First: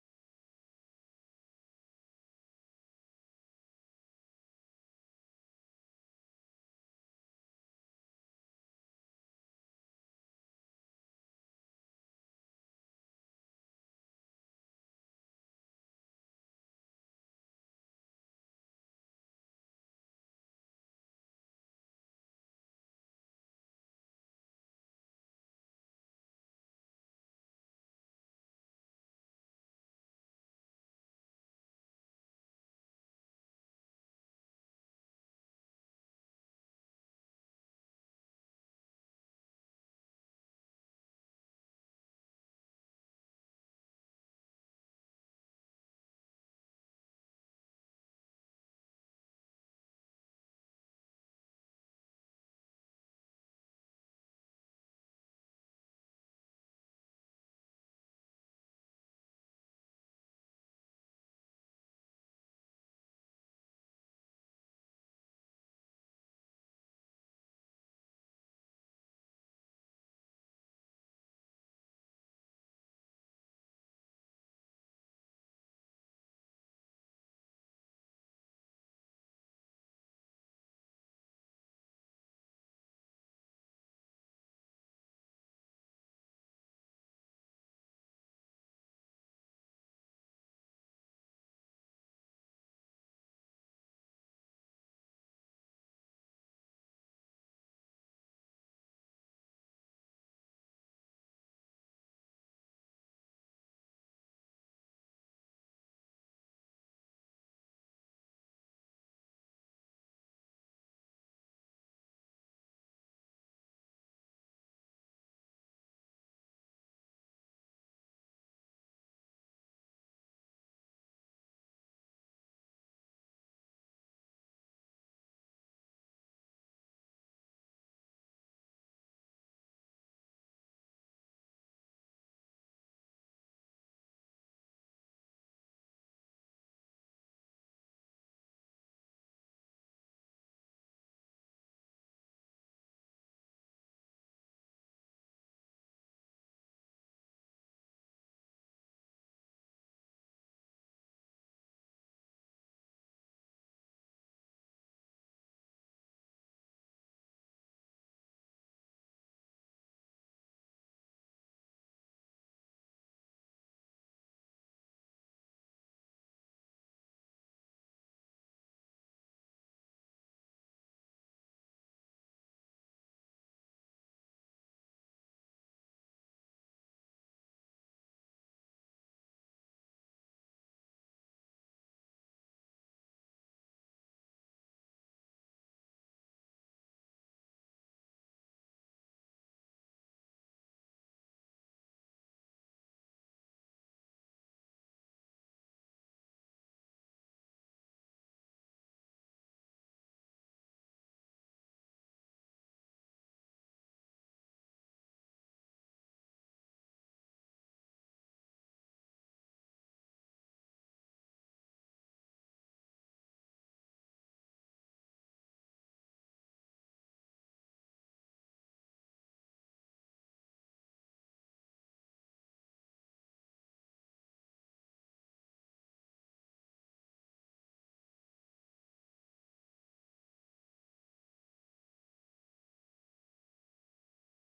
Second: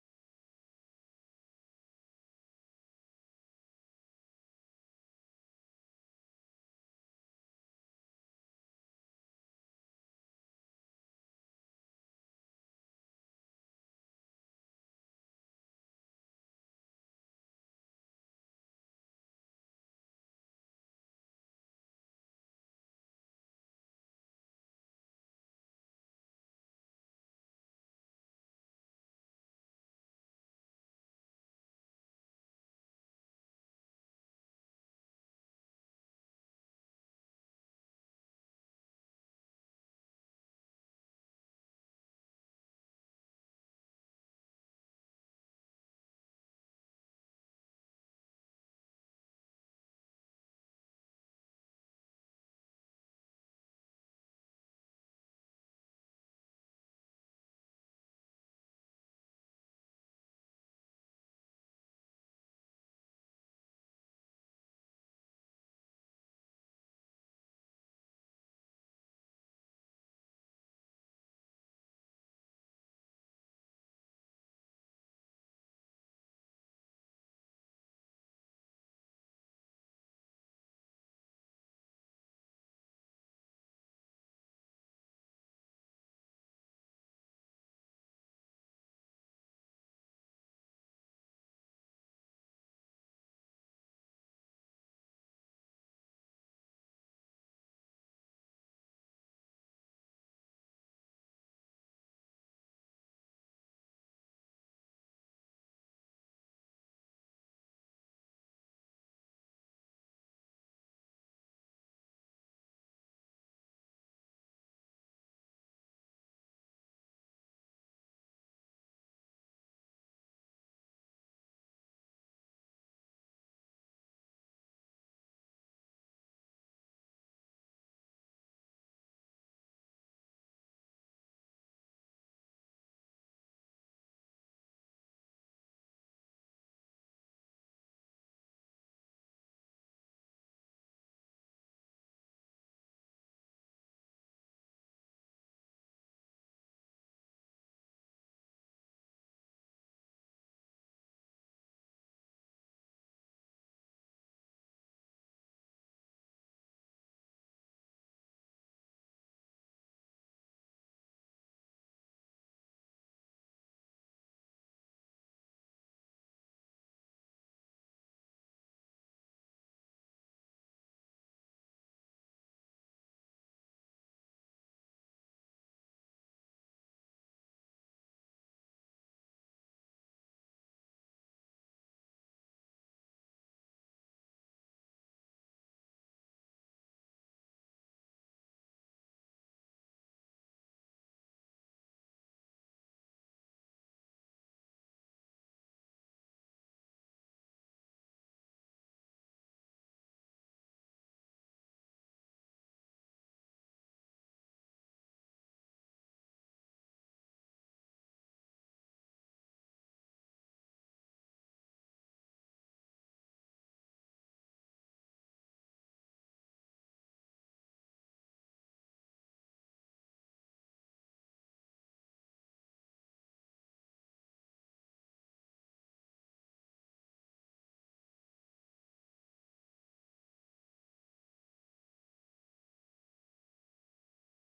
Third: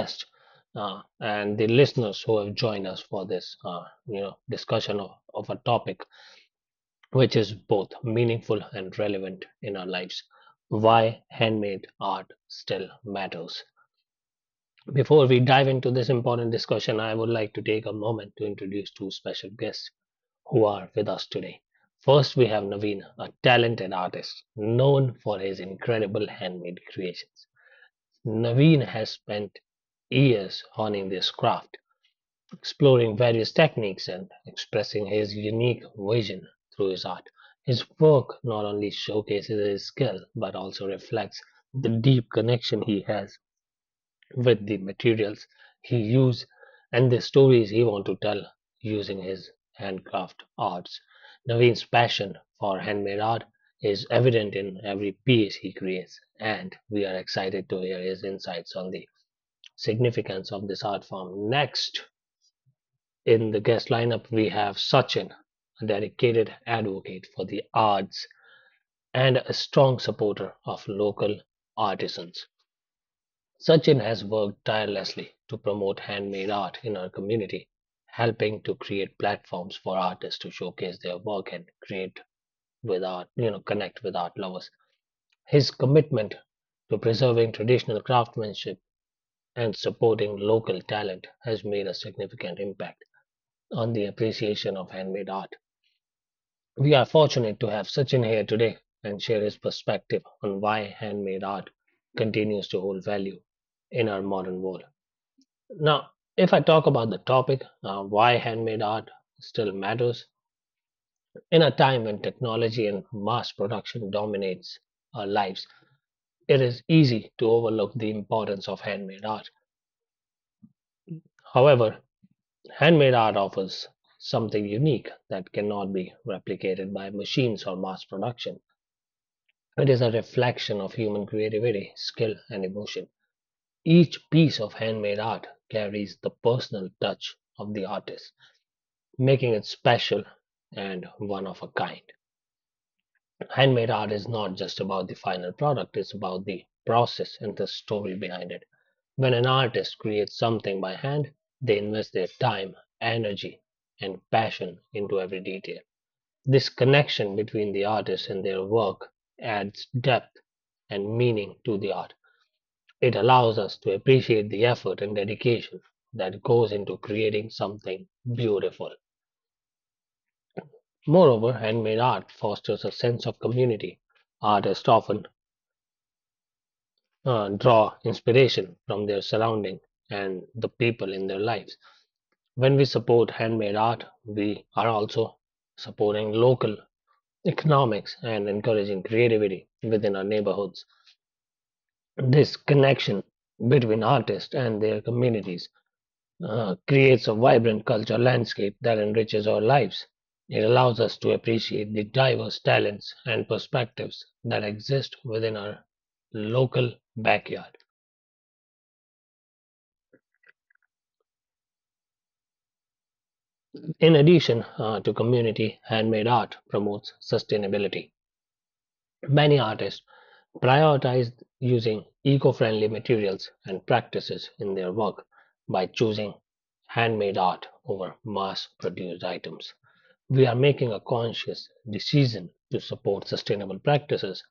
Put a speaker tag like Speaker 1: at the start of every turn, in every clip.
Speaker 1: guests and the listeners who have joined us for this, discussion of a topic which is both meaningful and relevant in our lives. Why handmade art still matters. Before we dive into this important discussion, I would like to take a moment to introduce two special guests who are with us today. First, we have Naveen, a talented artist known for his incredible handmade creations. Naveen has spent years honing this craft, exploring various techniques and expressing his unique vision through his art. His work not only showcases his skill but also reflects the deep connection he has with the materials he used and the stories he want to tell using his handcraft arts. Naveen's passion for handmade art is evident in every piece he creates, and we are excited to hear his insights on the significance of this art form. Next in the guest lineup, we have Sachin, a dedicated advocate for the arts and a strong supporter of local artisans. Sachin has worked tirelessly to promote handmade art in our community, helping to create platforms for artists to showcase their work and create with art, you know, connect with art lovers. His commitment to preserving traditional craftsmanship and supporting local talent has made a significant impact on the appreciation of handmade art. We are fortunate to have Sachin here today and share his perspective on why handmade art continues to hold value in our modern world. Now, if I talk about the topic, why handmade art still matters, in a time when technology and mass production dominates our lives, it is easy to overlook the importance of handmade art. However, handmade art offers something unique that cannot be replicated by machines or mass production. It is a reflection of human creativity, skill, and emotion. Each piece of handmade art carries the personal touch of the artist making it special and one of a kind. Handmade art is not just about the final product, it's about the process and the story behind it. When an artist creates something by hand, they invest their time, energy, and passion into every detail. This connection between the artist and their work adds depth and meaning to the art. It allows us to appreciate the effort and dedication that goes into creating something beautiful. Moreover, handmade art fosters a sense of community. Artists often draw inspiration from their surrounding and the people in their lives. When we support handmade art, we are also supporting local economics and encouraging creativity within our neighborhoods. This connection between artists and their communities creates a vibrant cultural landscape that enriches our lives. It allows us to appreciate the diverse talents and perspectives that exist within our local backyard. In addition to community, handmade art promotes sustainability. Many artists prioritize using eco friendly materials and practices in their work by choosing handmade art over mass produced items. We are making a conscious decision to support sustainable practices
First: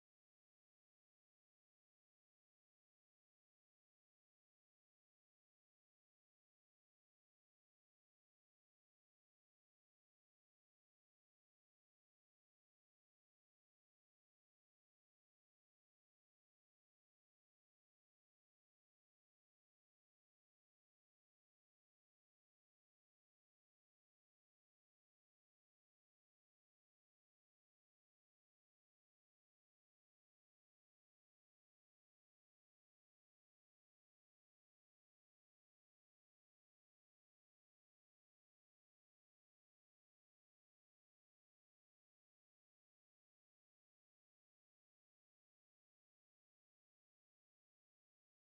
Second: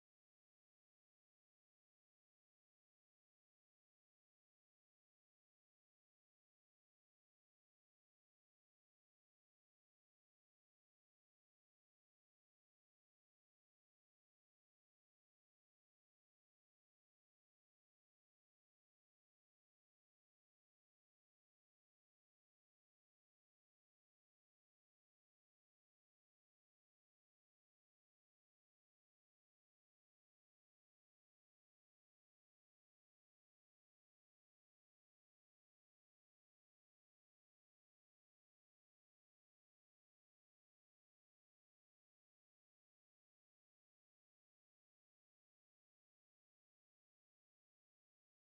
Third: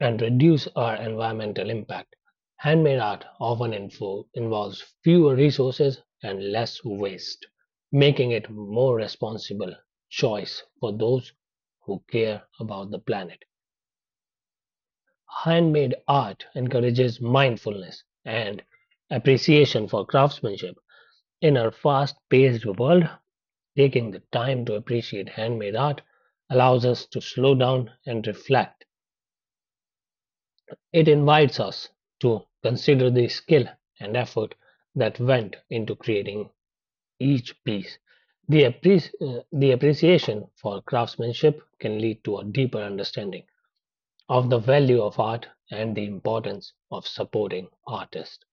Speaker 1: and reduce our environmental impact. Handmade art often involves fewer resources and less waste, making it a more responsible choice for those who care about the planet. Handmade art encourages mindfulness and appreciation for craftsmanship in our fast paced world. Taking the time to appreciate handmade art allows us to slow down and reflect. It invites us to consider the skill and effort that went into creating each piece. The appreciation for craftsmanship can lead to a deeper understanding of the value of art and the importance of supporting artists.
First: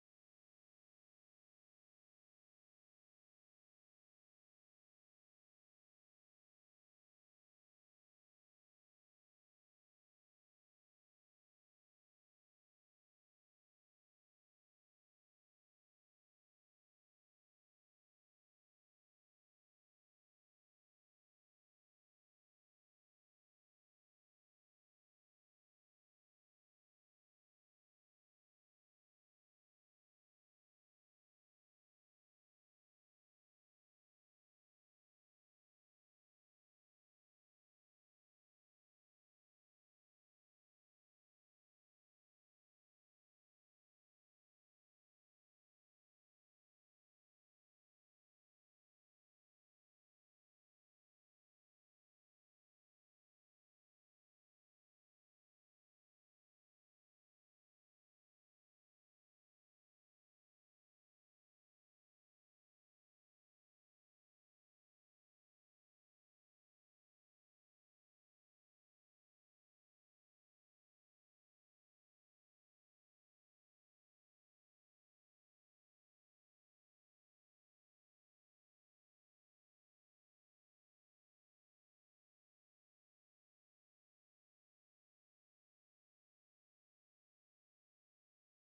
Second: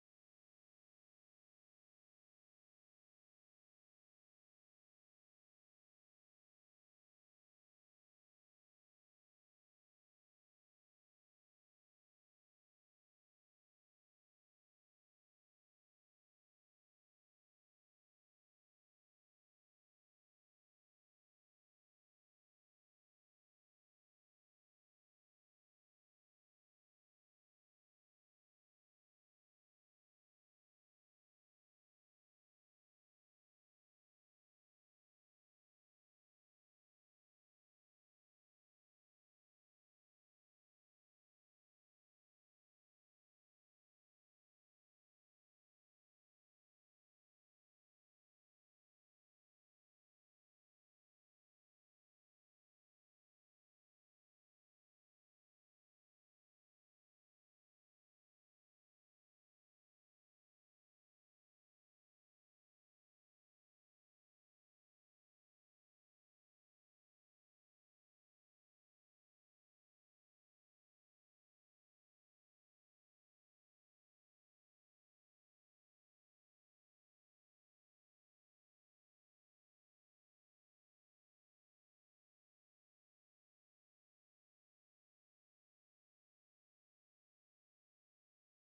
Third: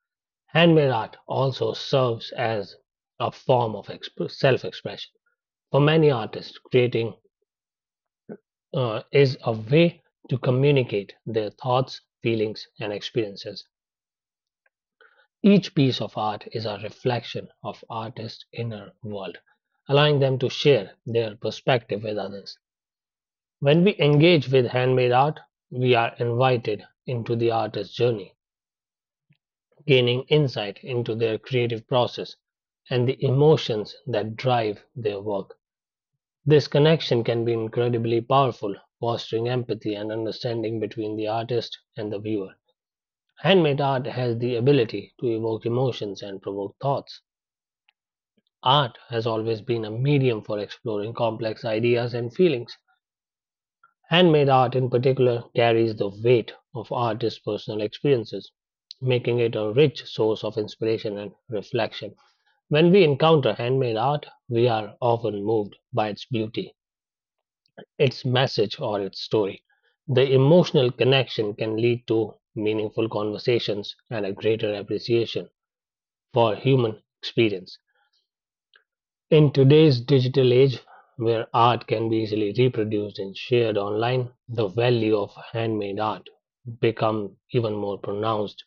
Speaker 1: Handmade art also serves as a form of self expression. For many artists, creating is a way to communicate their thoughts, feelings, and experiences. Each piece of art is a reflection of artist's inner world, allowing them to share their perspective with others. When we engage with handmade art, we are invited into the artist's journey, gaining insight into their creative process and the emotions that drive their work. This connection can be incredibly powerful, fostering empathy and understanding between the artist and the viewer. Handmade art has the ability to evoke emotions and provoke thoughts. Art has always been a medium for exploring complex ideas and feelings. Handmade art, in particular, carries the weight of artists' personal experiences, making it a rich source of inspiration and reflection. When we encounter handmade art, we are often moved by its beauty, its message, or its story. The emotional connection can lead to meaningful conversations and a greater appreciation for human experience. In today's digital age, where art can be easily reproduced and shared online, the value of handmade art becomes even more pronounced.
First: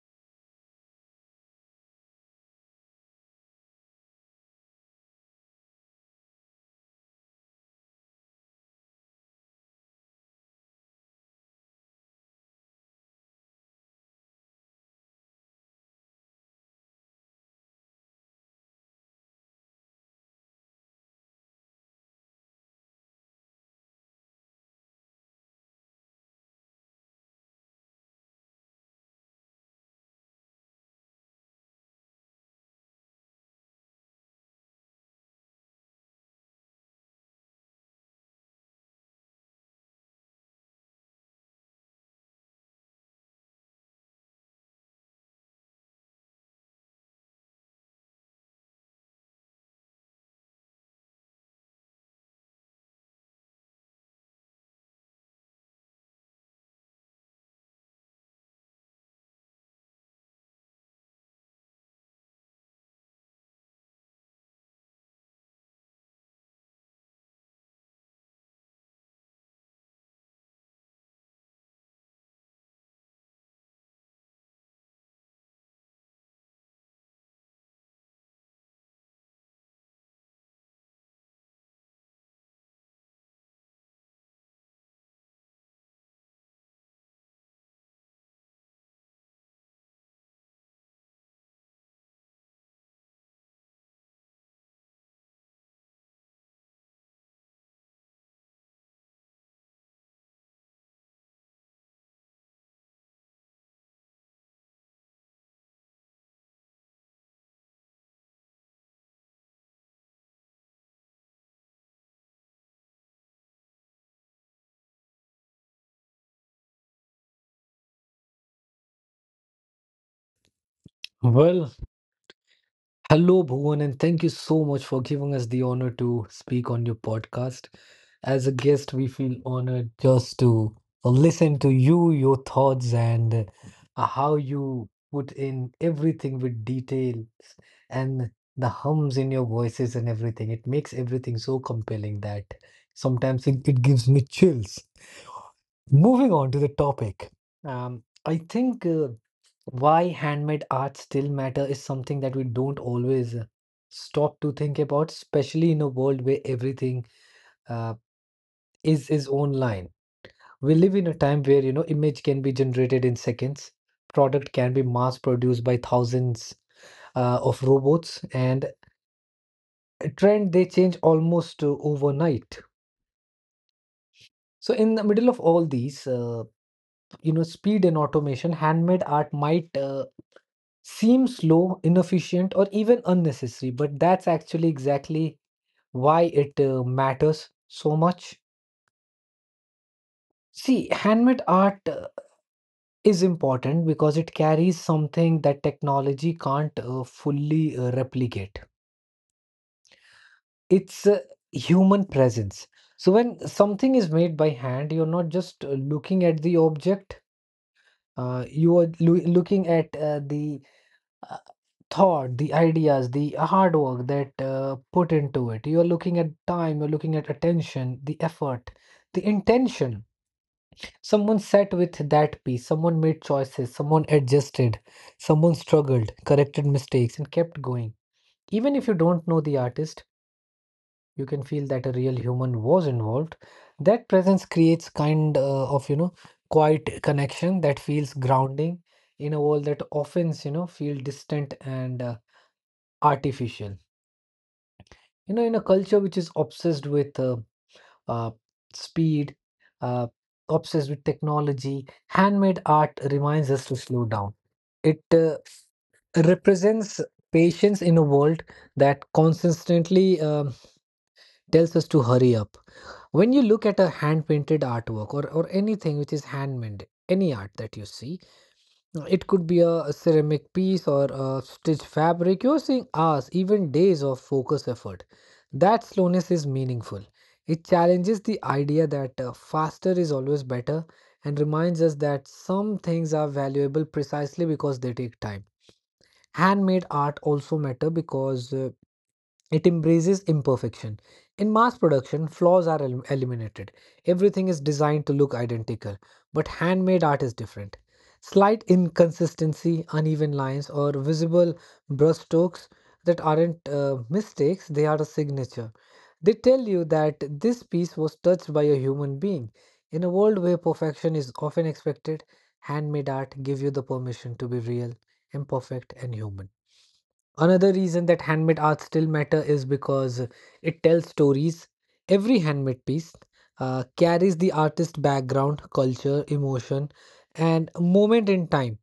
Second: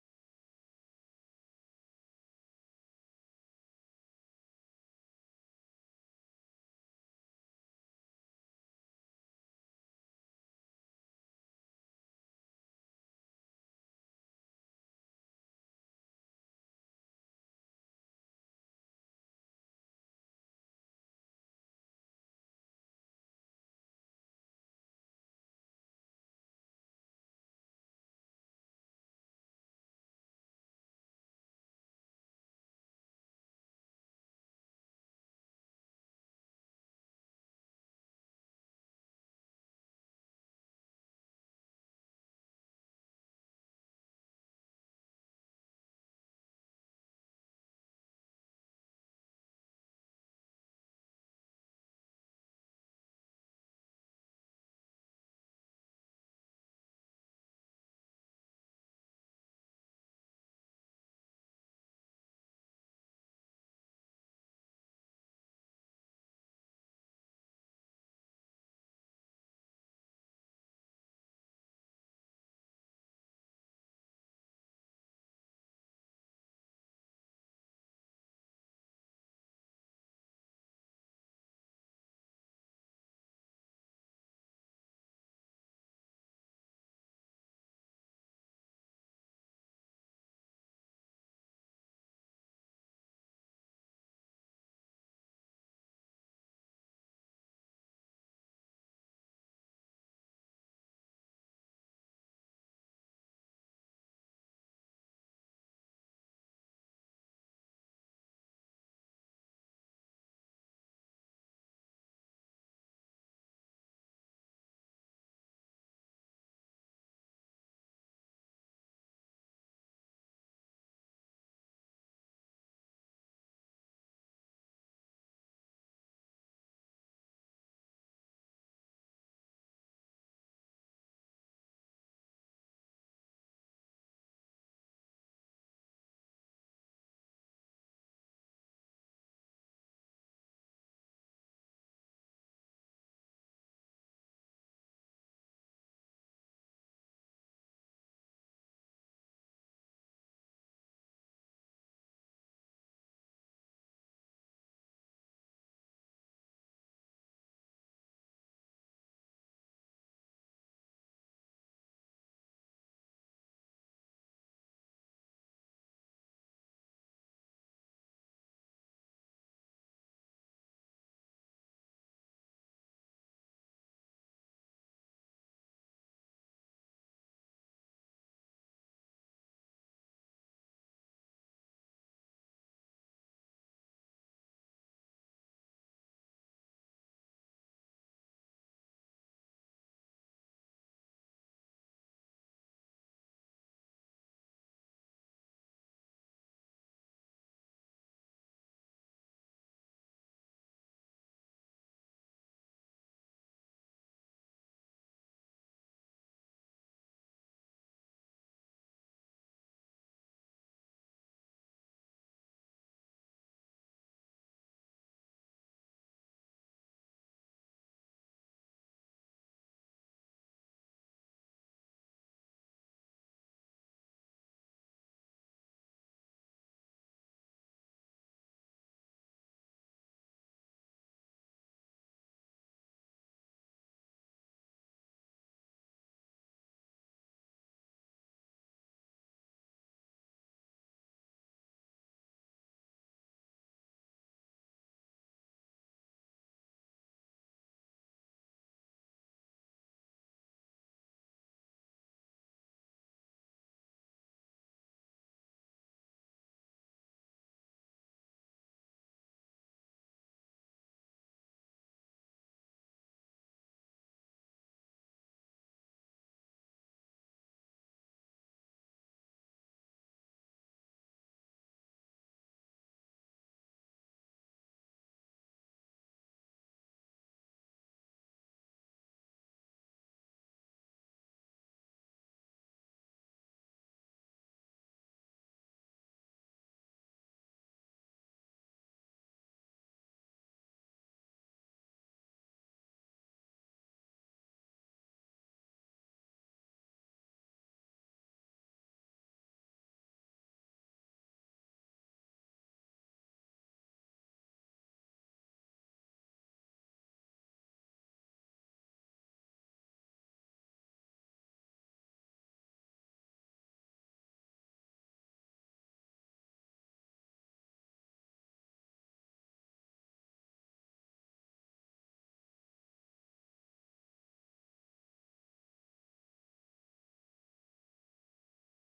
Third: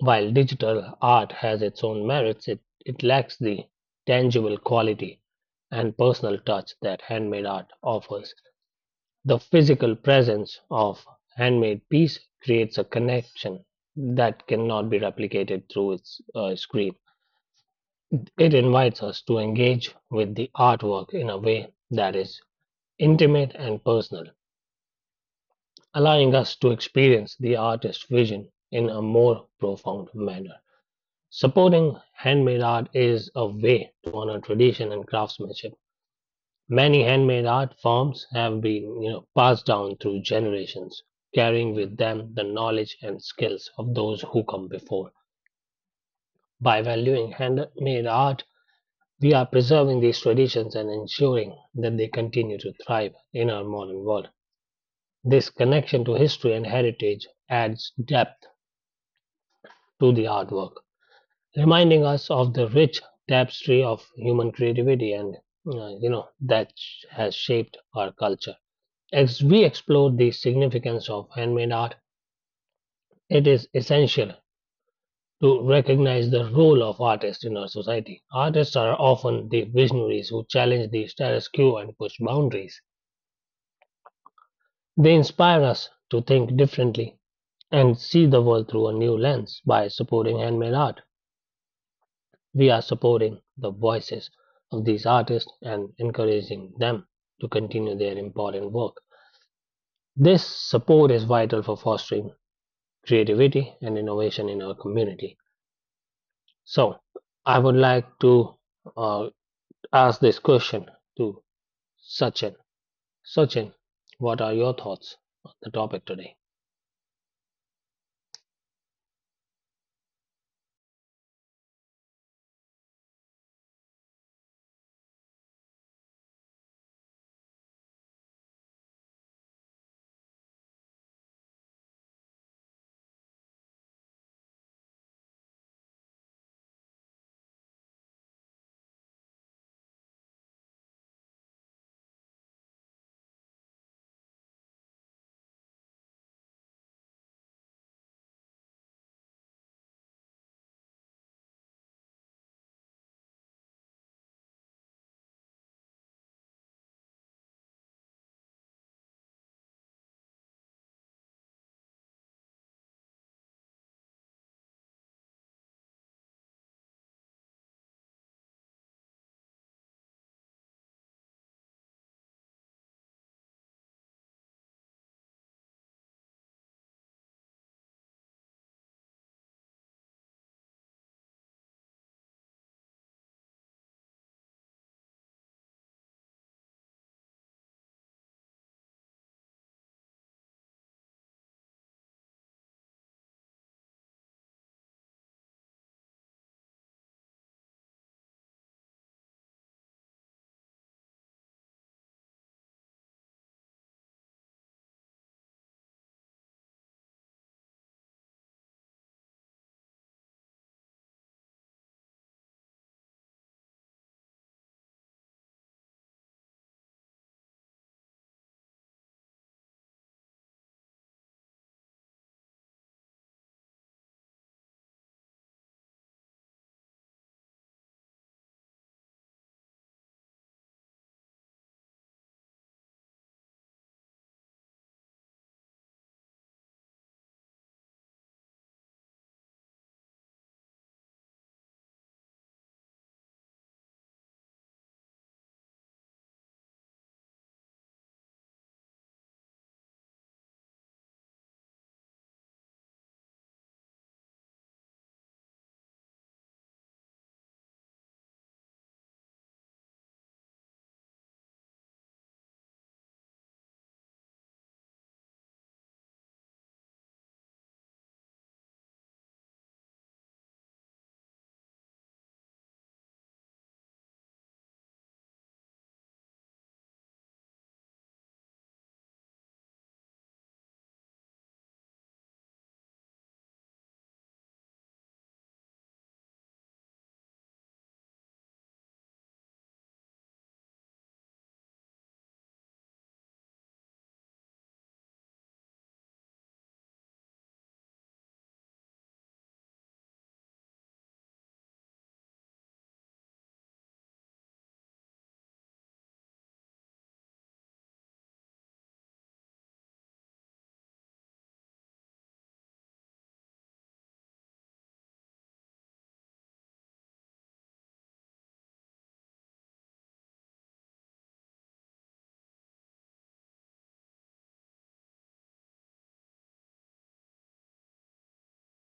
Speaker 1: While digital art has its own merits, it lacks the tangible quality and personal touch that handmade art offers. The physical presence of handmade piece creates a connection that cannot be replicated through its screen. It invites us to engage with the artwork in a way that is intimate and personal, allowing us to experience the artist's vision in a more profound manner. Supporting handmade art is a way to honor tradition and craftsmanship. Many handmade art forms have been you know, passed down through generations, carrying with them the knowledge and skills of those who come before. By valuing handmade art, we are preserving these traditions and ensuring that they continue to thrive in our modern world. This connection to history and heritage adds depth to the artwork, reminding us of the rich tapestry of human creativity and that has shaped our culture. As we explore the significance of handmade art, it is essential to recognize the role of artists in our society. Artists are often the visionaries who challenge the status quo and push boundaries. They inspire us to think differently and see the world through a new lens. By supporting handmade art, we are supporting the voices of these artists and encouraging them to continue their important work. This support is vital for fostering creativity and innovation in our community. So, I would like to uh, ask this question to Sachin. Sachin, what are your thoughts on the topic today?
Speaker 2: Well, hello, Bhuvan, and thank you so much for giving us the honor to speak on your podcast. As a guest, we feel honored just to listen to you, your thoughts, and how you put in everything with details and the hums in your voices and everything. It makes everything so compelling that sometimes it gives me chills. Moving on to the topic, I think why handmade art still matter is something that we don't always stop to think about, especially in a world where everything uh, is online. We live in a time where you know image can be generated in seconds, product can be mass produced by thousands of robots, and a trend they change almost overnight. So in the middle of all these, speed and automation, handmade art might seems slow, inefficient, or even unnecessary, but that's actually exactly why it matters so much. See, handmade art is important because it carries something that technology can't fully replicate. It's human presence. So, when something is made by hand, you're not just looking at the object, you are looking at the thought, the ideas, the hard work that put into it. You are looking at time, you're looking at attention, the effort, the intention. Someone sat with that piece, someone made choices, someone adjusted, someone struggled, corrected mistakes, and kept going. Even if you don't know the artist, you can feel that a real human was involved. That presence creates kind of, quiet connection that feels grounding in a world that often, feel distant and artificial. You know, in a culture which is obsessed with uh, speed, uh, obsessed with technology, handmade art reminds us to slow down. It represents patience in a world that consistently tells us to hurry up. When you look at a hand painted artwork, or anything which is handmade, any art that you see, it could be a ceramic piece or a stitched fabric. You're seeing hours, even days of focused effort. That slowness is meaningful. It challenges the idea that faster is always better and reminds us that some things are valuable precisely because they take time. Handmade art also matter because it embraces imperfection. In mass production, flaws are eliminated. Everything is designed to look identical, but handmade art is different. Slight inconsistency, uneven lines, or visible brushstrokes that aren't mistakes, they are a signature. They tell you that this piece was touched by a human being. In a world where perfection is often expected, handmade art gives you the permission to be real, imperfect, and human. Another reason that handmade art still matter is because it tells stories. Every handmade piece carries the artist's background, culture, emotion, and moment in time.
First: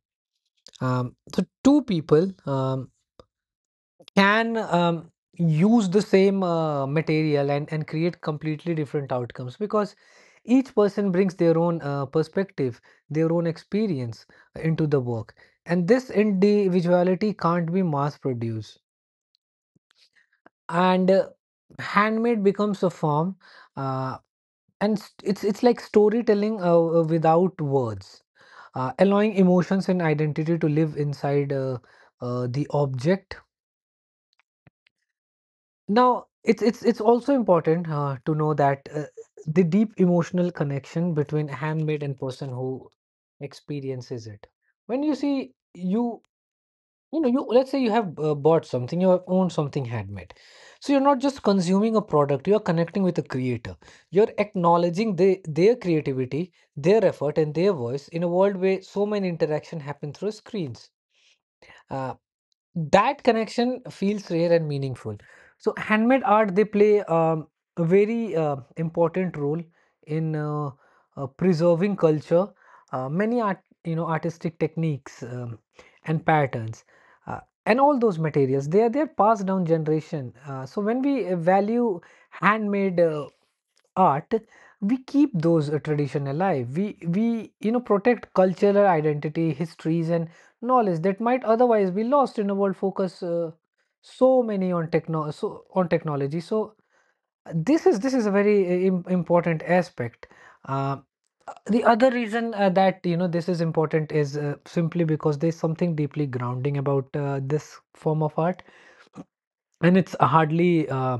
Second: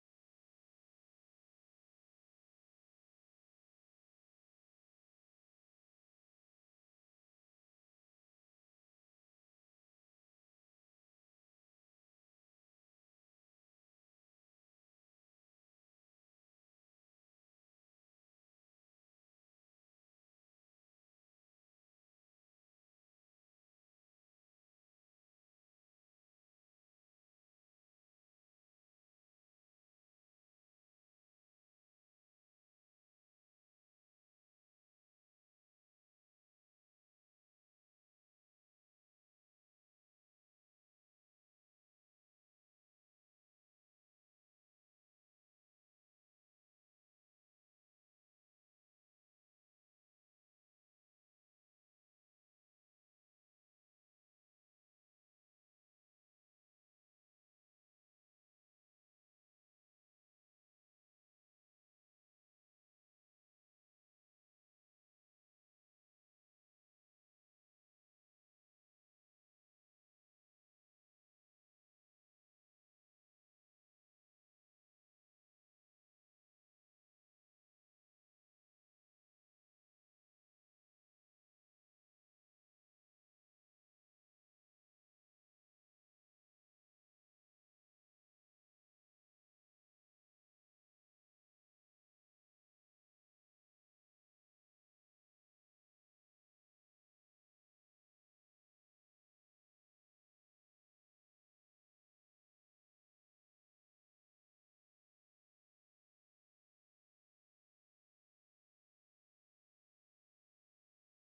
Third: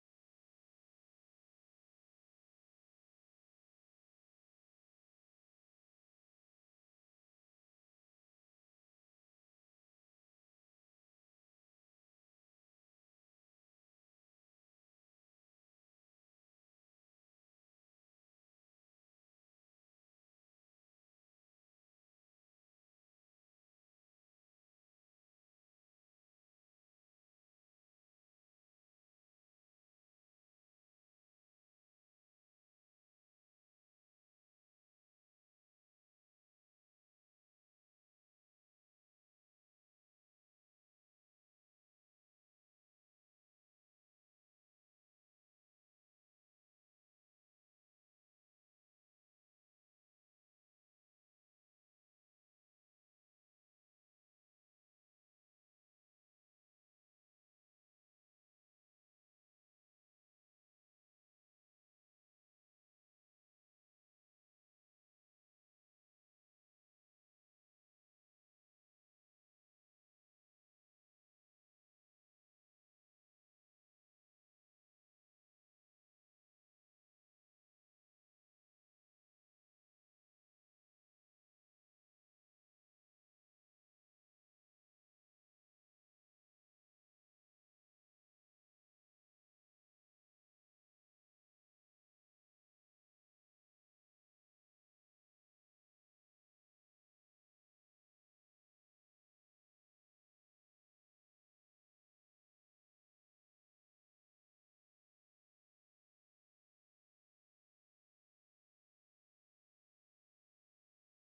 Speaker 2: So two people, can use the same material and create completely different outcomes because each person brings their own perspective, their own experience into the work. And this individuality can't be mass produced. And handmade becomes a form, uh, it's like storytelling without words, allowing emotions and identity to live inside the object. Now, it's also important to know that the deep emotional connection between handmade and person who experiences it. When you see you you know you let's say you have bought something, you have owned something handmade. So you're not just consuming a product, you are connecting with the creator. You're acknowledging their creativity, their effort, and their voice in a world where so many interaction happen through screens. Uh, that connection feels rare and meaningful. So handmade art, they play a very important role in preserving culture. Many art, artistic techniques, and patterns, uh, and all those materials, they are passed down generation. So when we value handmade art, we keep those tradition alive. We you know protect cultural identity, histories, and knowledge that might otherwise be lost in a world focus so on technology. So this is a very important aspect. Uh, the other reason that you know this is important is simply because there's something deeply grounding about this form of art, and it's hardly.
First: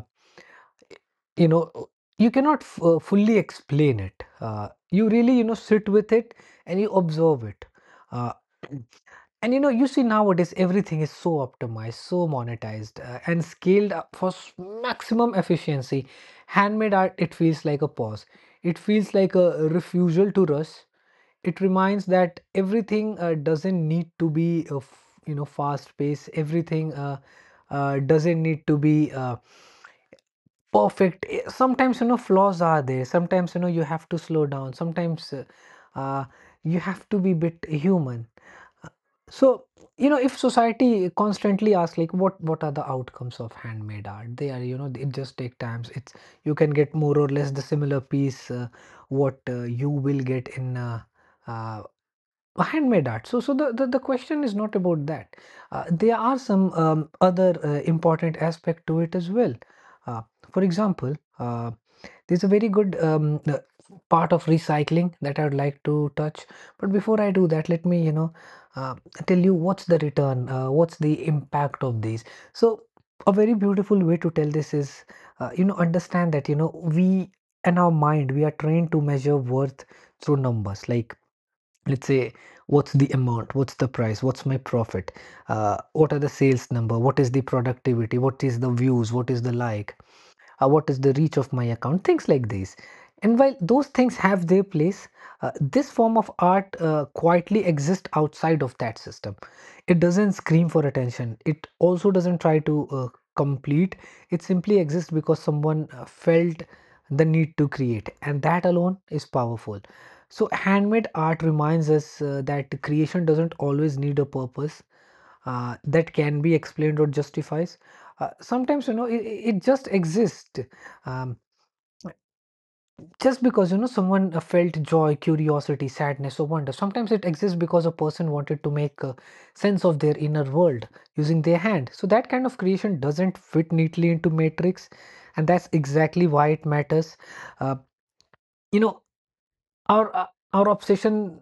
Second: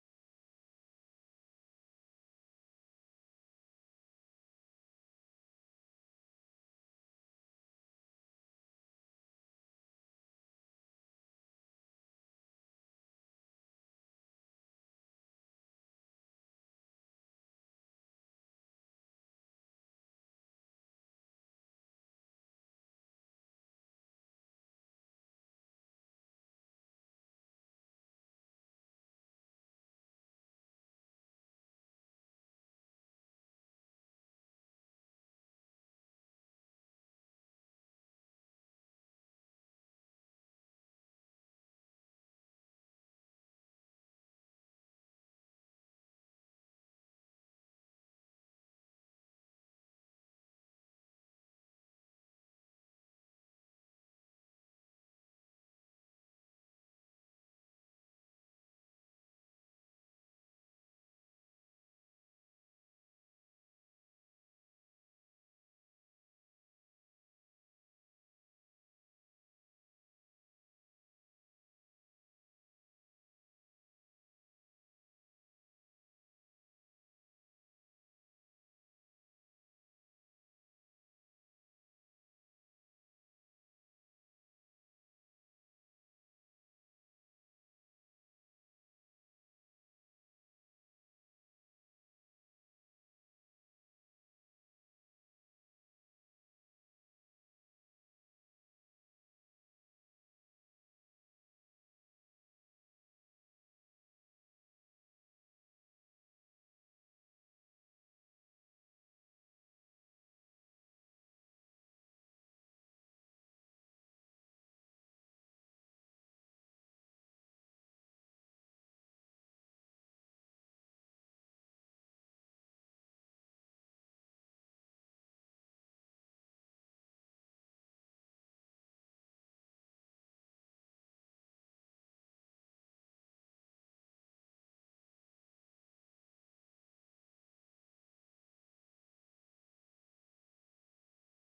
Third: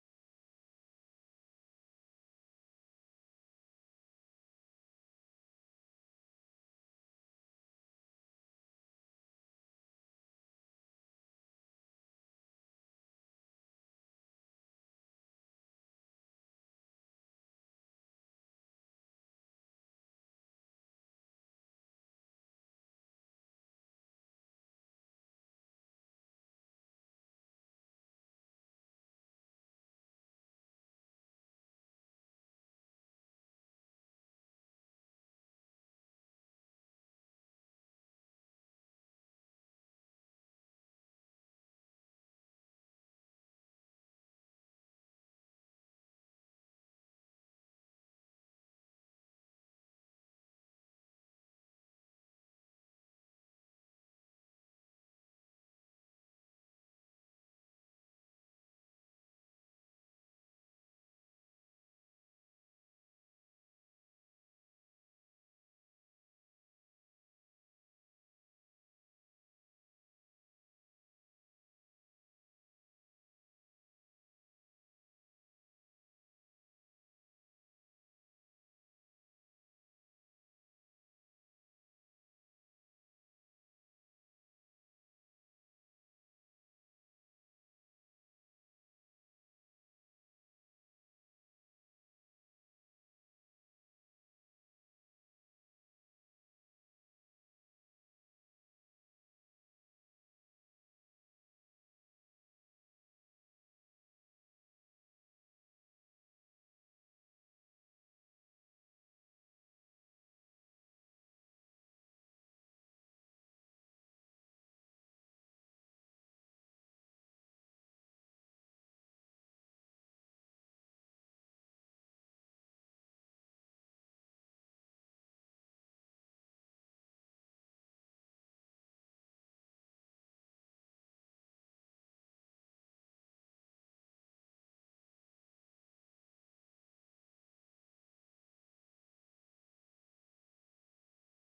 Speaker 2: you know uh, you cannot fully explain it. You really you know sit with it and you observe it, uh, and you know you see nowadays everything is so optimized, so monetized, and scaled up for maximum efficiency. Handmade art, it feels like a pause, it feels like a refusal to rush. It reminds that everything doesn't need to be you know fast paced, everything doesn't need to be perfect. Eh, sometimes you know flaws are there, sometimes you know you have to slow down, sometimes uh, you have to be bit human. Uh, so you know, if society constantly asks like what are the outcomes of handmade art, they are, you know, it just take times. It's, you can get more or less the similar piece, what you will get in uh, handmade art. So the question is not about that. There are some other important aspect to it as well. Uh, for example, uh, there's a very good part of recycling that I would like to touch. But before I do that, let me, uh, tell you what's the return, what's the impact of these. So, a very beautiful way to tell this is, understand that, we and our mind, we are trained to measure worth through numbers. Like, let's say, what's the amount, what's the price, what's my profit, what are the sales number, what is the productivity, what is the views, what is the like, what is the reach of my account, things like these. And while those things have their place, this form of art quietly exists outside of that system. It doesn't scream for attention. It also doesn't try to complete. It simply exists because someone felt the need to create, and that alone is powerful. So, handmade art reminds us that creation doesn't always need a purpose that can be explained or justifies. Sometimes you know it just exists, um, just because you know someone felt joy, curiosity, sadness, or wonder. Sometimes it exists because a person wanted to make sense of their inner world using their hand. So that kind of creation doesn't fit neatly into matrix, and that's exactly why it matters. Uh, you know our uh, our obsession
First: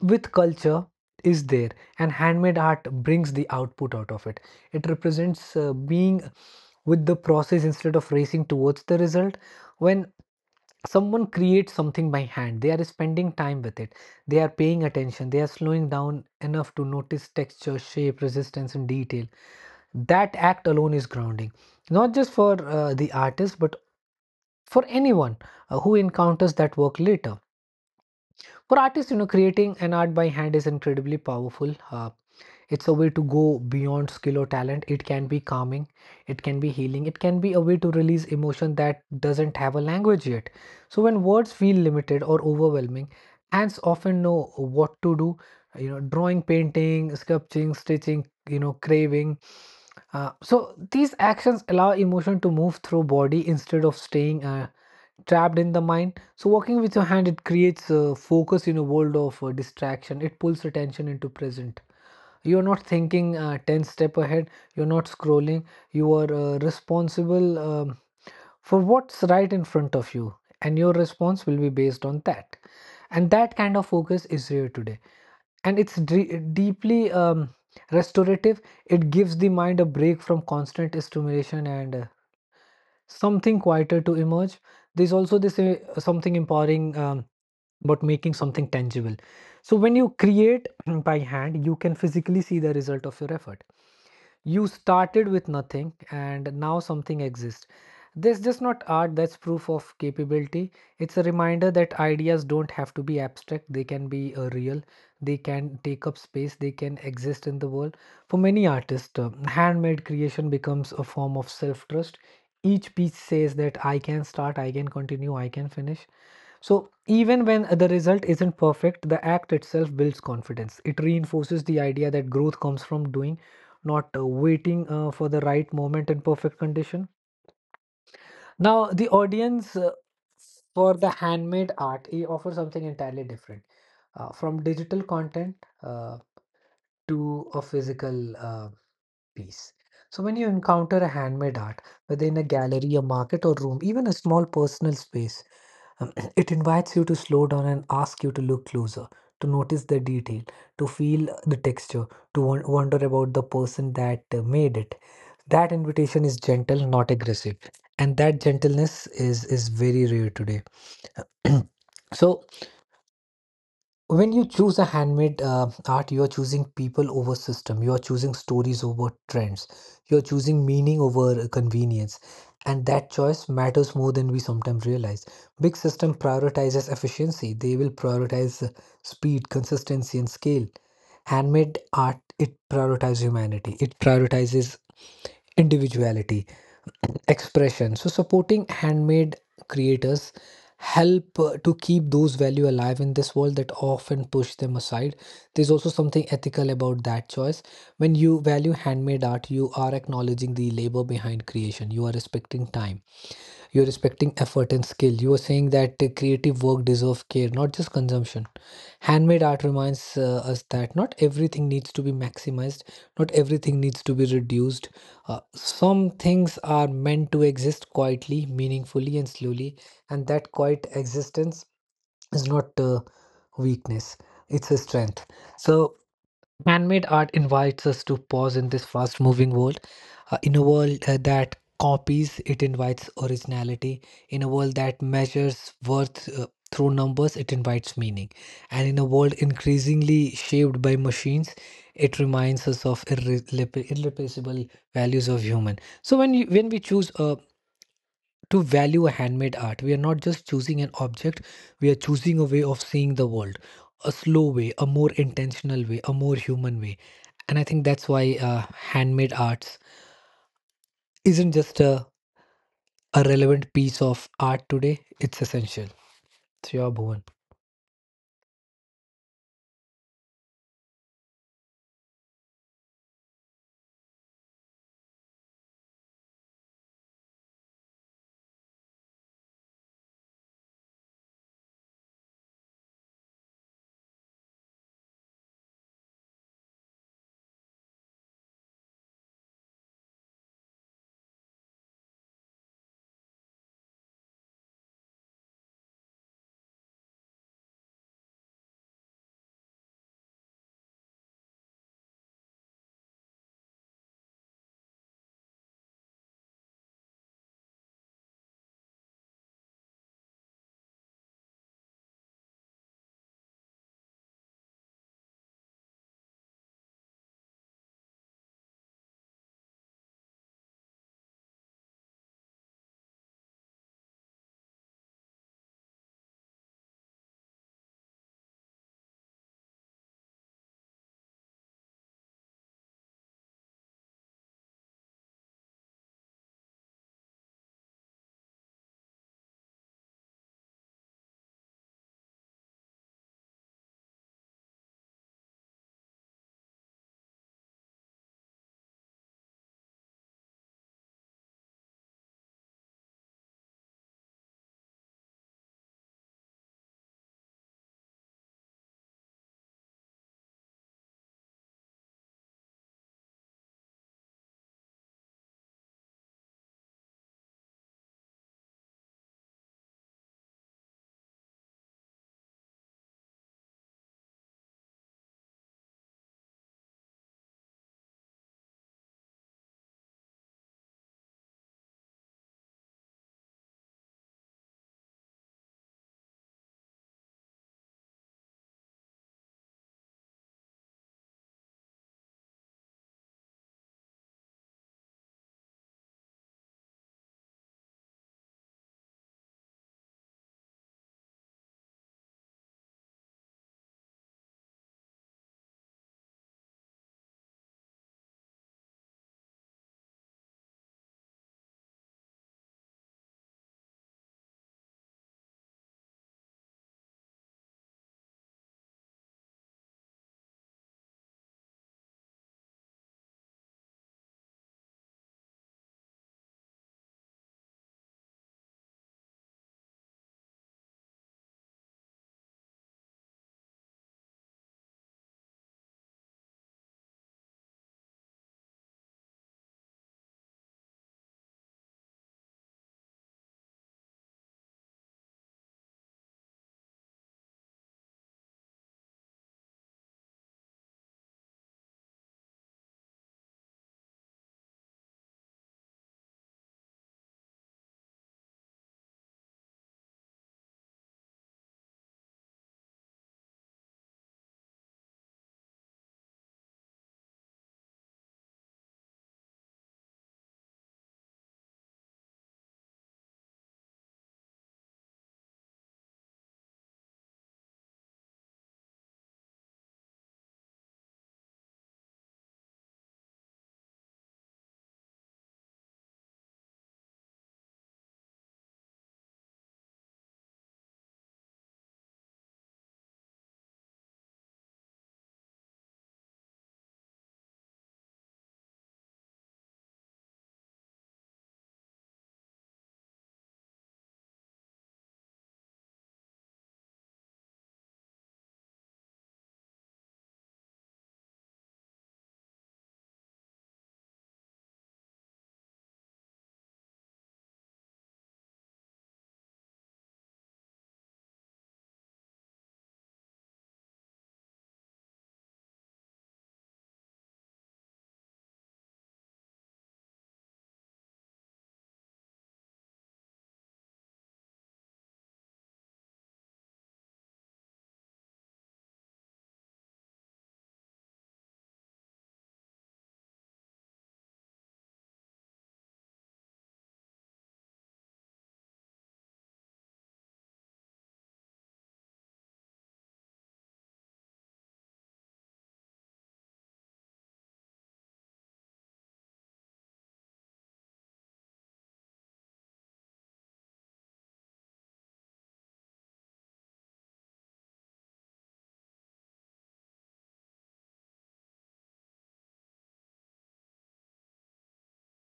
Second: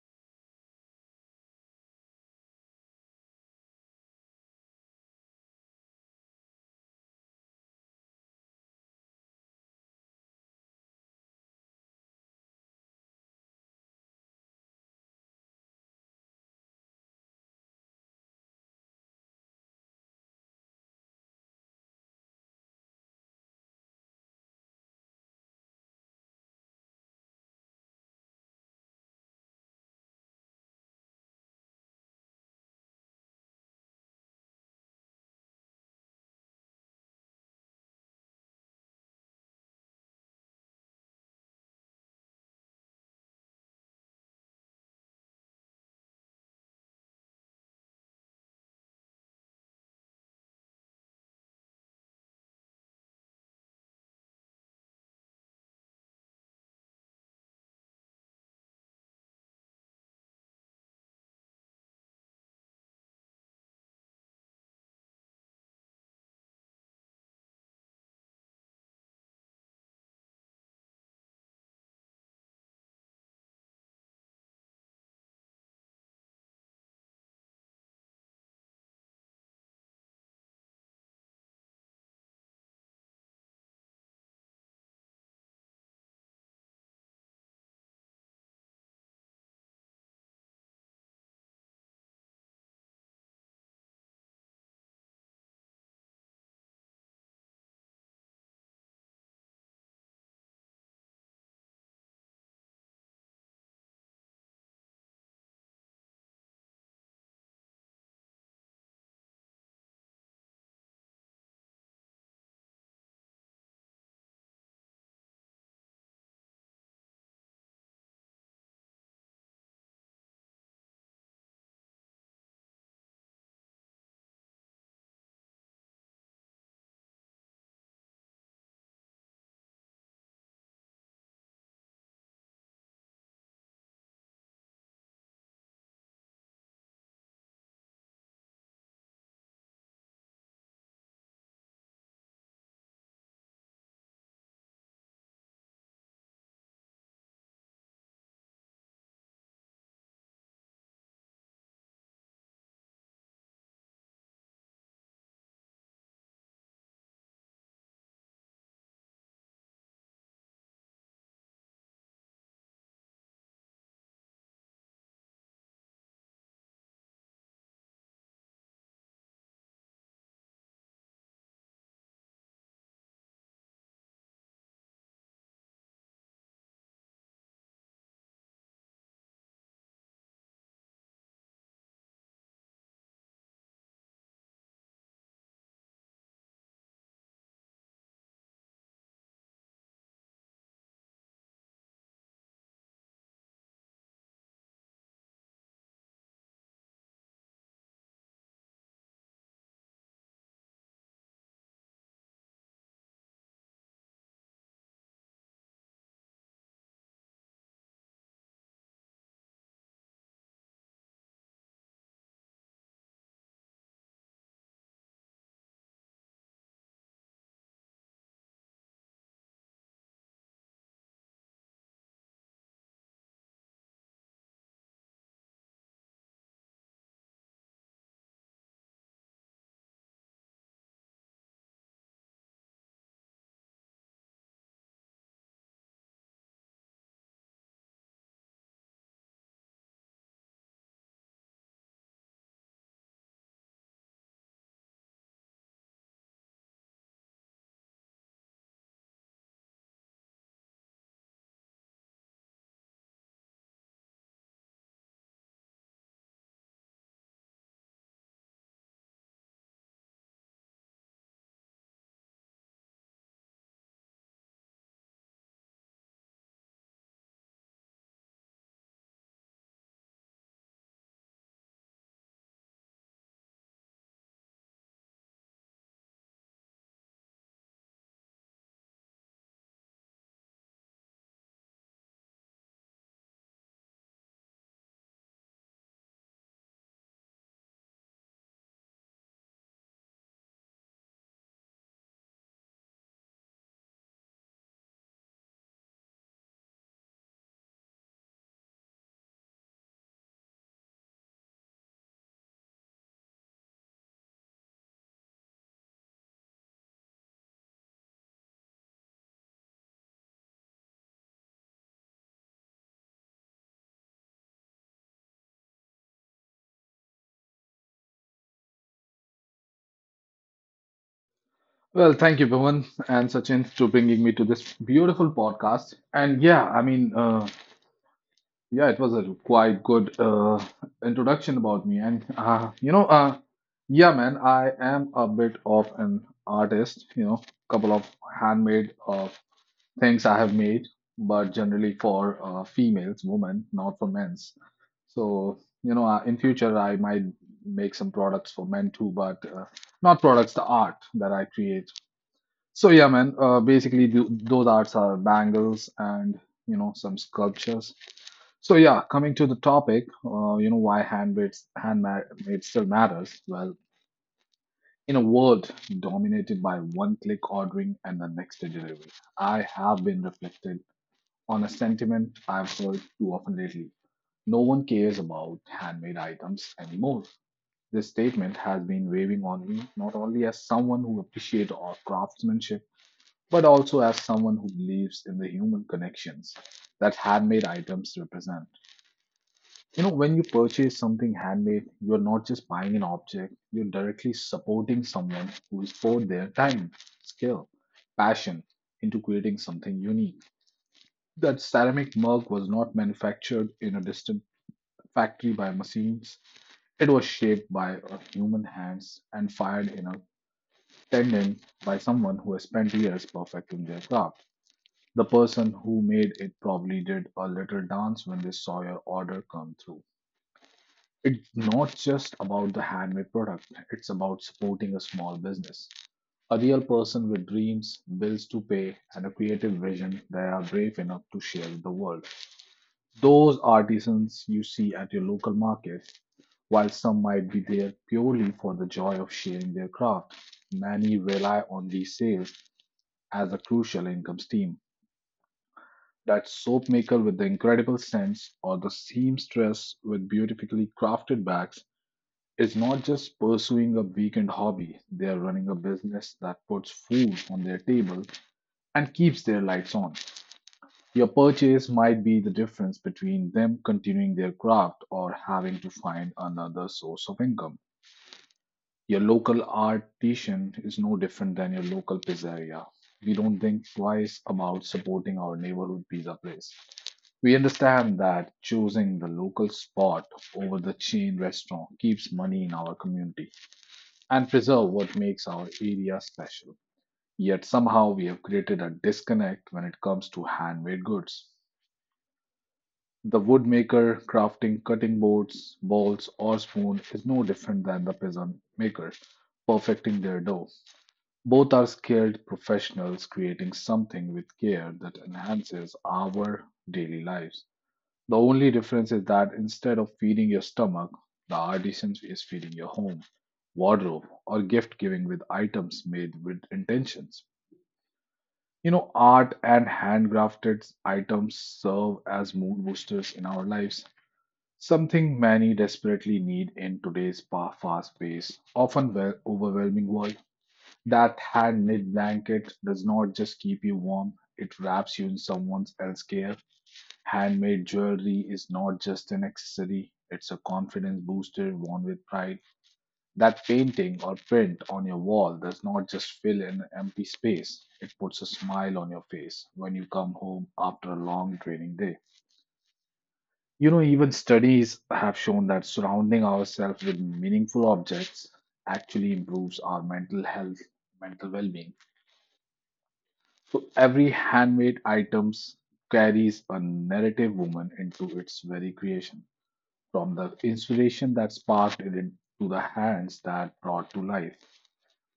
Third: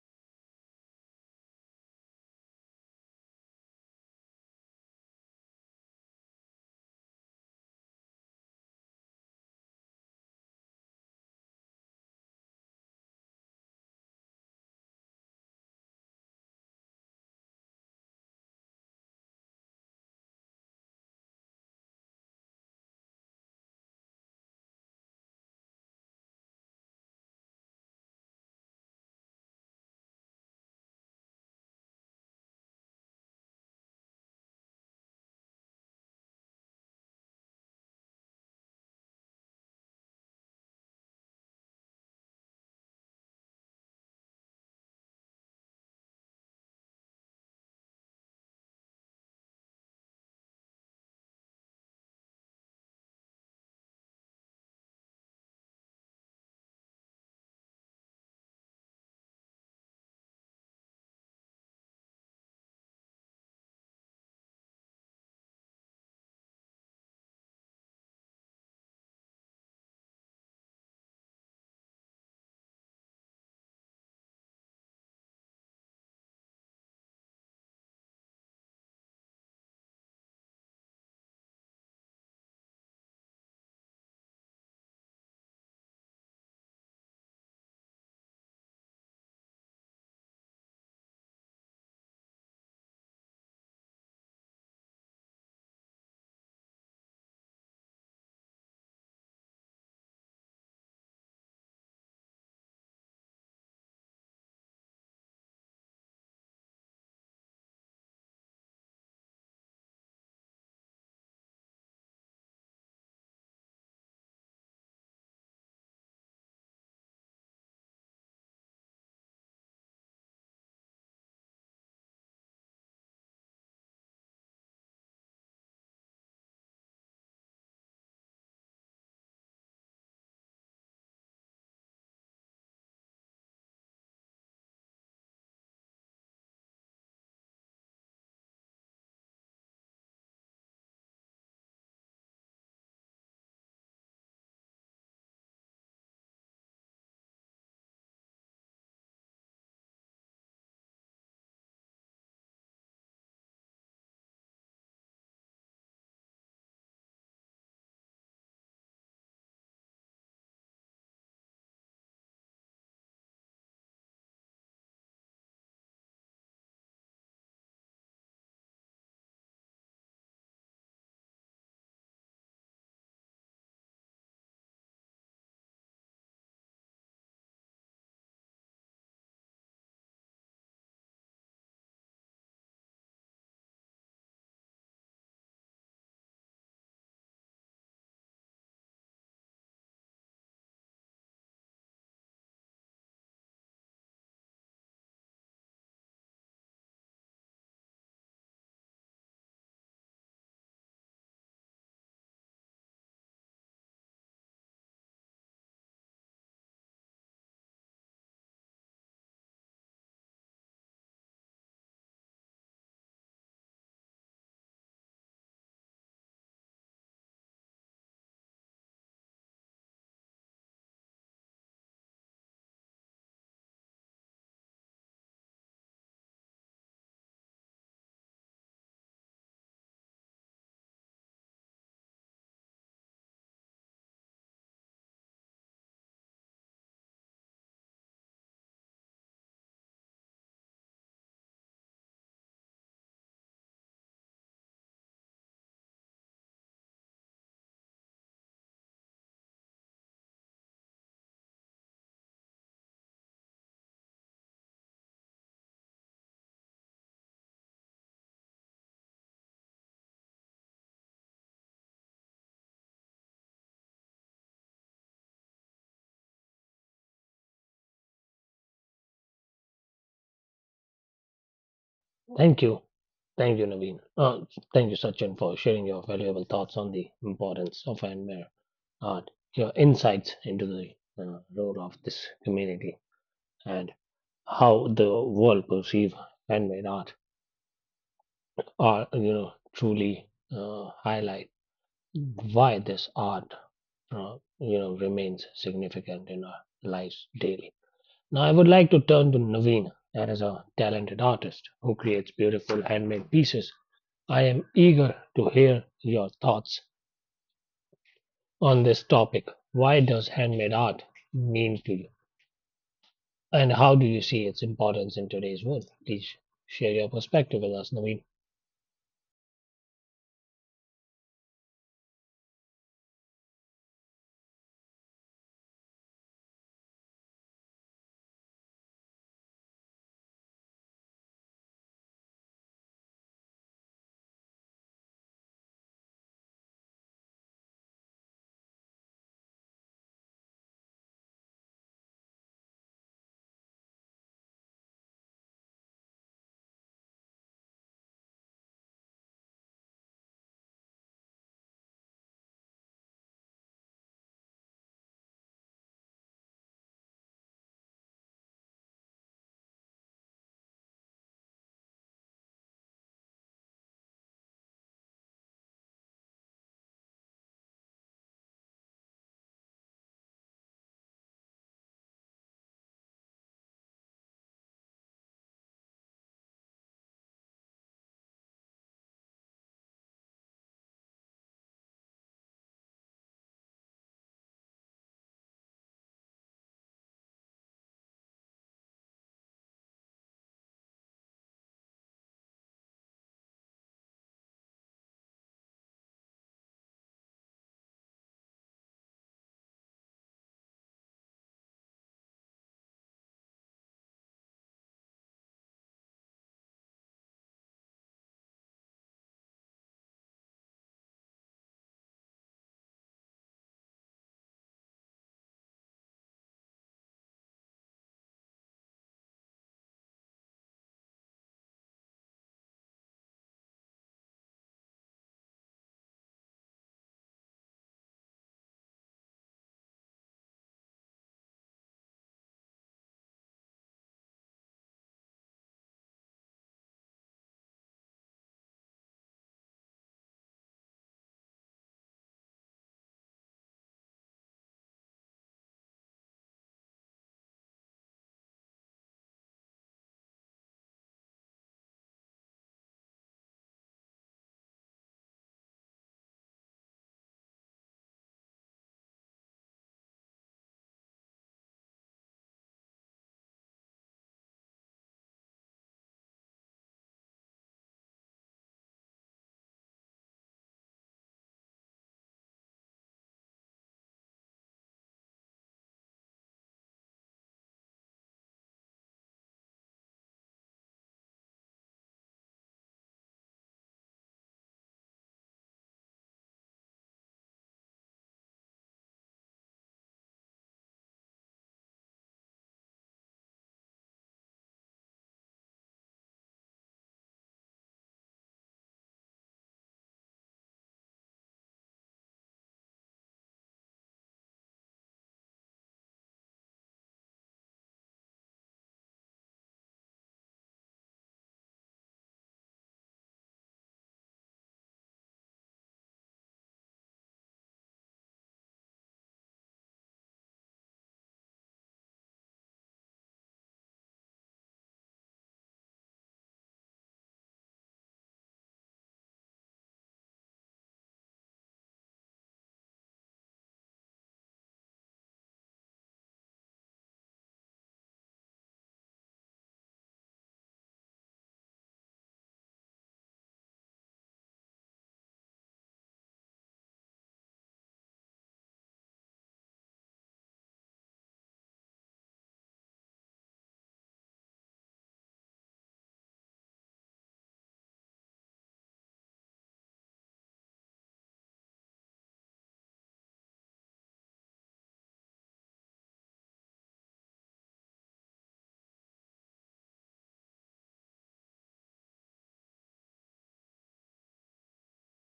Speaker 2: with culture is there, and handmade art brings the output out of it. It represents being with the process instead of racing towards the result. When someone creates something by hand, they are spending time with it. They are paying attention. They are slowing down enough to notice texture, shape, resistance, and detail. That act alone is grounding, not just for the artist, but for anyone who encounters that work later. For artists, you know, creating an art by hand is incredibly powerful. It's a way to go beyond skill or talent. It can be calming, it can be healing, it can be a way to release emotion that doesn't have a language yet. So when words feel limited or overwhelming, hands often know what to do. You know, drawing, painting, sculpting, stitching, you know, craving. So these actions allow emotion to move through body instead of staying trapped in the mind. So working with your hand, it creates a focus in a world of distraction. It pulls attention into present. You are not thinking 10 step ahead. You're not scrolling. You are responsible for what's right in front of you. And your response will be based on that. And that kind of focus is rare today. And it's deeply restorative. It gives the mind a break from constant stimulation and something quieter to emerge. There's also this something empowering about making something tangible. So when you create by hand, you can physically see the result of your effort. You started with nothing and now something exists. This just not art, that's proof of capability. It's a reminder that ideas don't have to be abstract, they can be real. They can take up space, they can exist in the world. For many artists, handmade creation becomes a form of self trust. Each piece says that I can start, I can continue, I can finish. So even when the result isn't perfect, the act itself builds confidence. It reinforces the idea that growth comes from doing, not waiting for the right moment and perfect condition. Now, the audience, for the handmade art, it offers something entirely different, from digital content uh, to a physical piece. So, when you encounter a handmade art, whether in a gallery, a market, or room, even a small personal space, um, it invites you to slow down and ask you to look closer, to notice the detail, to feel the texture, to wonder about the person that made it. That invitation is gentle, not aggressive, and that gentleness is very rare today. So when you choose a handmade art, you are choosing people over system, you are choosing stories over trends, you are choosing meaning over convenience. And that choice matters more than we sometimes realize. Big system prioritizes efficiency, they will prioritize speed, consistency, and scale. Handmade art, it prioritizes humanity, it prioritizes individuality, expression. So supporting handmade creators help to keep those value alive in this world that often push them aside. There's also something ethical about that choice. When you value handmade art, you are acknowledging the labor behind creation, you are respecting time, you're respecting effort and skill. You are saying that the creative work deserves care, not just consumption. Handmade art reminds us that not everything needs to be maximized, not everything needs to be reduced. Some things are meant to exist quietly, meaningfully, and slowly, and that quiet existence is not weakness, it's a strength. So, man-made art invites us to pause in this fast-moving world. Uh, in a world that copies, it invites originality. In a world that measures worth through numbers, it invites meaning. And in a world increasingly shaped by machines, it reminds us of irreplaceable values of human. So when you, when we choose a to value a handmade art, we are not just choosing an object, we are choosing a way of seeing the world, a slow way, a more intentional way, a more human way. And I think that's why handmade arts isn't just a relevant piece of art today, it's essential. So, yeah, Bhuvan.
Speaker 1: Thank you. Thank you, Naveen. Thank you, Sachin, for sharing your valuable thoughts on the importance of handmade art, your insights into the role of this community, and how the world perceive handmade art are, you know, truly highlight why this art, remains significant in our lives daily. Now, I would like to turn to Naveen, that is a talented artist who creates beautiful handmade pieces. I am eager to hear your thoughts on this topic. Why does handmade art mean to you? And how do you see its importance in today's world? Please share your perspective with us, Naveen.
Speaker 3: Well, thank you, Bhavan and Sachin, to bringing me to this beautiful podcast. And yeah, yeah, it was a quite good introduction about me. Yeah, man, I am a bit of an artist. You know, couple of handmade things I have made, but generally for females, women, not for men's. In future, I might make some products for men too, but not products, the art that I create. So yeah, man. Basically, th those arts are bangles and some sculptures. So yeah, coming to the topic, why handmade still matters. Well, in a world dominated by one-click ordering and the next day delivery, I have been reflected on a sentiment I've heard too often lately. No one cares about handmade items anymore. This statement has been weighing on me not only as someone who appreciates our craftsmanship but also as someone who believes in the human connections that handmade items represent. You know, when you purchase something handmade, you're not just buying an object, you're directly supporting someone who has poured their time, skill, passion into creating something unique. That ceramic mug was not manufactured in a distant factory by machines, it was shaped by a human hands and fired in a tendon by someone who has spent years perfecting their craft. The person who made it probably did a little dance when they saw your order come through. It's not just about the handmade product, it's about supporting a small business. A real person with dreams, bills to pay, and a creative vision that are brave enough to share with the world. Those artisans you see at your local market, while some might be there purely for the joy of sharing their craft, many rely on these sales as a crucial income stream. That soap maker with the incredible scents, or the seamstress with beautifully crafted bags, is not just pursuing a weekend hobby, they are running a business that puts food on their table and keeps their lights on. Your purchase might be the difference between them continuing their craft or having to find another source of income. Your local artisan is no different than your local pizzeria. We don't think twice about supporting our neighborhood pizza place. We understand that choosing the local spot over the chain restaurant keeps money in our community and preserve what makes our area special. Yet somehow we have created a disconnect when it comes to handmade goods. The woodmaker crafting cutting boards, balls, or spoon is no different than the peasant maker perfecting their dough. Both are skilled professionals creating something with care that enhances our daily lives. The only difference is that instead of feeding your stomach, the artisan is feeding your home, wardrobe, or gift giving with items made with intentions. You know, art and handcrafted items serve as mood boosters in our lives, something many desperately need in today's fast paced, often overwhelming world. That hand knit blanket does not just keep you warm, it wraps you in someone else's care. Handmade jewelry is not just an accessory, it's a confidence booster worn with pride. That painting or print on your wall does not just fill an empty space, it puts a smile on your face when you come home after a long training day. You know, even studies have shown that surrounding ourselves with meaningful objects actually improves our mental health, mental well being. So every handmade items carries a narrative woman into its very creation, from the inspiration that sparked to the hands that brought to life.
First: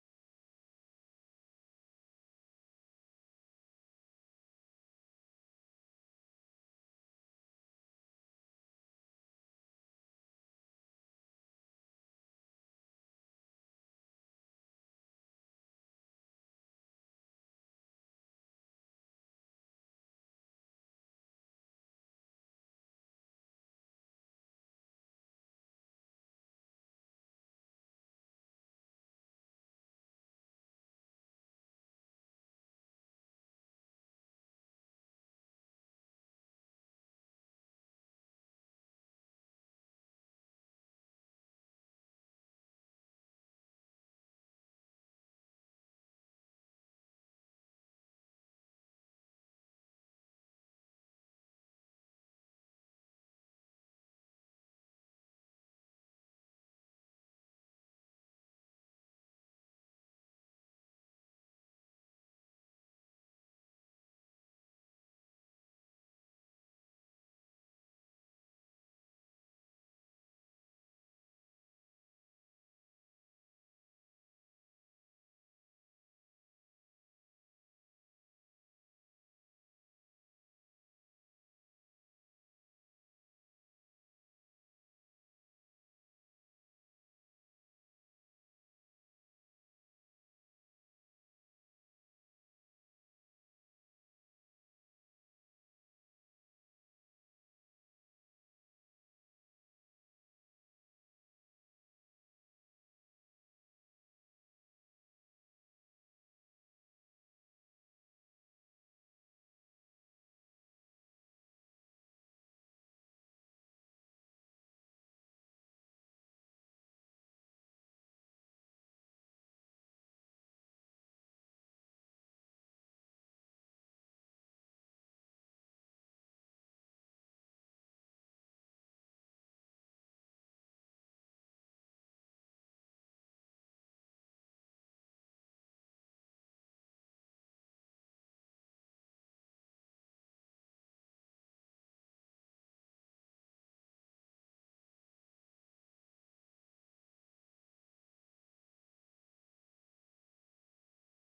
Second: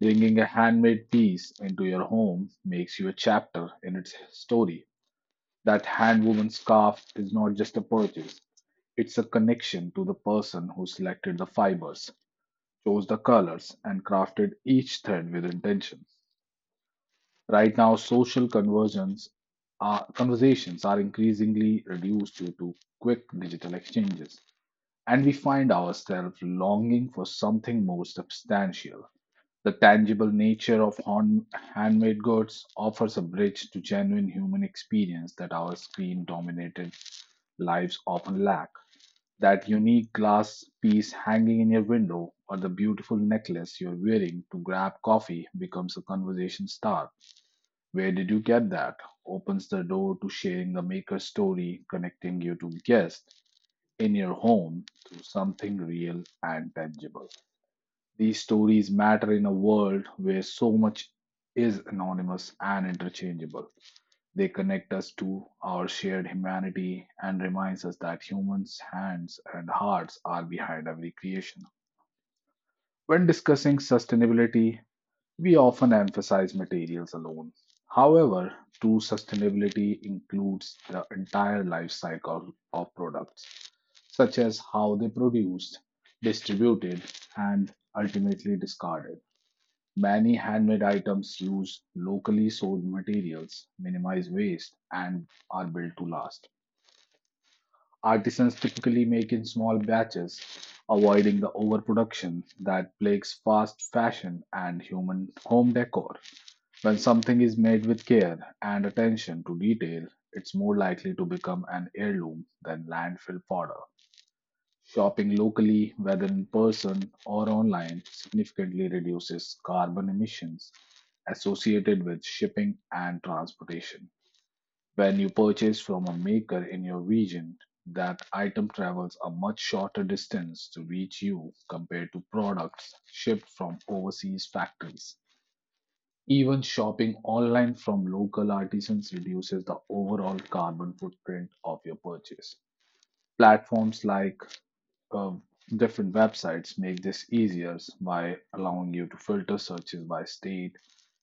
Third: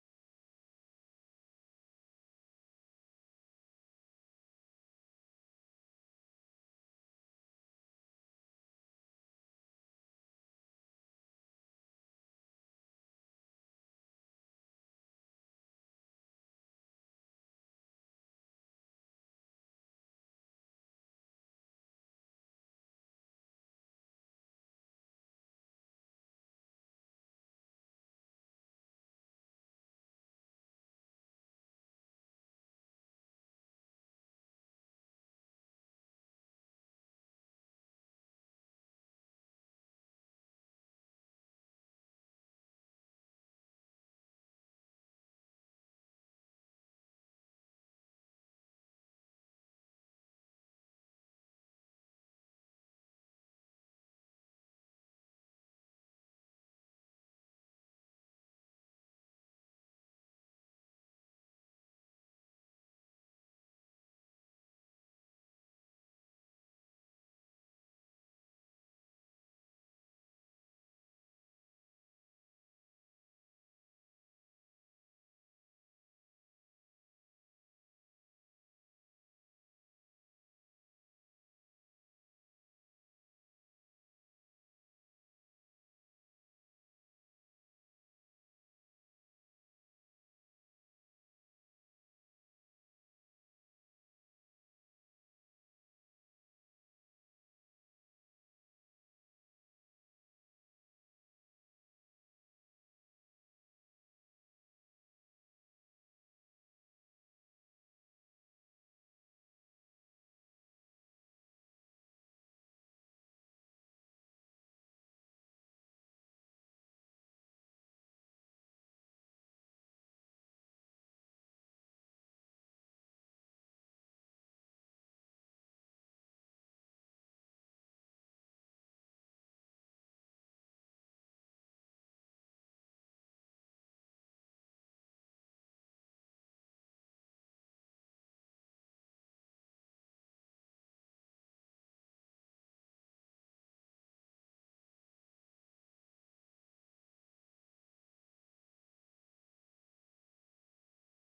Speaker 3: Bringing a handmade piece into your home makes you a chapter in its story. That handwoven scarf is not just a purchase, it's a connection to the person who selected the fibers, chose the colors, and crafted each thread with intention. Right now, conversations are increasingly reduced due to quick digital exchanges and we find ourselves longing for something more substantial. The tangible nature of handmade goods offers a bridge to genuine human experience that our screen dominated lives often lack. That unique glass piece hanging in your window or the beautiful necklace you're wearing to grab coffee becomes a conversation start. Where did you get that? Opens the door to sharing the maker's story, connecting you to guests in your home to something real and tangible. These stories matter in a world where so much is anonymous and interchangeable. They connect us to our shared humanity and reminds us that humans' hands and hearts are behind every creation. When discussing sustainability, we often emphasize materials alone. However, true sustainability includes the entire life cycle of products such as how they produced, distributed, and ultimately discarded. Many handmade items use locally sourced materials, minimize waste, and are built to last. Artisans typically make in small batches, avoiding the overproduction that plagues fast fashion and human home decor. When something is made with care and attention to detail, it's more likely to become an heirloom than landfill fodder. Shopping locally, whether in person or online, significantly reduces carbon emissions associated with shipping and transportation. When you purchase from a maker in your region, that item travels a much shorter distance to reach you compared to products shipped from overseas factories. Even shopping online from local artisans reduces the overall carbon footprint of your purchase. Platforms like um, different websites make this easier by allowing you to filter searches by state,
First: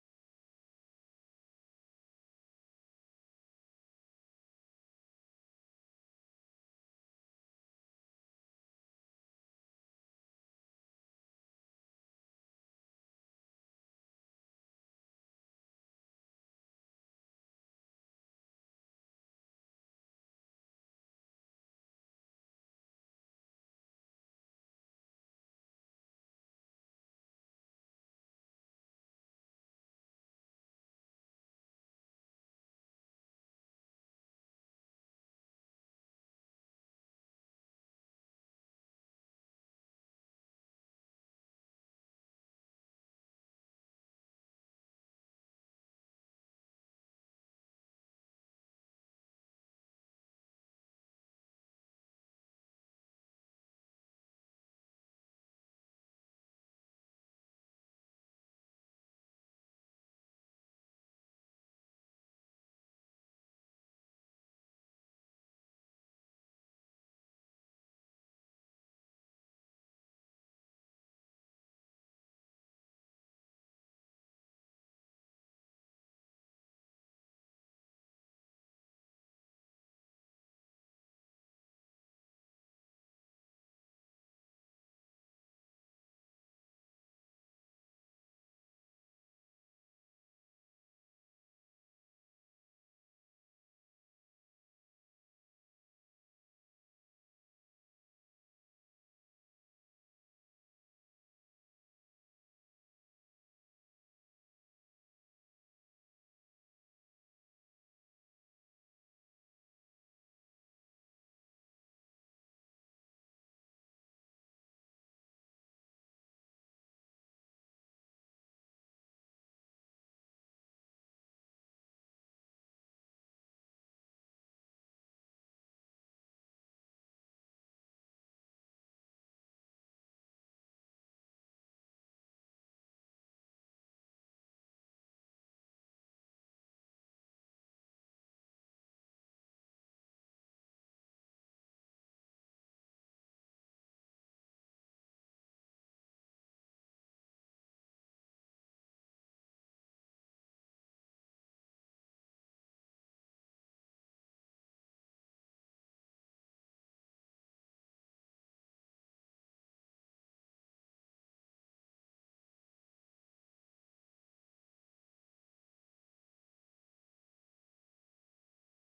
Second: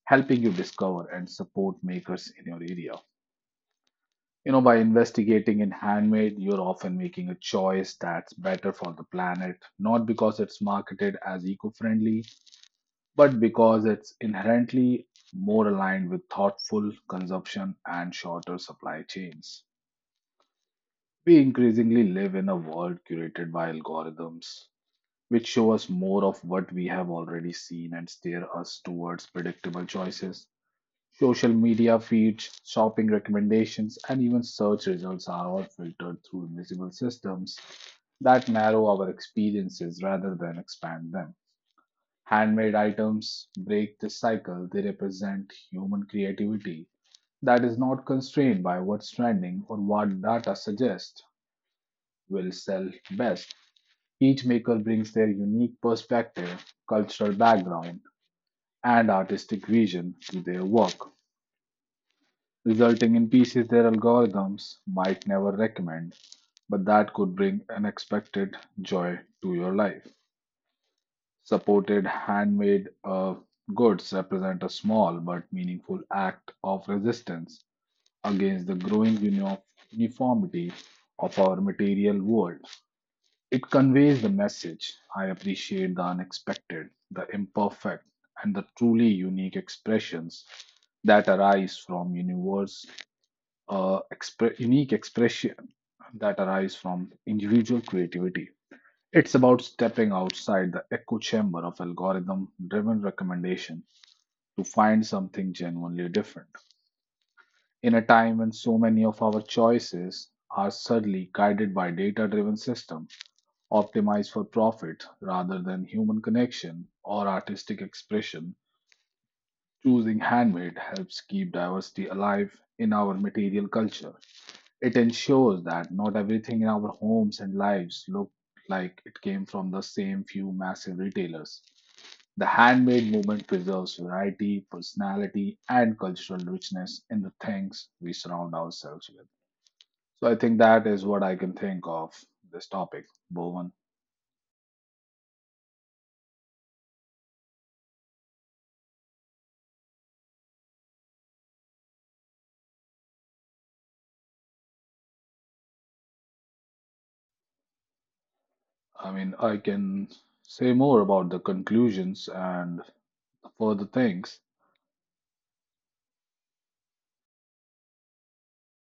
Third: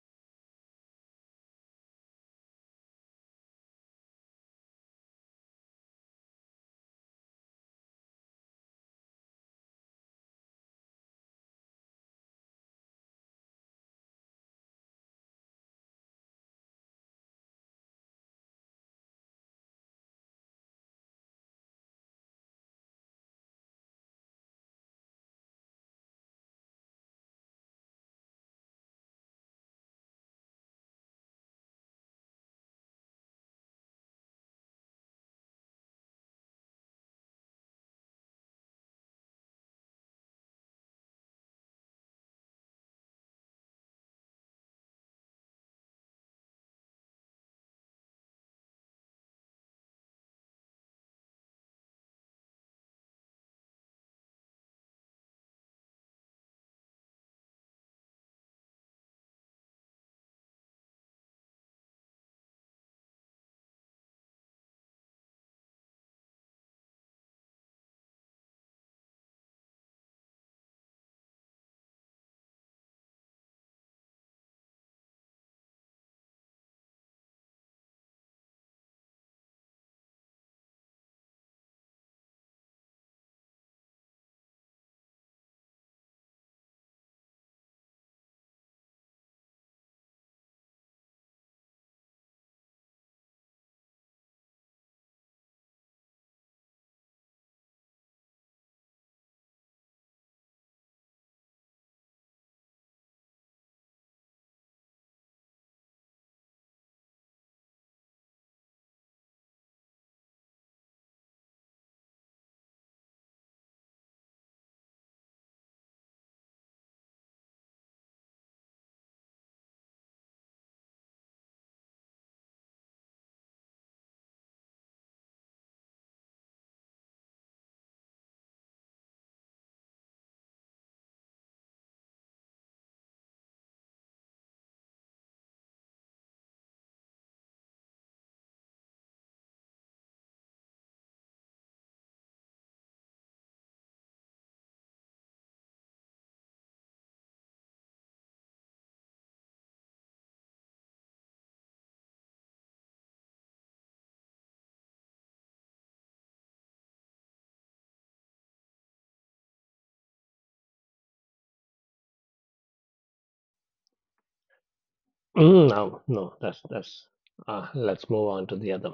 Speaker 3: helping you discover and support makers in your area. You know, by investigating in handmade, you're often making a choice that's better for the planet, not because it's marketed as eco friendly, but because it's inherently more aligned with thoughtful consumption and shorter supply chains. We increasingly live in a world curated by algorithms which show us more of what we have already seen and steer us towards predictable choices. Social media feeds, shopping recommendations, and even search results are all filtered through invisible systems that narrow our experiences rather than expand them. Handmade items break this cycle, they represent human creativity that is not constrained by what's trending or what data suggests will sell best. Each maker brings their unique perspective, cultural background, and artistic vision to their work, resulting in pieces their algorithms might never recommend, but that could bring unexpected joy to your life. Supported handmade goods represent a small but meaningful act of resistance against the growing uniformity of our material world. It conveys the message I appreciate the unexpected, the imperfect, and the truly unique expressions that arise from unique expression that arise from individual creativity. It's about stepping outside the echo chamber of algorithm driven recommendation to find something genuinely different. In a time when so many of our choices are subtly guided by data driven systems, optimized for profit rather than human connection or artistic expression, choosing handmade helps keep diversity alive in our material culture. It ensures that not everything in our homes and lives look like it came from the same few massive retailers. The handmade movement preserves variety, personality, and cultural richness in the things we surround ourselves with. So I think that is what I can think of this topic, Bowen. I mean, I can say more about the conclusions and further things.
Speaker 1: Mm, no, no, that's that's. Let's move on to the other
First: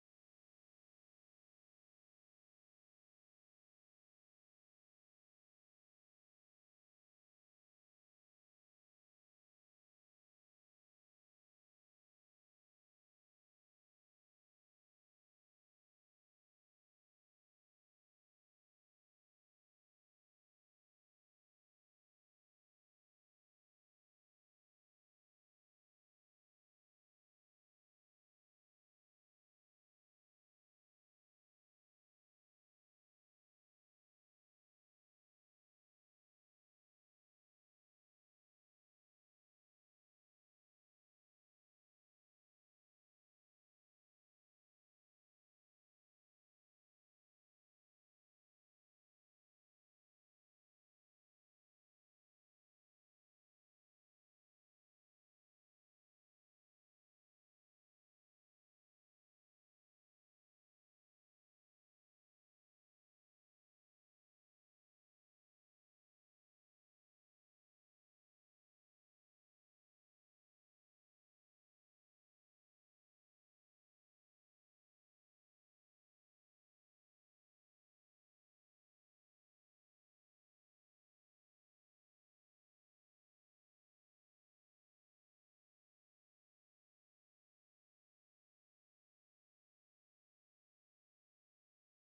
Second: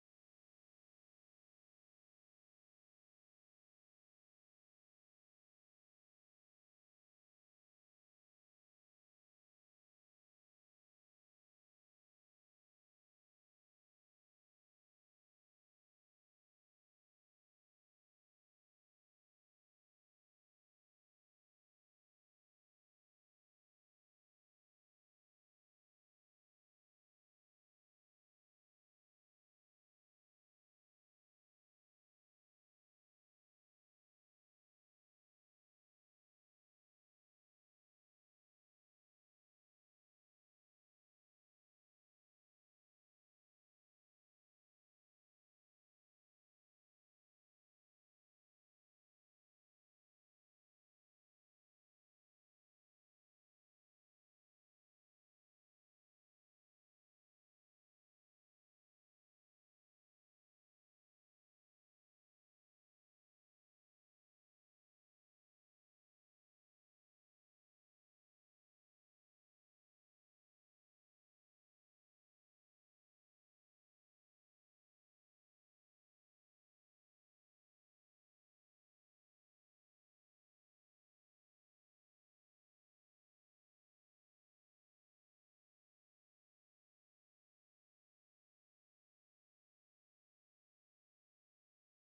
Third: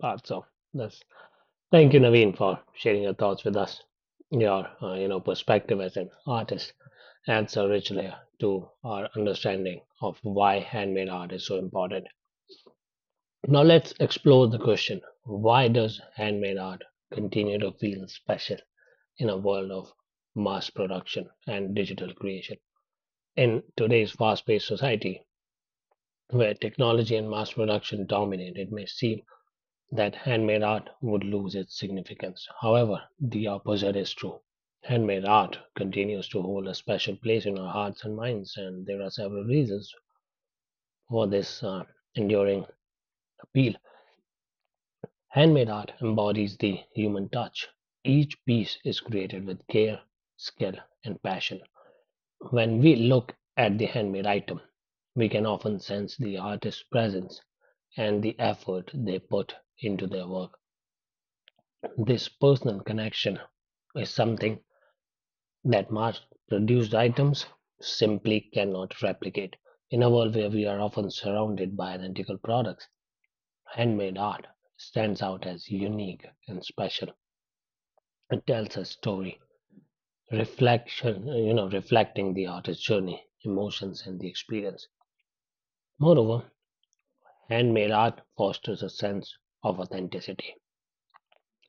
Speaker 1: part. So, that's, thank you, Naveen, for sharing your thoughts with us. Your perspective as an artist adds a rich layer to our understanding of why handmade art is so important. Now let's explore the question, why does handmade art continue to feel special in a world of mass production and digital creation? In today's fast paced society, where technology and mass production dominate, it may seem that handmade art would lose its significance. However, the opposite is true. Handmade art continues to hold a special place in our hearts and minds, and there are several reasons for this enduring appeal. Handmade art embodies the human touch. Each piece is created with care, skill, and passion. When we look at the handmade item, we can often sense the artist's presence and the effort they put into their work. This personal connection is something that mass produced items simply cannot replicate. In a world where we are often surrounded by identical products, handmade art stands out as unique and special. It tells a story, reflecting the artist's journey, emotions, and the experience. Moreover, handmade art fosters a sense of authenticity.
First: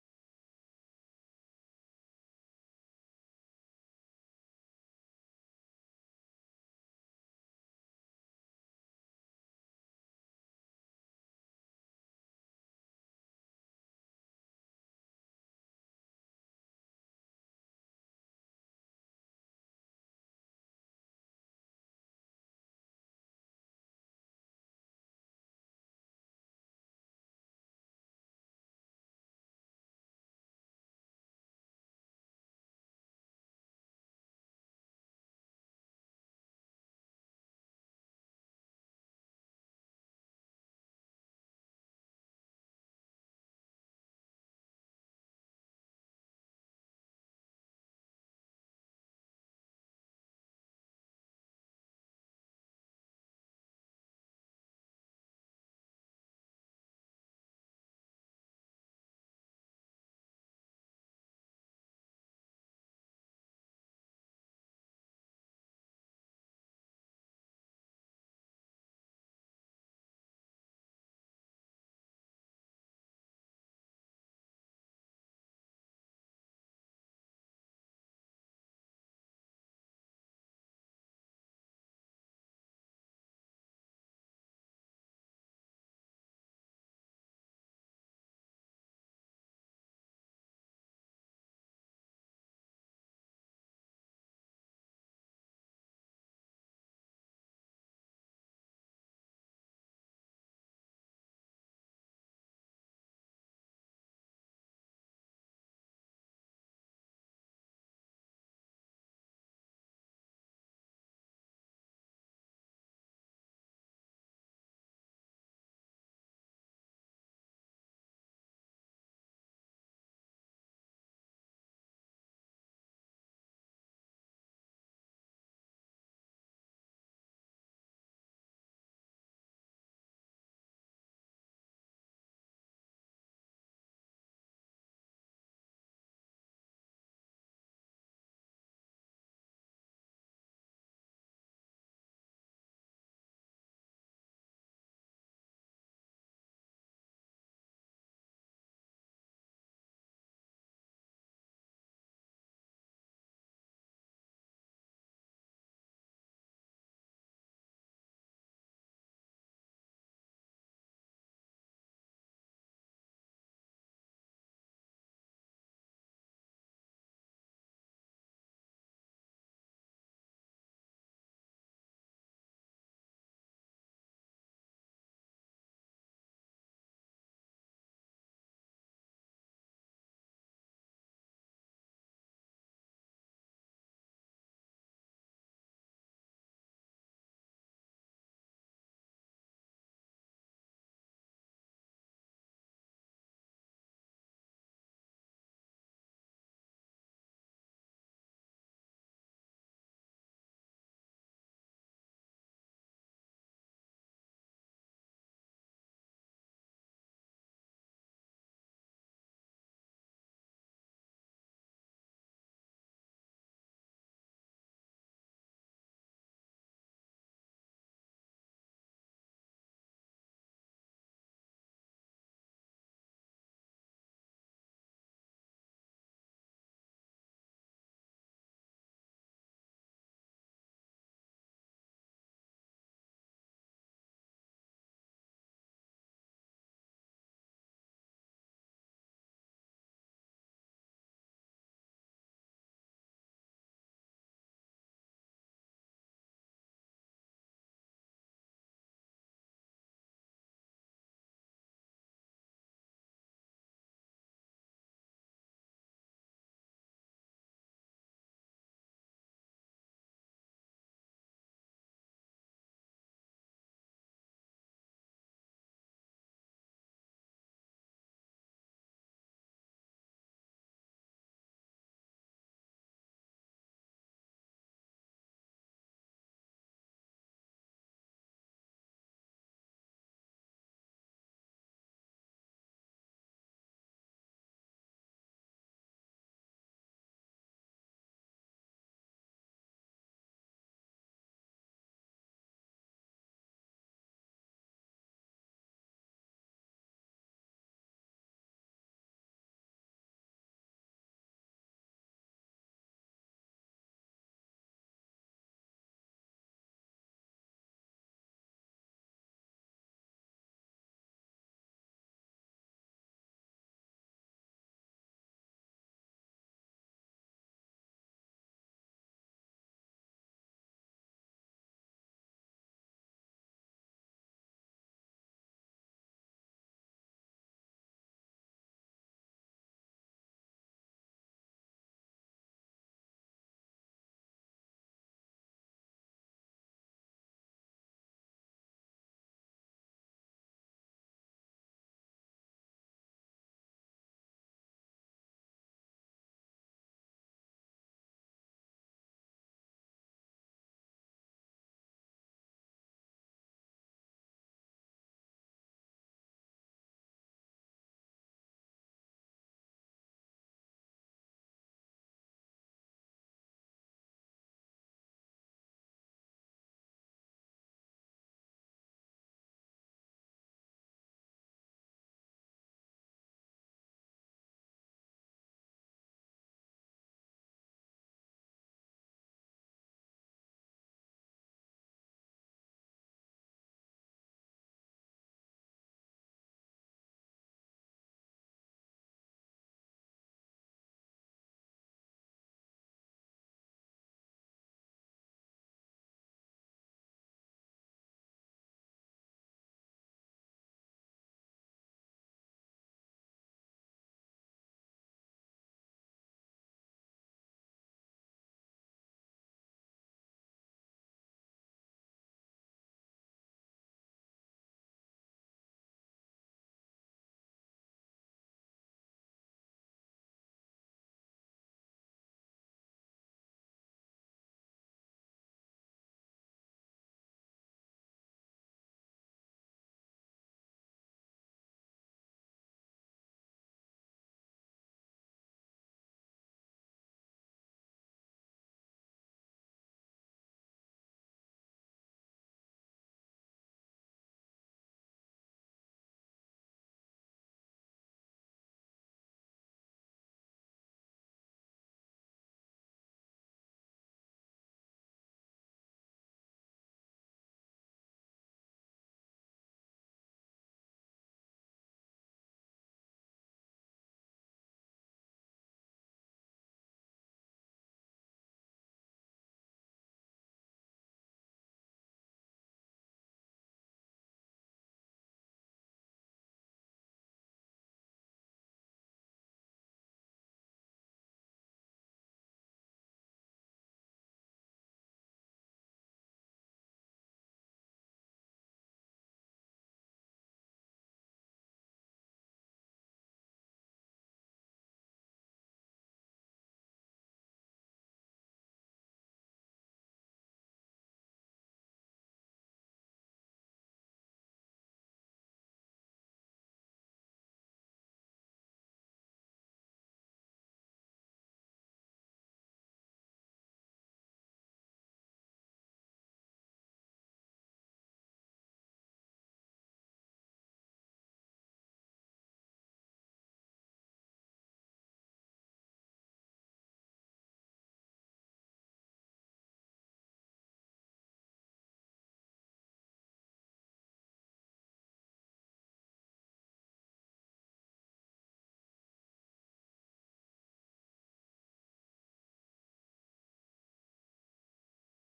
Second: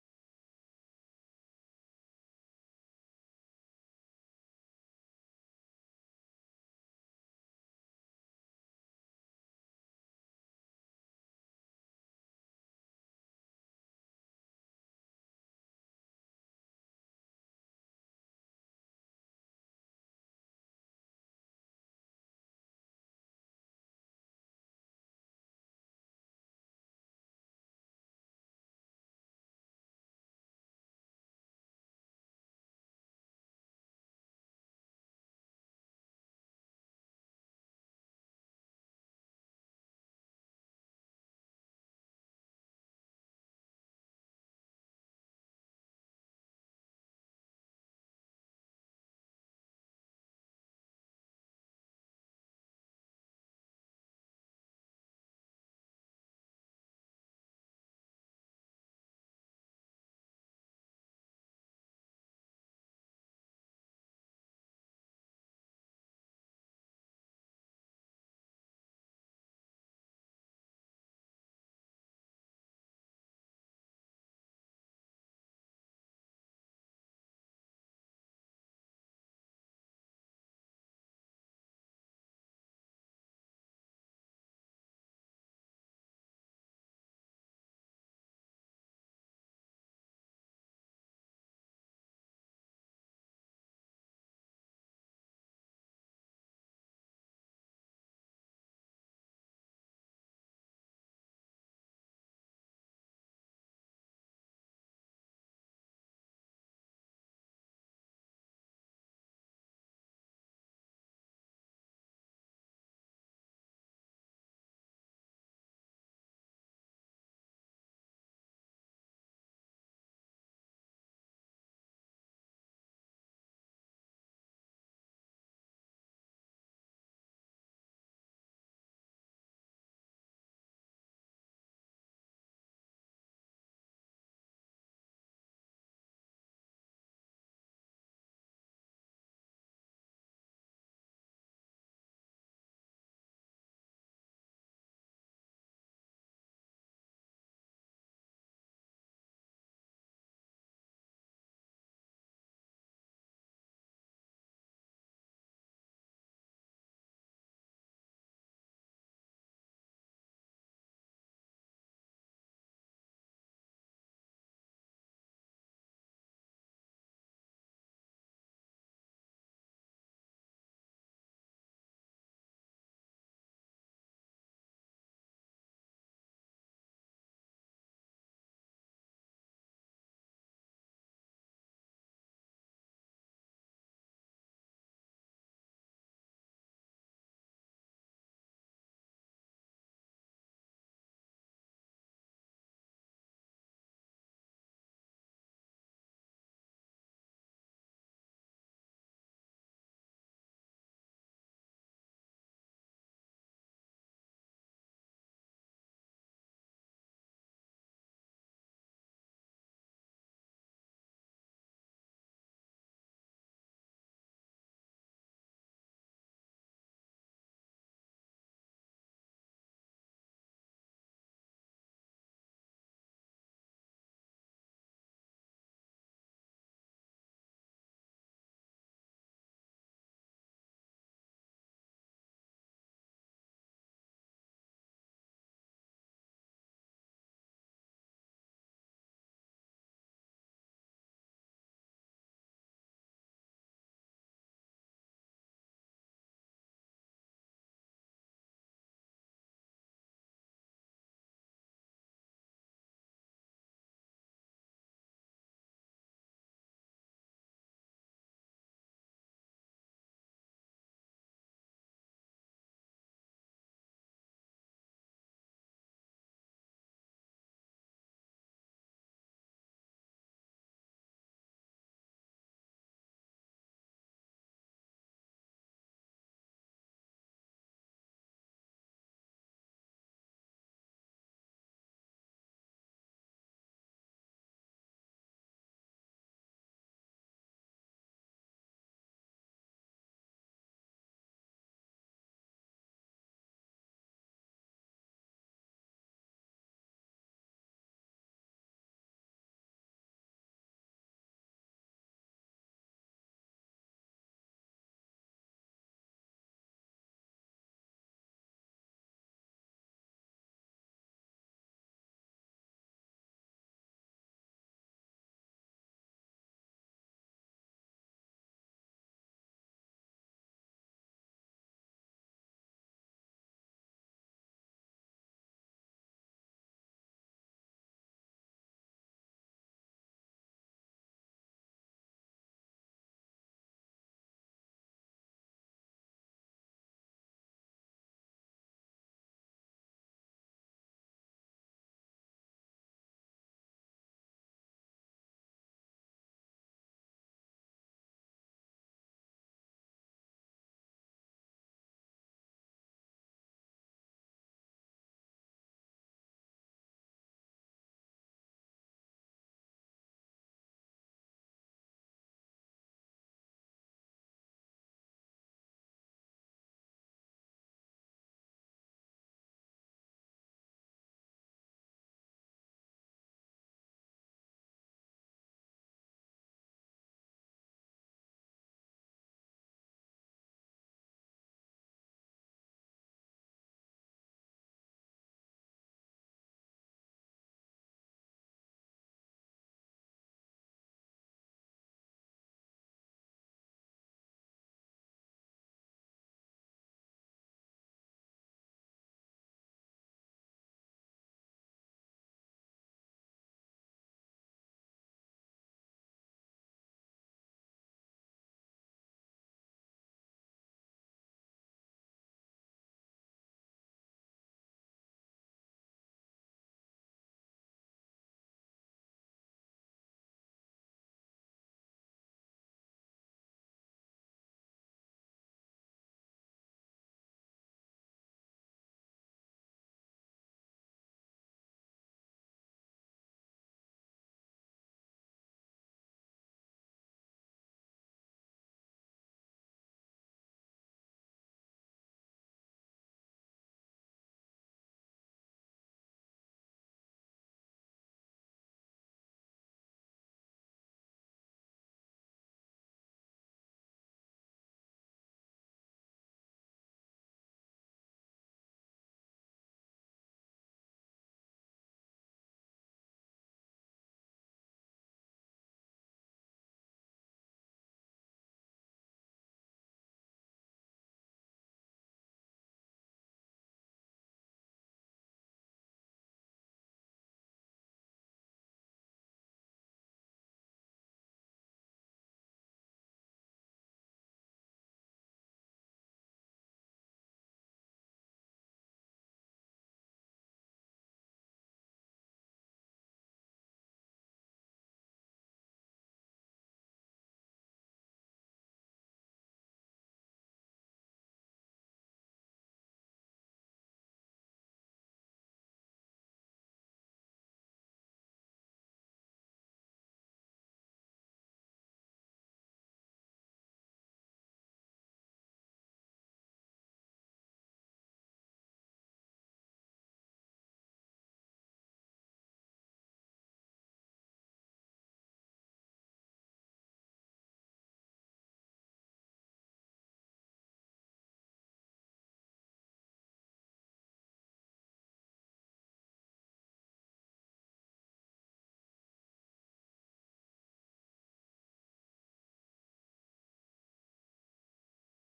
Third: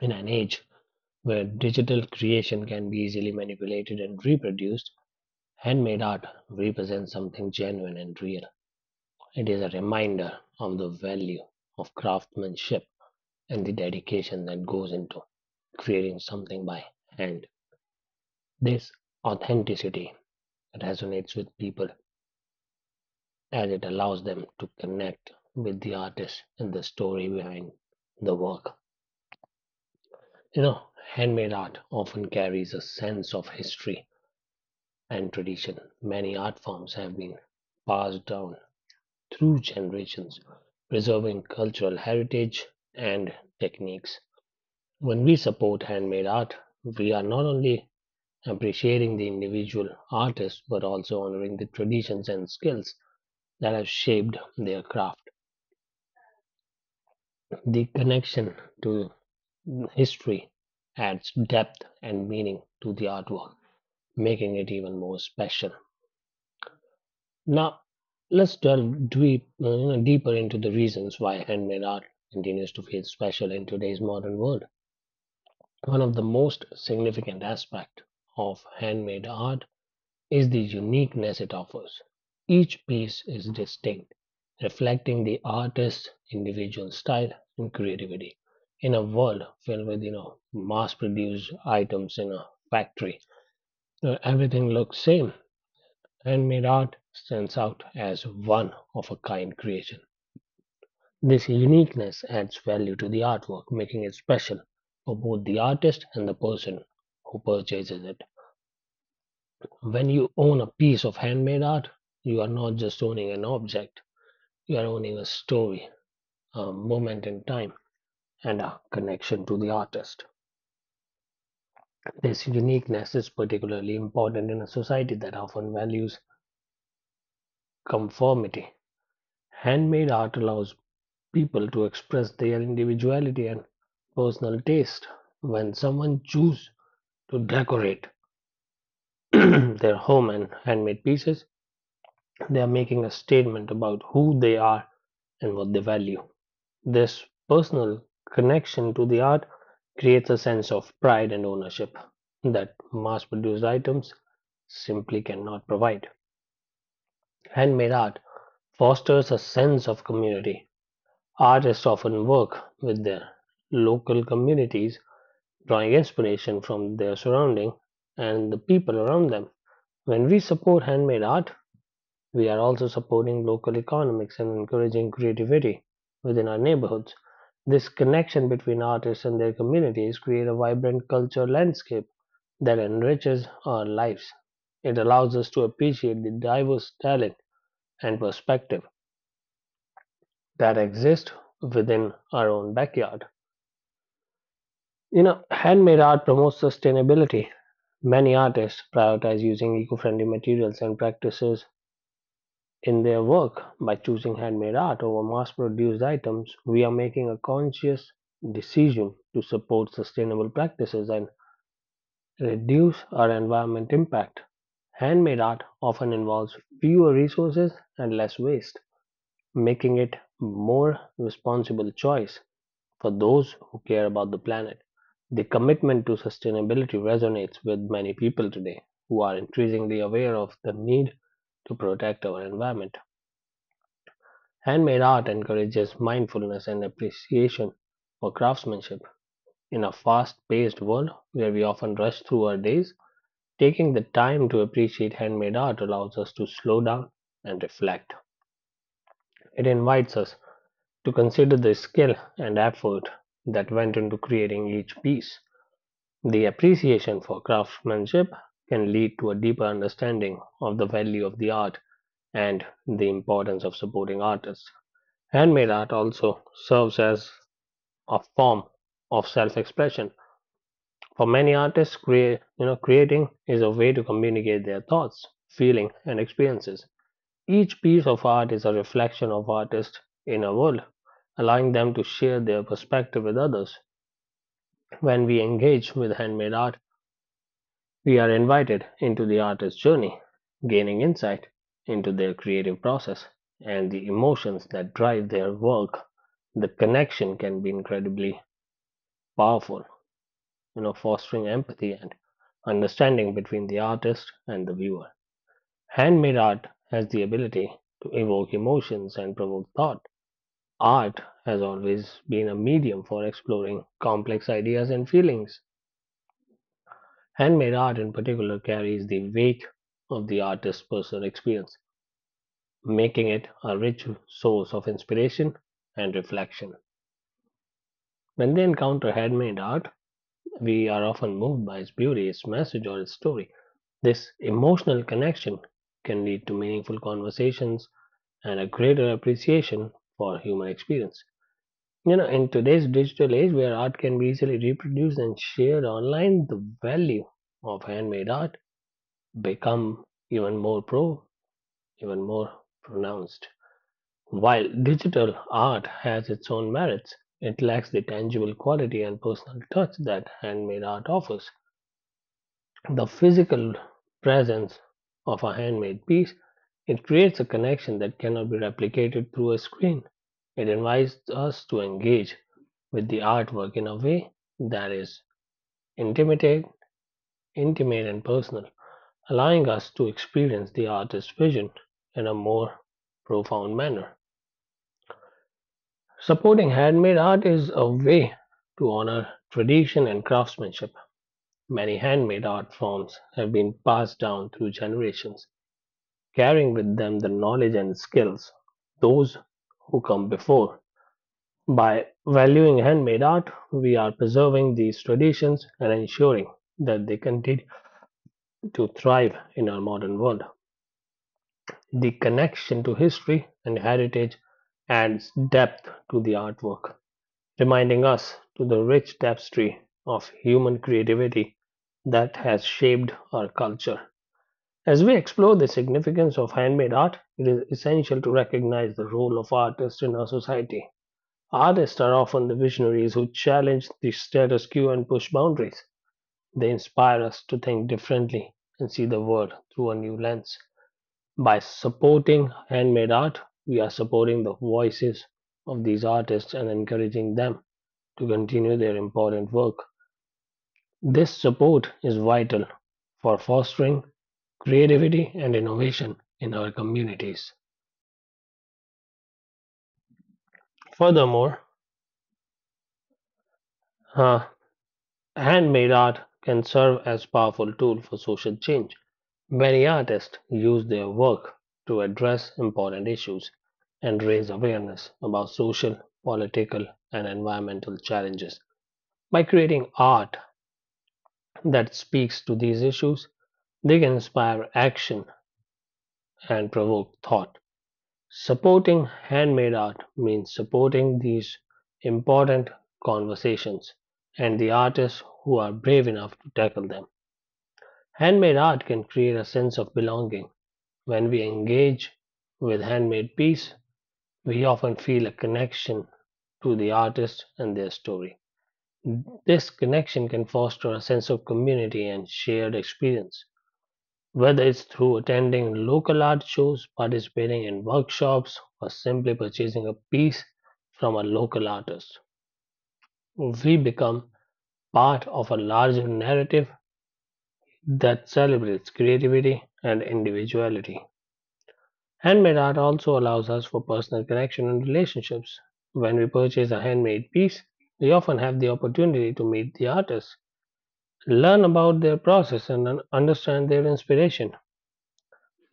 Speaker 1: In an age where digital creation can be easily manipulated and reproduced, handmade art represents something genuine and real. It is a reminder of the value of craftsmanship and the dedication that goes into creating something by hand. This authenticity resonates with people as it allows them to connect with the artist and the story behind the work. You know, handmade art often carries a sense of history and tradition. Many art forms have been passed down through generations, preserving cultural heritage and techniques. When we support handmade art, we are not only appreciating the individual artist but also honoring the traditions and skills that have shaped their craft. The connection to history adds depth and meaning to the artwork, making it even more special. Now, let's deeper into the reasons why handmade art continues to feel special in today's modern world. One of the most significant aspects of handmade art is the uniqueness it offers. Each piece is distinct, reflecting the artist's individual style and creativity. In a world filled with, mass-produced items in a factory, where everything looks same, handmade art stands out as one of a kind creation. This uniqueness adds value to the artwork, making it special for both the artist and the person who purchases it. When you own a piece of handmade art, you are not just owning an object, you are owning a story, a moment in time, and a connection to the artist. This uniqueness is particularly important in a society that often values conformity. Handmade art allows people to express their individuality and personal taste. When someone chooses to decorate their home and handmade pieces, they are making a statement about who they are and what they value. This personal connection to the art creates a sense of pride and ownership that mass produced items simply cannot provide. Handmade art fosters a sense of community. Artists often work with their local communities, drawing inspiration from their surrounding and the people around them. When we support handmade art, we are also supporting local economics and encouraging creativity within our neighborhoods. This connection between artists and their communities creates a vibrant cultural landscape that enriches our lives. It allows us to appreciate the diverse talent and perspective that exist within our own backyard. Handmade art promotes sustainability. Many artists prioritize using eco-friendly materials and practices in their work by choosing handmade art over mass produced items, we are making a conscious decision to support sustainable practices and reduce our environment impact. Handmade art often involves fewer resources and less waste, making it a more responsible choice for those who care about the planet. The commitment to sustainability resonates with many people today who are increasingly aware of the need to protect our environment. Handmade art encourages mindfulness and appreciation for craftsmanship. In a fast paced world where we often rush through our days, taking the time to appreciate handmade art allows us to slow down and reflect. It invites us to consider the skill and effort that went into creating each piece. The appreciation for craftsmanship can lead to a deeper understanding of the value of the art and the importance of supporting artists. Handmade art also serves as a form of self-expression. For many artists, creating is a way to communicate their thoughts, feelings, and experiences. Each piece of art is a reflection of artists' inner world, allowing them to share their perspective with others. When we engage with handmade art, we are invited into the artist's journey, gaining insight into their creative process and the emotions that drive their work. The connection can be incredibly powerful, fostering empathy and understanding between the artist and the viewer. Handmade art has the ability to evoke emotions and provoke thought. Art has always been a medium for exploring complex ideas and feelings. Handmade art, in particular, carries the weight of the artist's personal experience, making it a rich source of inspiration and reflection. When they encounter handmade art, we are often moved by its beauty, its message, or its story. This emotional connection can lead to meaningful conversations and a greater appreciation for human experience. In today's digital age where art can be easily reproduced and shared online, the value of handmade art become even more pro, even more pronounced. While digital art has its own merits, it lacks the tangible quality and personal touch that handmade art offers. The physical presence of a handmade piece, it creates a connection that cannot be replicated through a screen. It invites us to engage with the artwork in a way that is intimate, intimate and personal, allowing us to experience the artist's vision in a more profound manner. Supporting handmade art is a way to honor tradition and craftsmanship. Many handmade art forms have been passed down through generations carrying with them the knowledge and skills those who come before. By valuing handmade art, we are preserving these traditions and ensuring that they continue to thrive in our modern world. The connection to history and heritage adds depth to the artwork, reminding us to the rich tapestry of human creativity that has shaped our culture. As we explore the significance of handmade art, it is essential to recognize the role of artists in our society. Artists are often the visionaries who challenge the status quo and push boundaries. They inspire us to think differently and see the world through a new lens. By supporting handmade art, we are supporting the voices of these artists and encouraging them to continue their important work. This support is vital for fostering creativity and innovation in our communities. Furthermore, uh, handmade art can serve as powerful tool for social change. Many artists use their work to address important issues and raise awareness about social, political, and environmental challenges. By creating art that speaks to these issues, they can inspire action and provoke thought. Supporting handmade art means supporting these important conversations and the artists who are brave enough to tackle them. Handmade art can create a sense of belonging. When we engage with handmade piece, we often feel a connection to the artist and their story. This connection can foster a sense of community and shared experience. Whether it's through attending local art shows, participating in workshops, or simply purchasing a piece from a local artist, we become part of a larger narrative that celebrates creativity and individuality. Handmade art also allows us for personal connection and relationships. When we purchase a handmade piece, we often have the opportunity to meet the artist, learn about their process, and understand their inspiration.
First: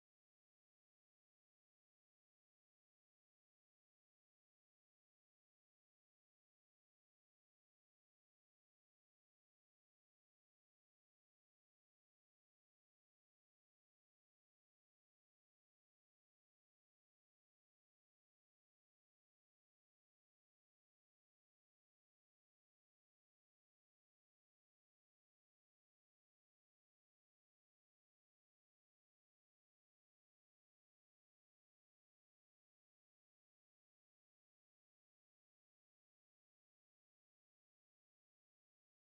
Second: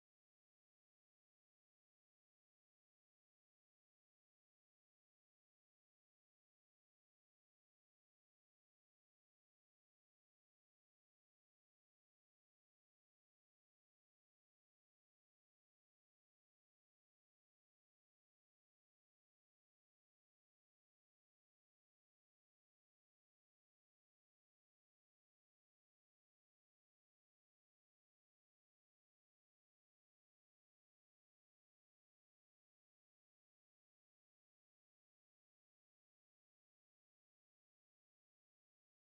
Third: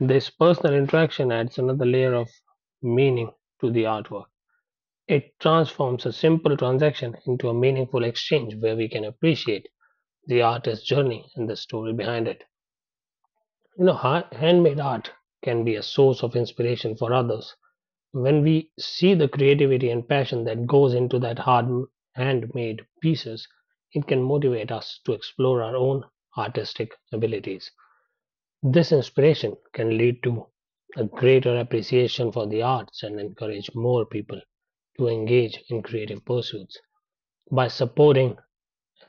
Speaker 1: This personal interaction adds another layer of meaning to the artwork. It transforms a simple transaction into a meaningful exchange where we can appreciate the artist's journey and the story behind it. You know, Handmade art can be a source of inspiration for others. When we see the creativity and passion that goes into that hard handmade pieces, it can motivate us to explore our own artistic abilities. This inspiration can lead to a greater appreciation for the arts and encourage more people to engage in creative pursuits. By supporting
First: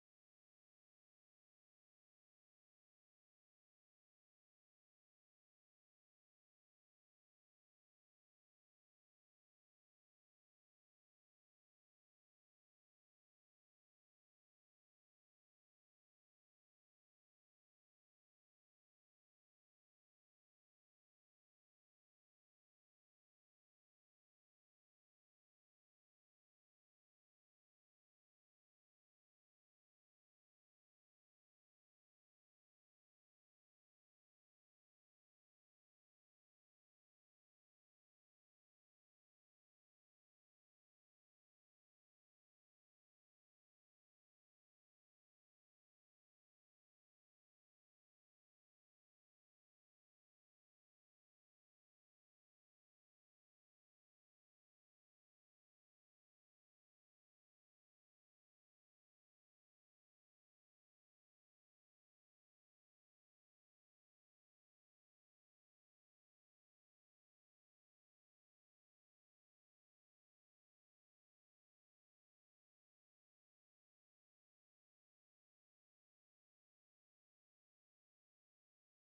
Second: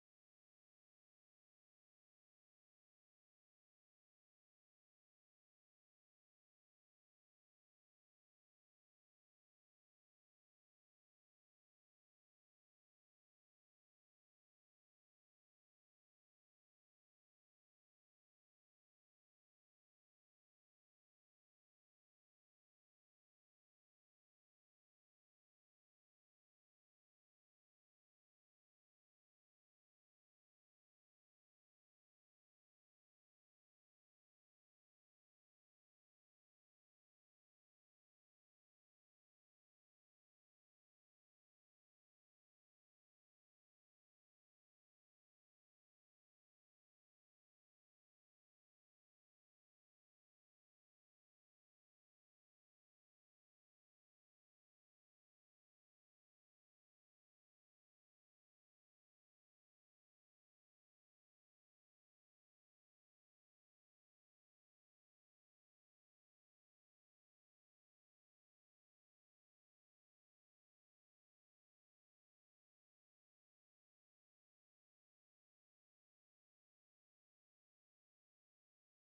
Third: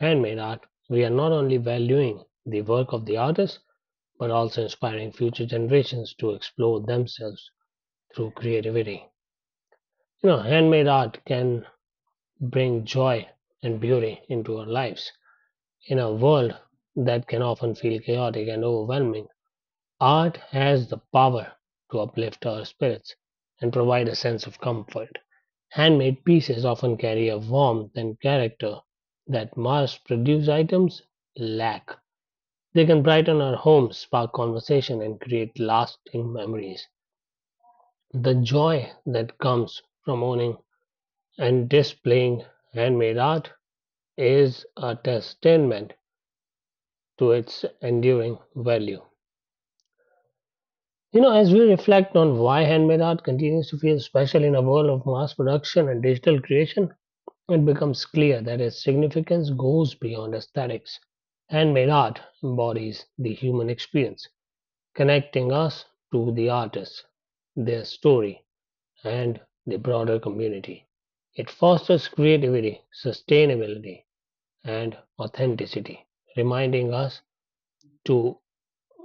Speaker 1: handmade art, we are not only valuing the work of the artist, but also inspiring future generations to explore themselves through creativity. Handmade art can bring joy and beauty into our lives. In a world that can often feel chaotic and overwhelming, art has the power to uplift our spirits and provide a sense of comfort. Handmade pieces often carry a warmth and character that mass produced items lack. They can brighten our homes, spark conversation, and create lasting memories. The joy that comes from owning and displaying handmade art is a testament to its enduring value. As we reflect on why handmade art continues to feel special in a world of mass production and digital creation, it becomes clear that its significance goes beyond aesthetics. Handmade art embodies the human experience, connecting us to the artists, their story, and the broader community. It fosters creativity, sustainability, and authenticity, reminding us to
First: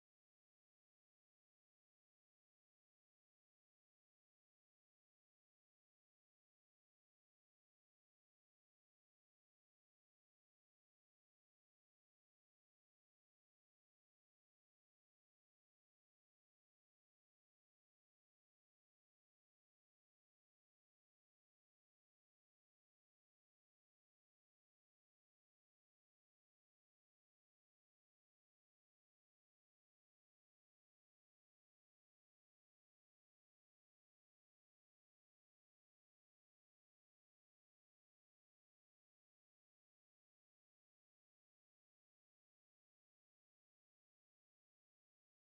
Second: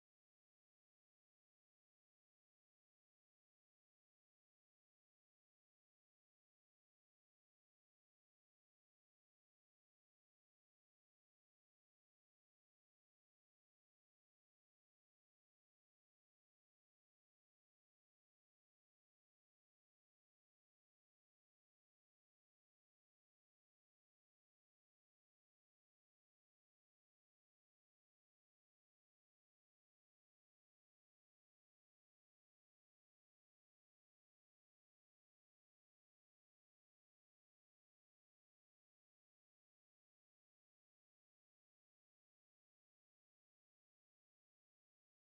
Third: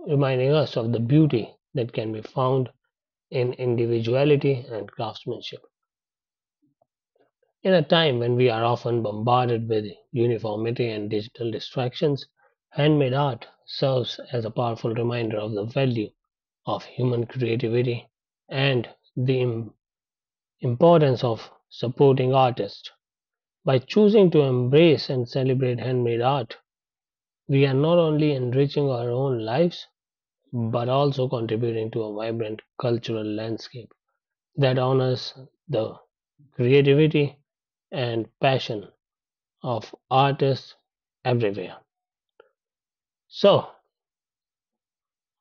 Speaker 1: reminding us of the beauty that can be found in individuality and craftsmanship. In a time when we are often bombarded with uniformity and digital distractions, handmade art serves as a powerful reminder of the value of human creativity and the im- importance of supporting artists. By choosing to embrace and celebrate handmade art, we are not only enriching our own lives but also contributing to a vibrant cultural landscape that honors the creativity and passion of artists everywhere. So,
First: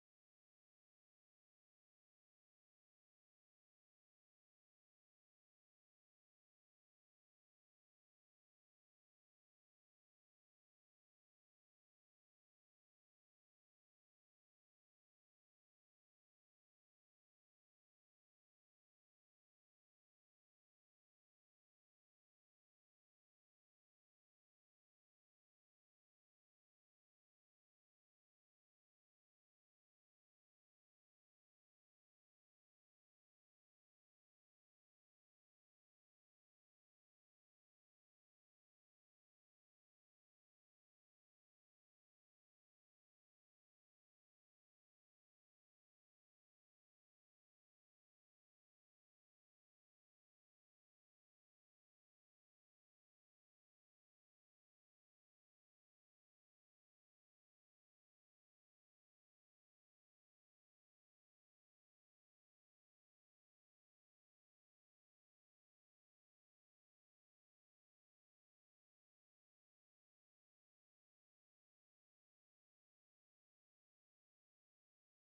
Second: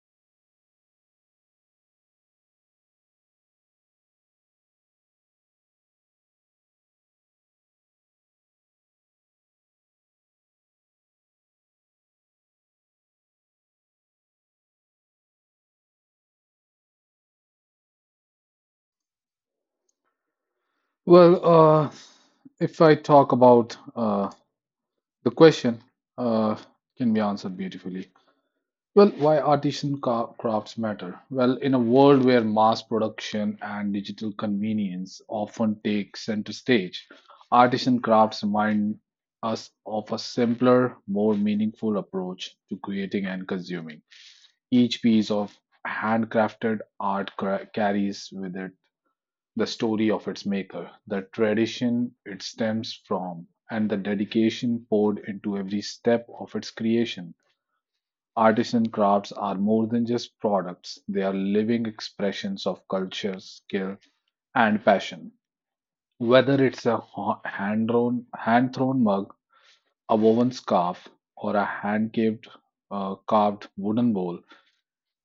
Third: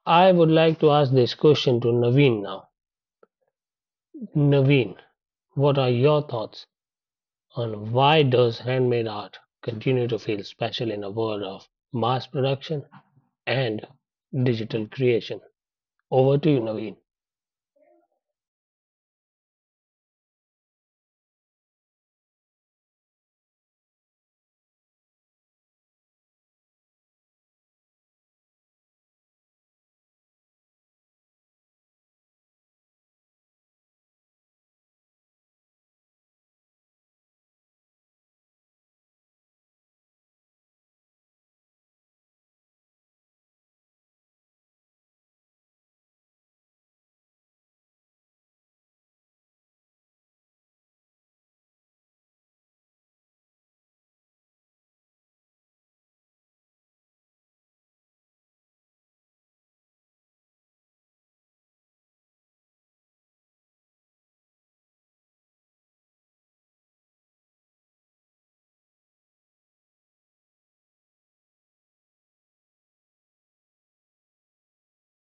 Speaker 1: I would like to ask this question to Naveen now. Naveen, what are your thoughts on why does handmade art continue to feel special in a world of mass production and digital creation? Over to you, Naveen.
Speaker 3: Well, if I talk about the question, uh, can be answered beautifully. Well, why artisan crafts matter? Well, in a world where mass production and digital convenience often take center stage, artisan crafts remind us of a simpler, more meaningful approach to creating and consuming. Each piece of handcrafted art carries with it the story of its maker, the tradition it stems from, and the dedication poured into every step of its creation. Artisan crafts are more than just products, they are living expressions of culture, skill, and passion. Whether it's a hand drawn, hand thrown mug, a woven scarf, or a hand carved wooden bowl,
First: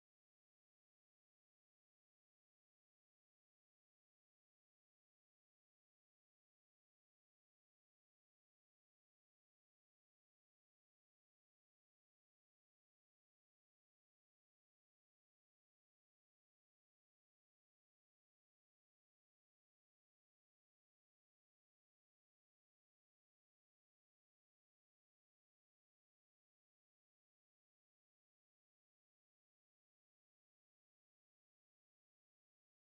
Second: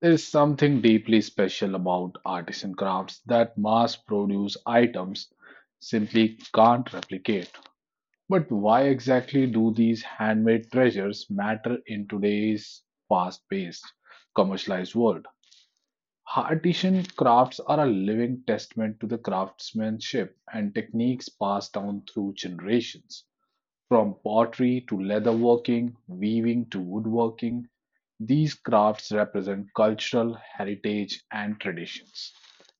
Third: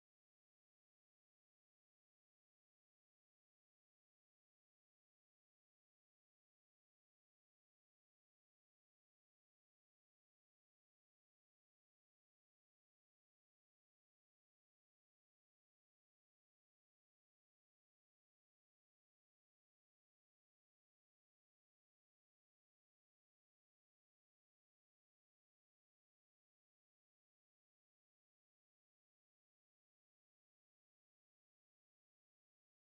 Speaker 3: there is something deeply special about artisan crafts that mass produced items simply can't replicate. But why exactly do these handmade treasures matter in today's fast paced, commercialized world? Artisan crafts are a living testament to the craftsmanship and techniques passed down through generations. From pottery to leatherworking, weaving to woodworking, these crafts represent cultural heritage and traditions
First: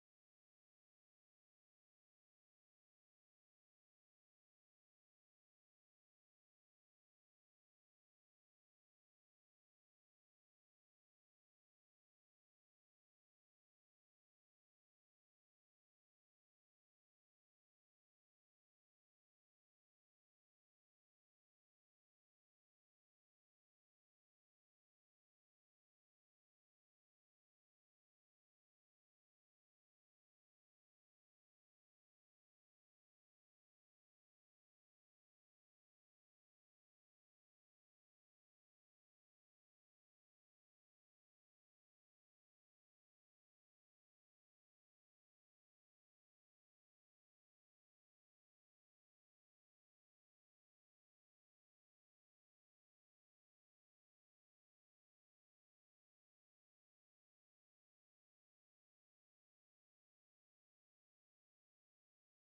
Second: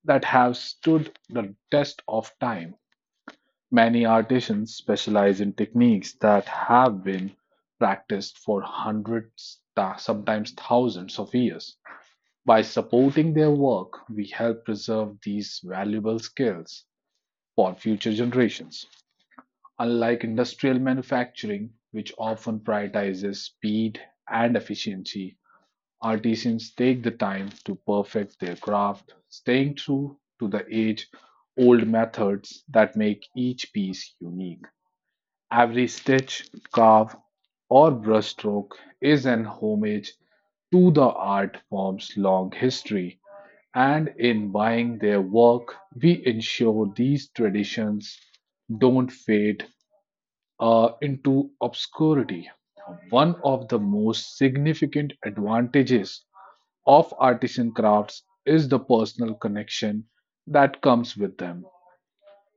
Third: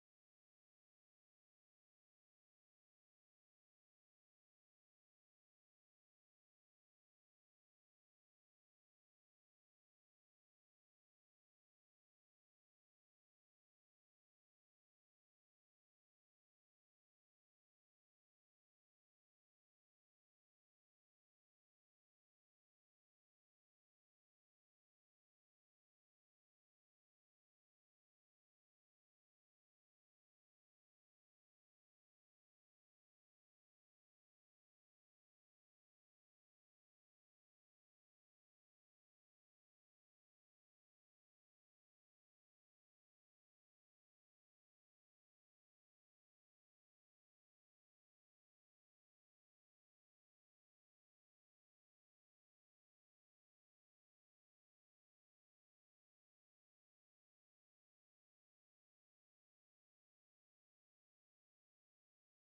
Speaker 3: that have stood the test of time. Many artisans specialize in techniques that have been practiced for hundreds, sometimes thousands of years. By supporting their work, we help preserve these valuable skills for future generations. Unlike industrial manufacturing, which often prioritizes speed and efficiency, artisans take the time to perfect their craft, staying true to the age old methods that make each piece unique. Every stitch, carve, or brushstroke is an homage to the art form's long history, and in buying their work, we ensure these traditions don't fade into obscurity. One of the most significant advantages of artisan crafts is the personal connection that comes with them.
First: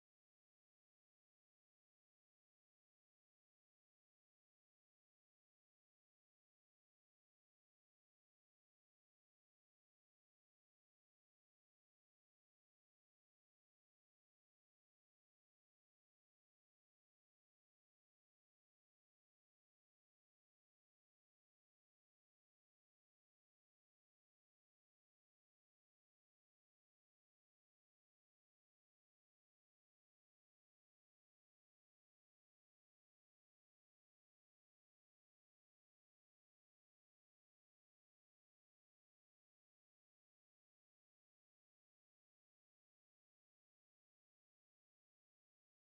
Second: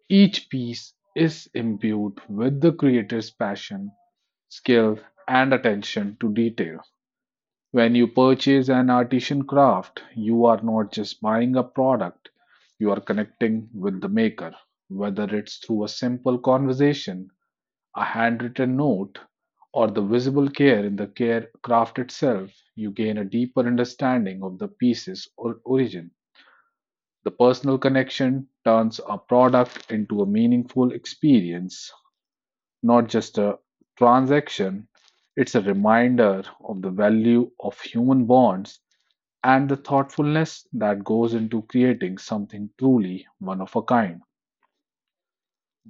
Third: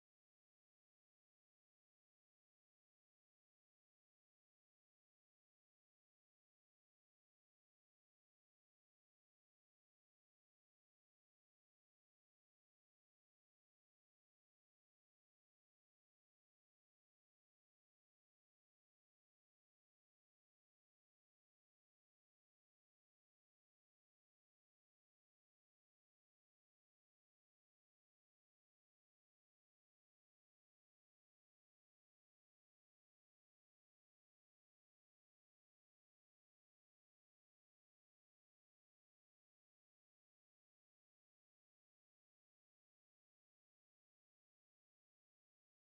Speaker 3: Each piece is imbued with the creator's passion, skill, and attention to detail. When you purchase an artisan craft, you are not just buying a product, you are connecting with the maker, whether it's through a simple conversation a handwritten note, or the visible care in the care craft itself, you gain a deeper understanding of the piece's or origin. The personal connection turns a product into a meaningful experience, not just a transaction. It's a reminder of the value of human bonds and the thoughtfulness that goes into creating something truly one of a kind.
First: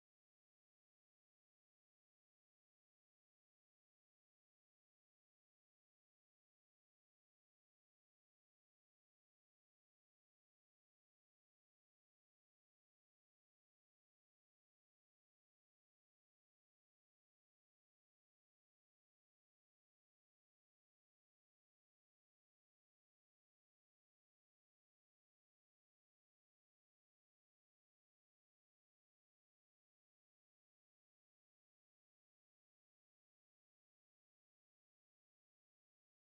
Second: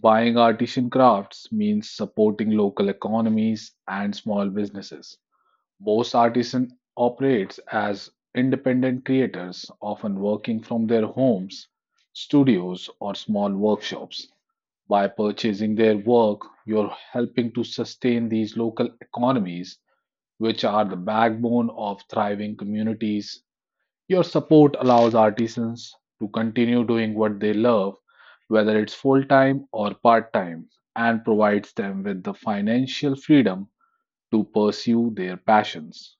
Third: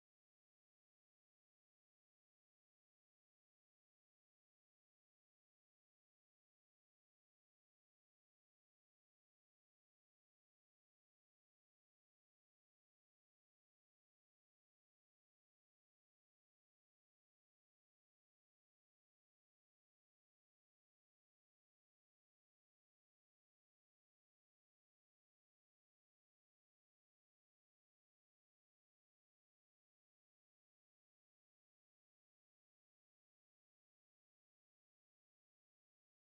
Speaker 3: Buying artisan crafts means supporting local economies and small businesses. Most artisans operates as independent creators, often working from their homes, studios, or small workshops. By purchasing their work, you're helping to sustain these local economies, which are the backbone of thriving communities. Your support allows artisans to continue doing what they love, whether it's full time or part time, and provides them with the financial freedom to pursue their passions.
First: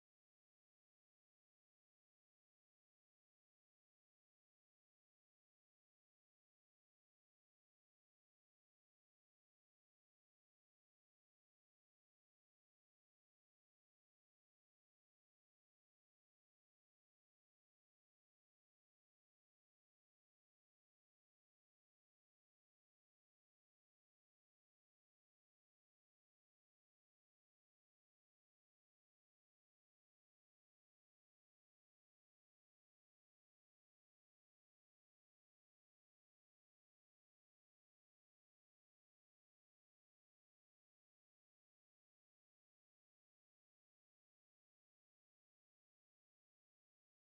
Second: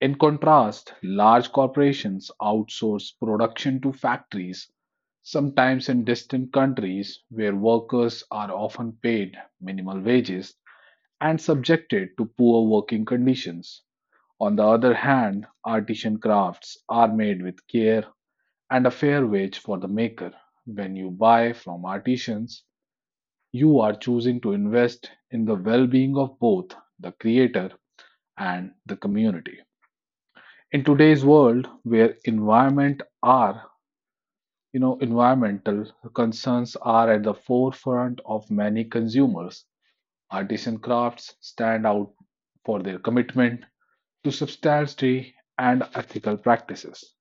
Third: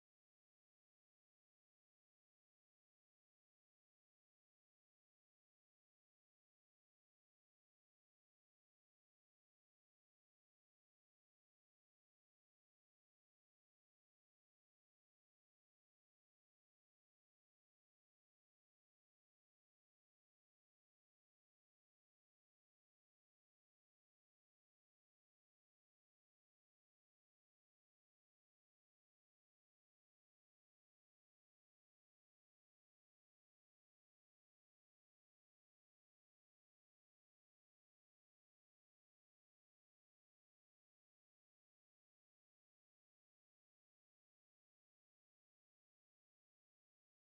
Speaker 3: In contrast, large corporations outsource production to factories, sometimes in distant countries where workers are often paid minimal wages and subjected to poor working conditions. On the other hand, artisan crafts are made with care, and a fair wage for the maker. When you buy from artisans, you are choosing to invest in the well being of both the creator and the community. In today's world where environmental concerns are at the forefront of many consumers, artisan crafts stand out for their commitment to sustainability and ethical practices.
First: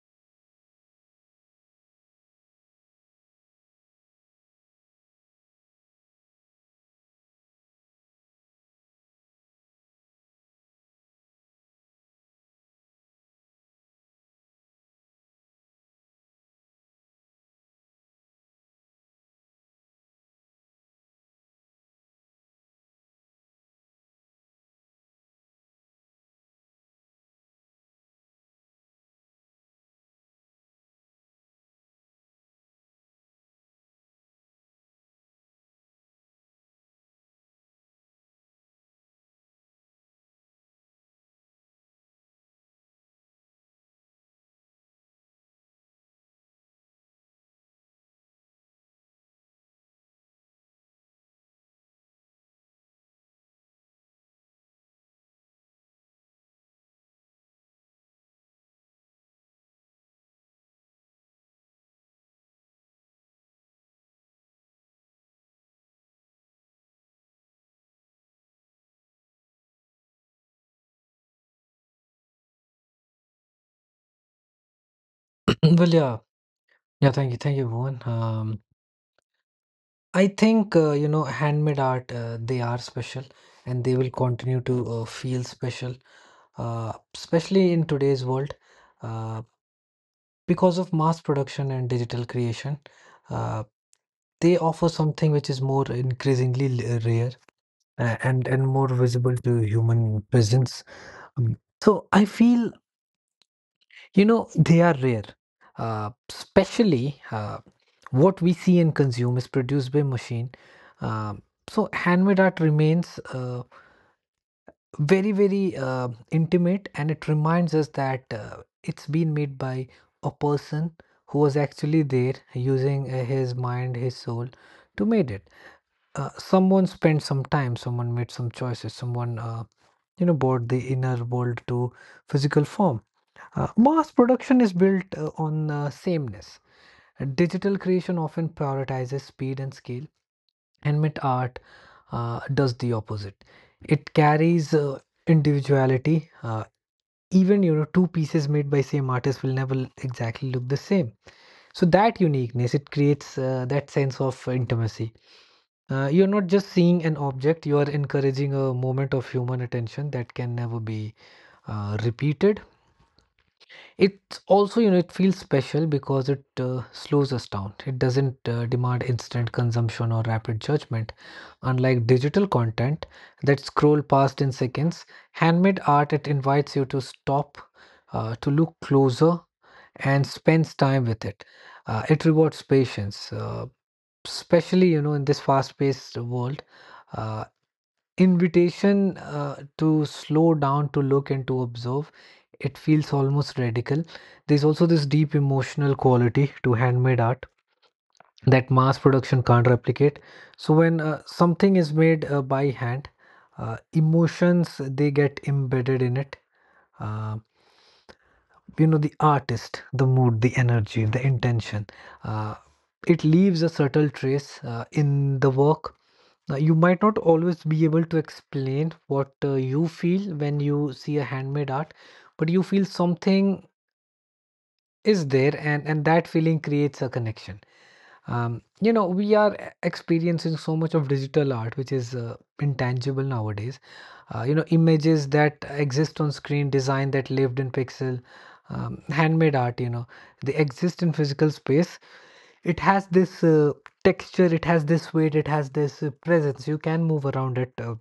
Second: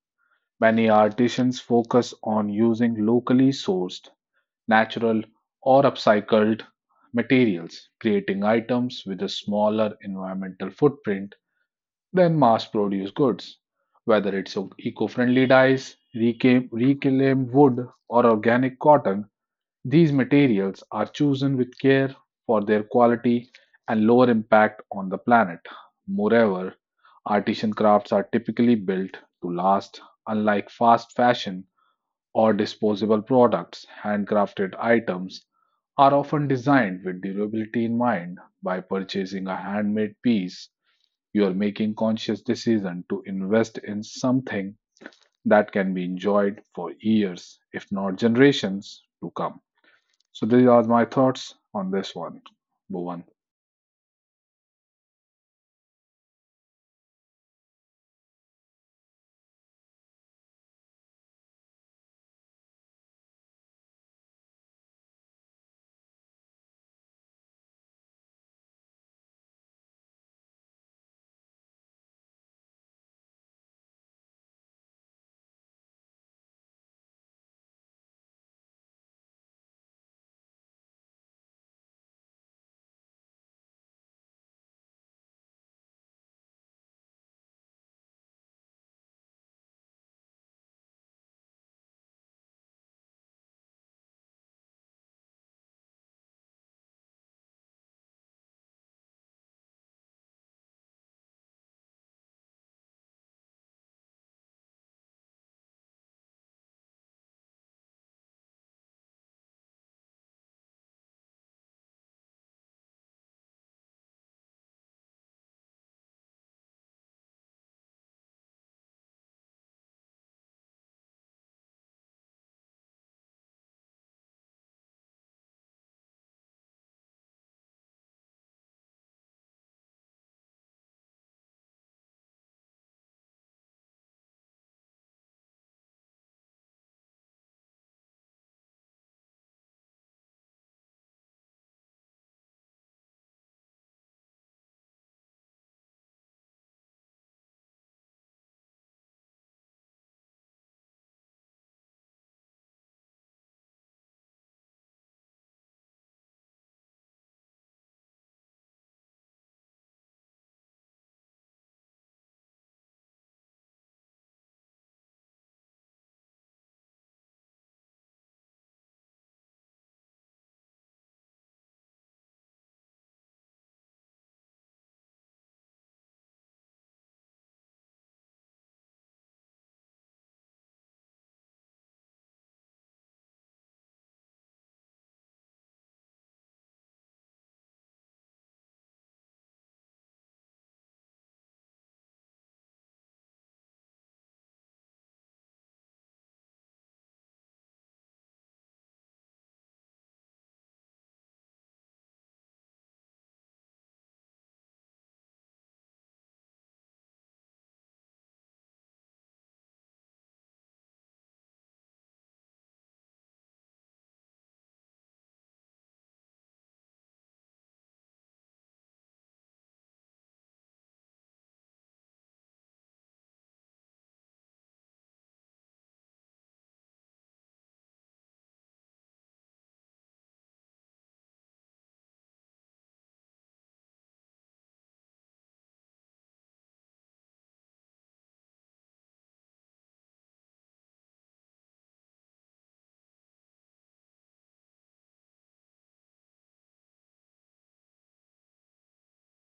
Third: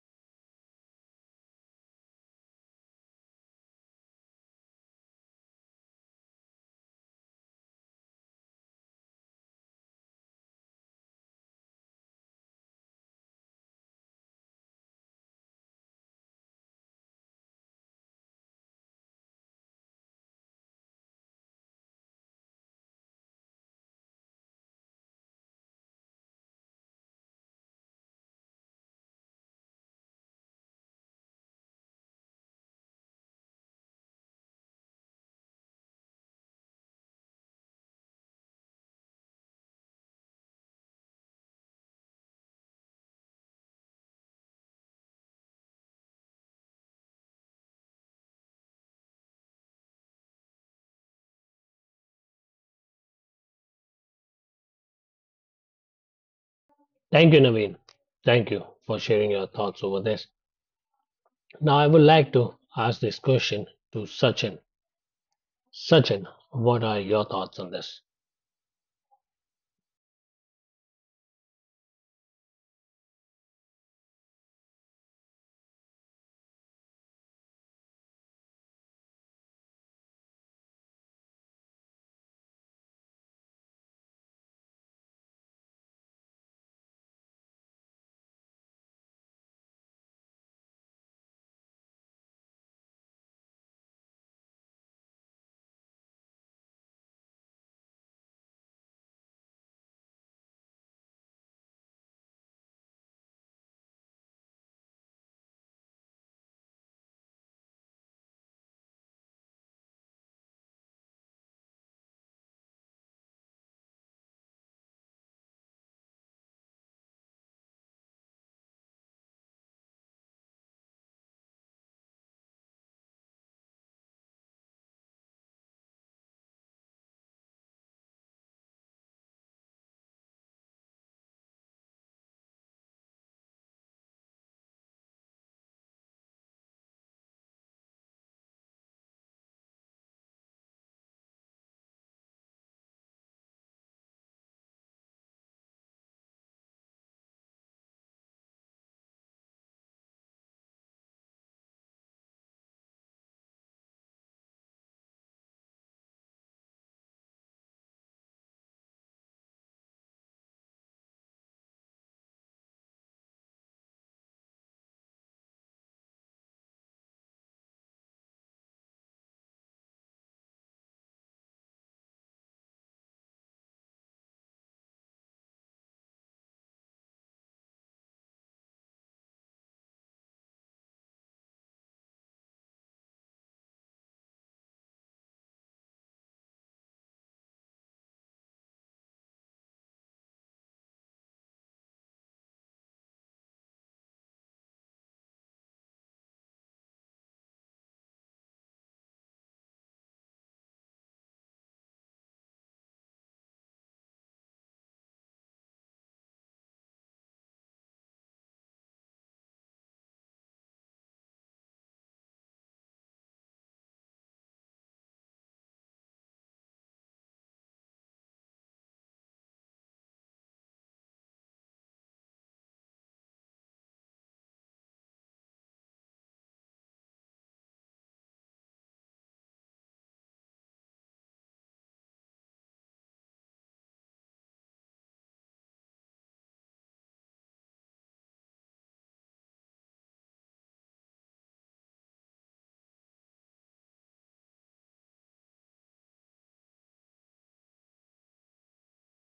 Speaker 3: Many artisans focus on using locally sourced natural, or upcycled materials, creating items with a smaller environmental footprint than mass produced goods. Whether it's eco friendly dyes, reclaimed wood, or organic cotton, these materials are chosen with care for their quality and lower impact on the planet. Moreover, artisan crafts are typically built to last, unlike fast fashion or disposable products, handcrafted items are often designed with durability in mind. By purchasing a handmade piece, you are making conscious decision to invest in something that can be enjoyed for years, if not generations, to come. So these are my thoughts on this one, Bhuvan.
Speaker 1: Thank you, Naveen. Thank you for sharing your thoughts over this. Now, I would like to ask this question to Sachin. Sachin, what are your thoughts on this?
Speaker 2: Well, yeah. Yeah, thank you. Thank you, Bhuvan. I think, you know, handmade art, they are special and they will continue to feel special, especially in today's world. Uh, Because of mass production and digital creation, uh, they offer something which is more increasingly rare, and more visible to human presence. Um, so I feel, you know, they are rare. Especially what we see and consume is produced by machine. Um so handmade art remains, very very intimate, and it reminds us that it's been made by a person who was actually there using his mind, his soul to made it. Uh, someone spent some time, someone made some choices, someone, you know, brought the inner world to physical form. Uh, mass production is built on sameness. Digital creation often prioritizes speed and scale, and mint art does the opposite. It carries, individuality, uh, even, you know, two pieces made by same artist will never exactly look the same. So that uniqueness, it creates, that sense of intimacy. Uh, you're not just seeing an object, you are encouraging a moment of human attention that can never be repeated. It also, you know, it feels special because it slows us down. It doesn't demand instant consumption or rapid judgment. Unlike digital content that scroll past in seconds, handmade art, it invites you to stop, to look closer, and spends time with it. It rewards patience, especially, you know, in this fast-paced world. Uh, Invitation to slow down, to look, and to observe. It feels almost radical. There's also this deep emotional quality to handmade art that mass production can't replicate. So when something is made by hand, emotions they get embedded in it. Uh, you know, the artist, the mood, the energy, the intention. Uh, it leaves a subtle trace in the work. You might not always be able to explain what you feel when you see a handmade art, but you feel something is there, and that feeling creates a connection. You know, we are experiencing so much of digital art, which is intangible nowadays. You know, images that exist on screen, design that lived in pixel, handmade art, you know, they exist in physical space. It has this texture, it has this weight, it has this presence. You can move around it.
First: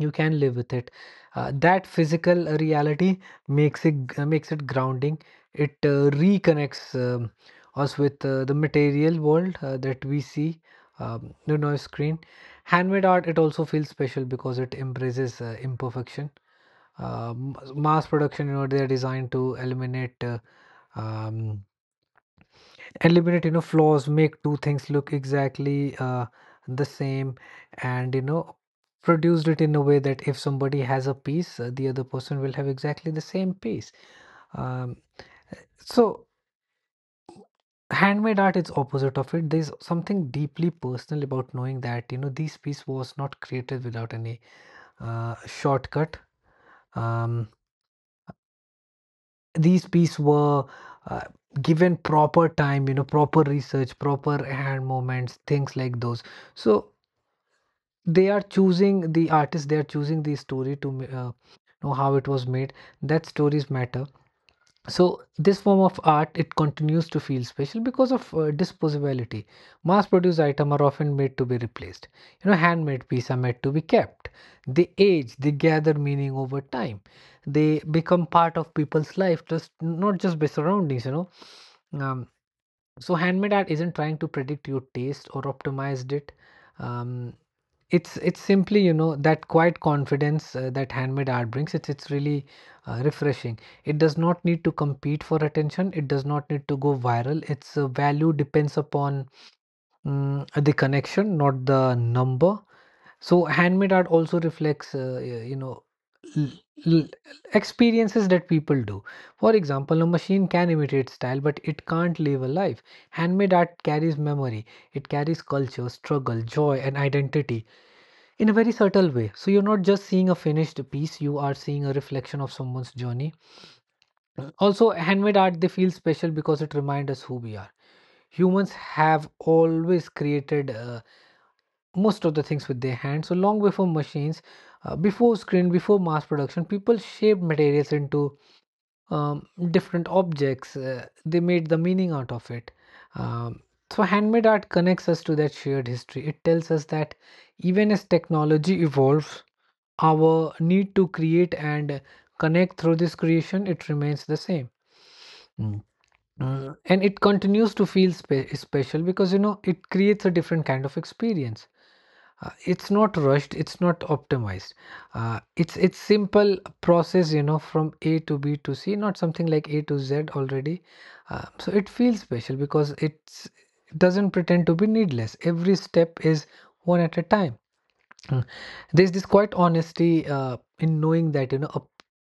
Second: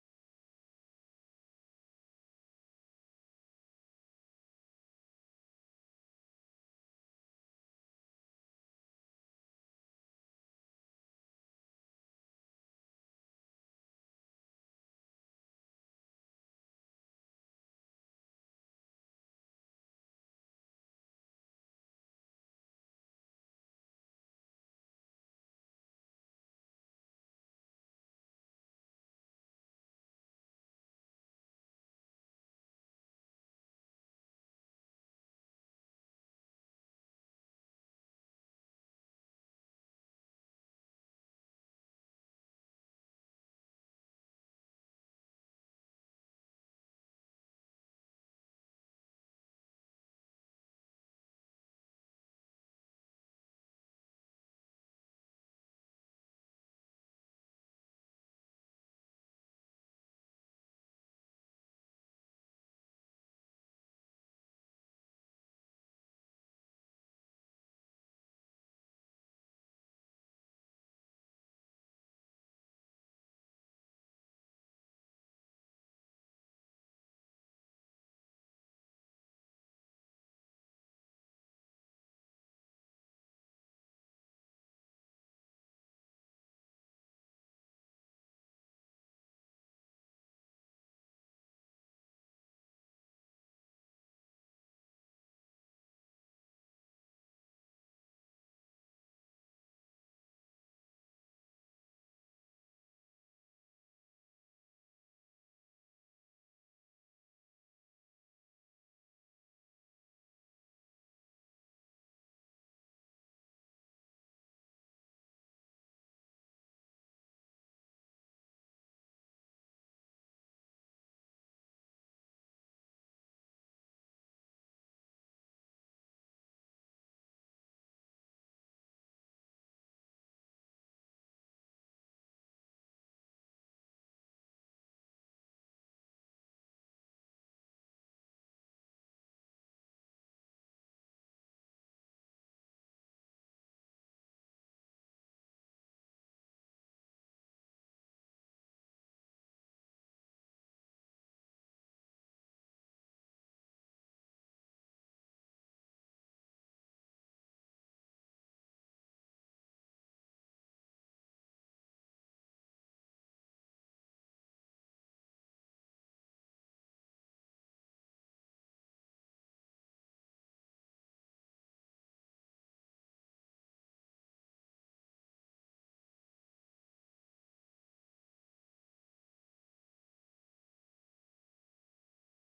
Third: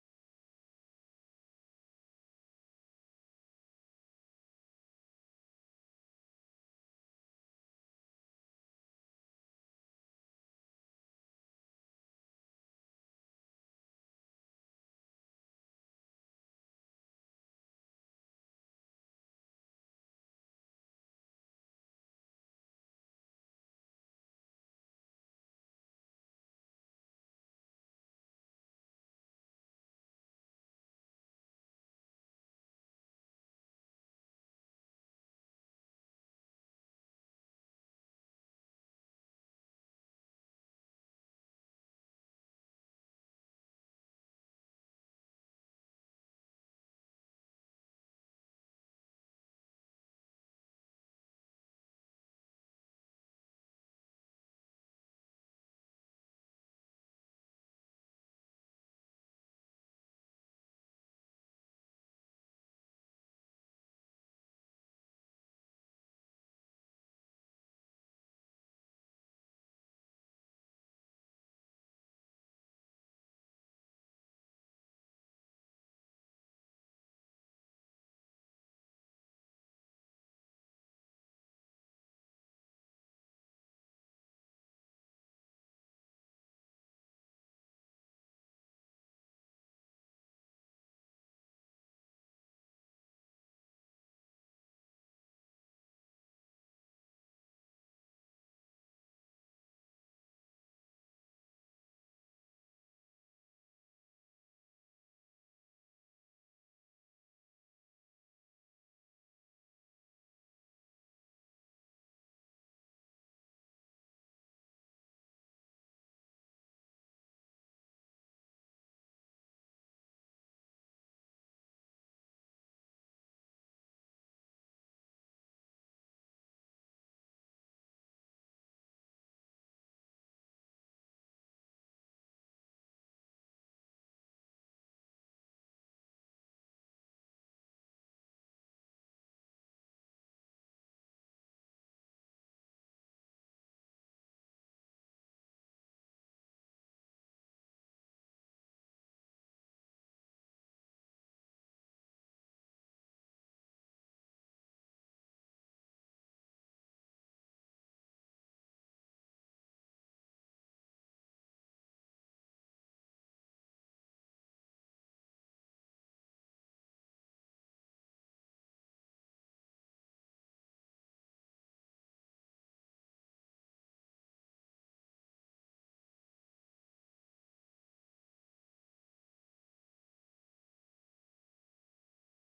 Speaker 2: You can live with it. That physical reality makes it grounding. It reconnects us with the material world that we see, the noise screen. Handmade art, it also feels special because it embraces imperfection. Mass production, you know, they are designed to eliminate uh, um, eliminate, you know, flaws, make two things look exactly the same, and, you know, produced it in a way that if somebody has a piece, the other person will have exactly the same piece. Um, so handmade art is opposite of it. There's something deeply personal about knowing that, you know, this piece was not created without any shortcut. Um, these pieces were uh, given proper time, you know, proper research, proper hand movements, things like those. So they are choosing the artist, they are choosing the story to know how it was made. That stories matter. So this form of art, it continues to feel special because of disposability. Mass produced items are often made to be replaced, you know. Handmade pieces are made to be kept. They age, they gather meaning over time, they become part of people's life, just not just by surroundings, you know. Um, so handmade art isn't trying to predict your taste or optimize it. Um, it's simply, you know, that quiet confidence that handmade art brings, it's really refreshing. It does not need to compete for attention, it does not need to go viral. Its value depends upon, the connection, not the number. So handmade art also reflects, you know, l- l- experiences that people do. For example, a machine can imitate style, but it can't live a life. Handmade art carries memory, it carries culture, struggle, joy, and identity in a very subtle way. So you're not just seeing a finished piece, you are seeing a reflection of someone's journey. Also, handmade art, they feel special because it reminds us who we are. Humans have always created most of the things with their hands. So long before machines, before screen, before mass production, people shaped materials into um, different objects. They made the meaning out of it. Um, so handmade art connects us to that shared history. It tells us that even as technology evolves, our need to create and connect through this creation, it remains the same. Mm. Mm, and it continues to feel special because, you know, it creates a different kind of experience. It's not rushed, it's not optimized. It's simple process, you know, from a to b to c, not something like a to z already. So it feels special because it's, it doesn't pretend to be needless. Every step is one at a time. Mm. There's this quite honesty in knowing that, you know,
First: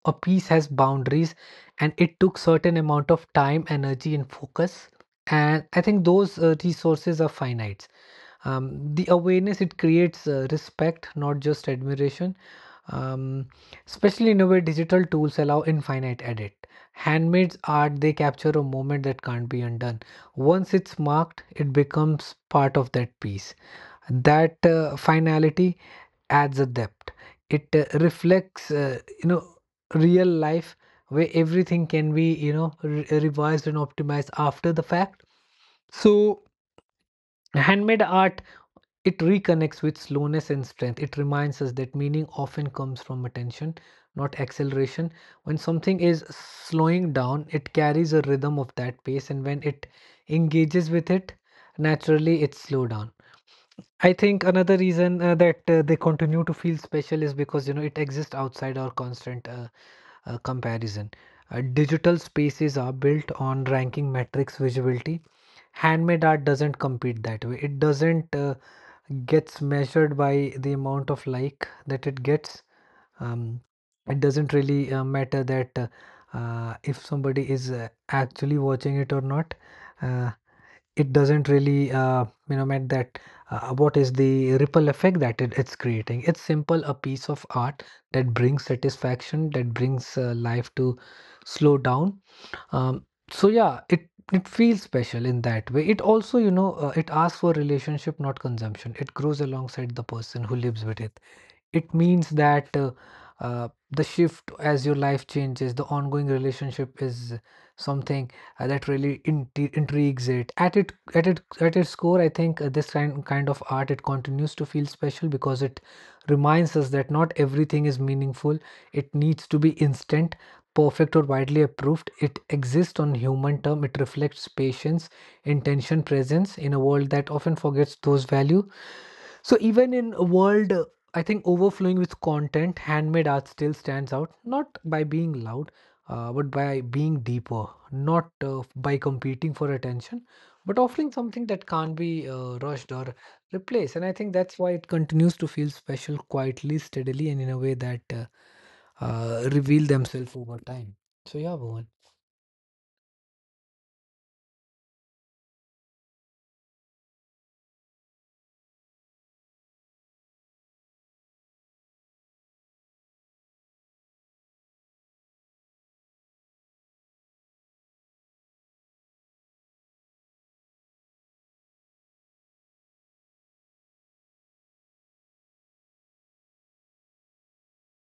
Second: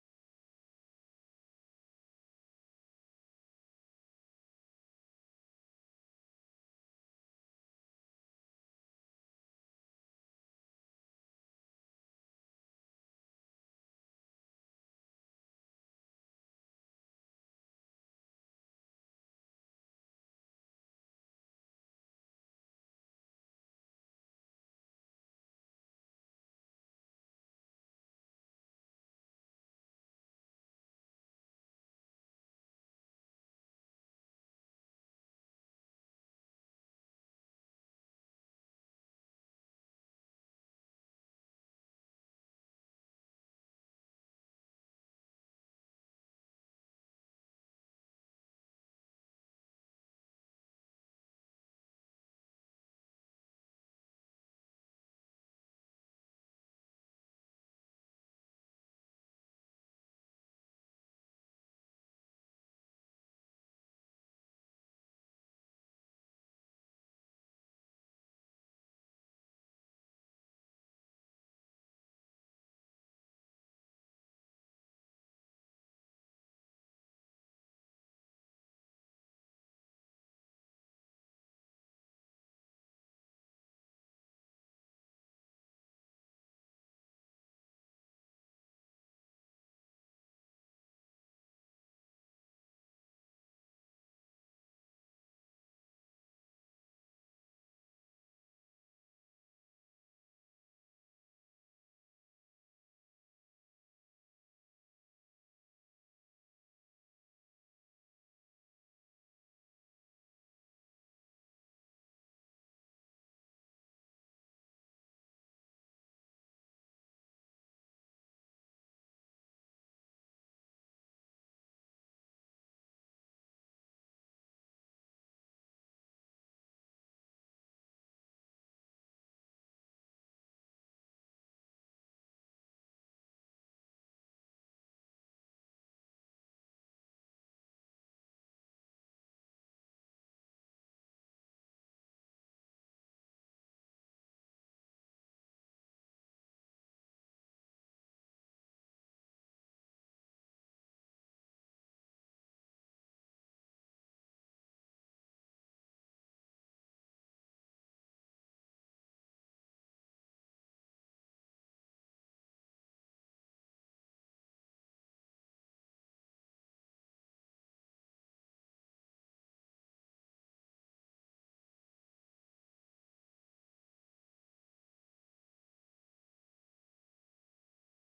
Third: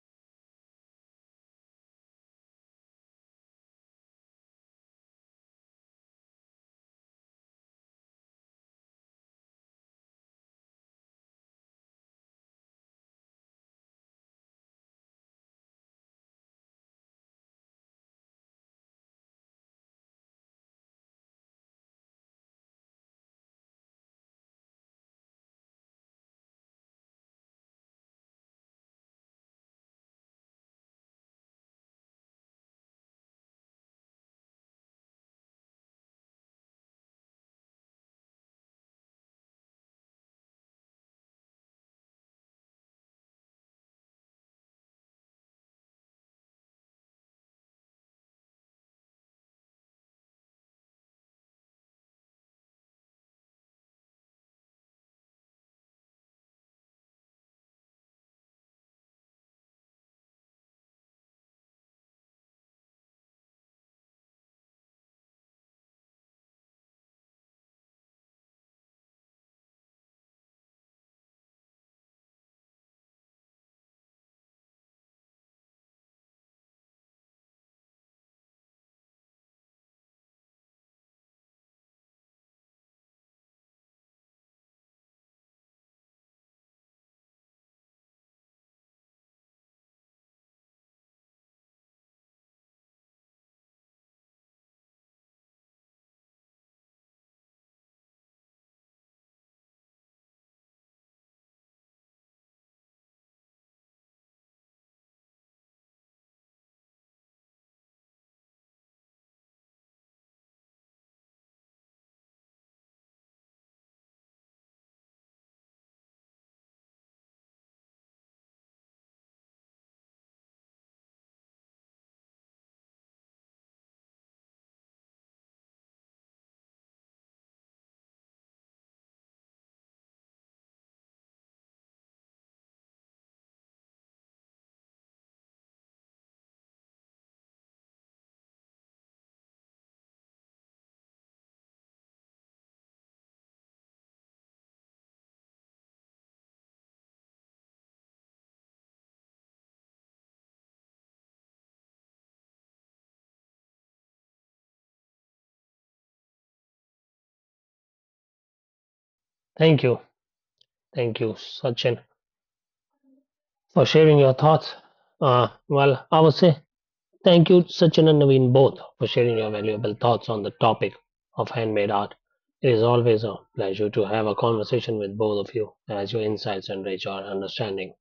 Speaker 2: a piece has boundaries and it took certain amount of time, energy, and focus. And I think those resources are finite. The awareness it creates respect, not just admiration. Um, especially in a way, digital tools allow infinite edit. Handmade art, they capture a moment that can't be undone. Once it's marked, it becomes part of that piece. That finality adds a depth. It reflects, you know, real life where everything can be, you know, revised and optimized after the fact. So, handmade art, it reconnects with slowness and strength. It reminds us that meaning often comes from attention, not acceleration. When something is slowing down, it carries a rhythm of that pace, and when it engages with it, naturally it slow down. I think another reason that they continue to feel special is because, you know, it exists outside our constant comparison. Digital spaces are built on ranking metrics visibility. Handmade art doesn't compete that way. It doesn't gets measured by the amount of like that it gets. Um, it doesn't really matter that if somebody is actually watching it or not. Uh, it doesn't really you know meant that what is the ripple effect that it's creating. It's simple a piece of art that brings satisfaction, that brings life to slow down. So yeah, it feels special in that way. It also, you know, it asks for relationship, not consumption. It grows alongside the person who lives with it. It means that, the shift, as your life changes, the ongoing relationship is something that really intrigues it. At its core, I think this kind of art, it continues to feel special because it reminds us that not everything is meaningful. It needs to be instant, perfect, or widely approved. It exists on human term. It reflects patience, intention, presence in a world that often forgets those value. So even in a world, I think, overflowing with content, handmade art still stands out, not by being loud, but by being deeper, not by competing for attention, but offering something that can't be rushed or replaced. And I think that's why it continues to feel special quietly, steadily, and in a way that reveal themselves over time. So, yeah, Bhuvan.
Speaker 1: Thank you. Thank you, Sachin, for sharing your thoughts. Well, I would say thank you, Sachin and Naveen, both for sharing your valuable thoughts on the topic of handmade art. It is always a pleasure to have a conversation with both of you as your insights enrich our understanding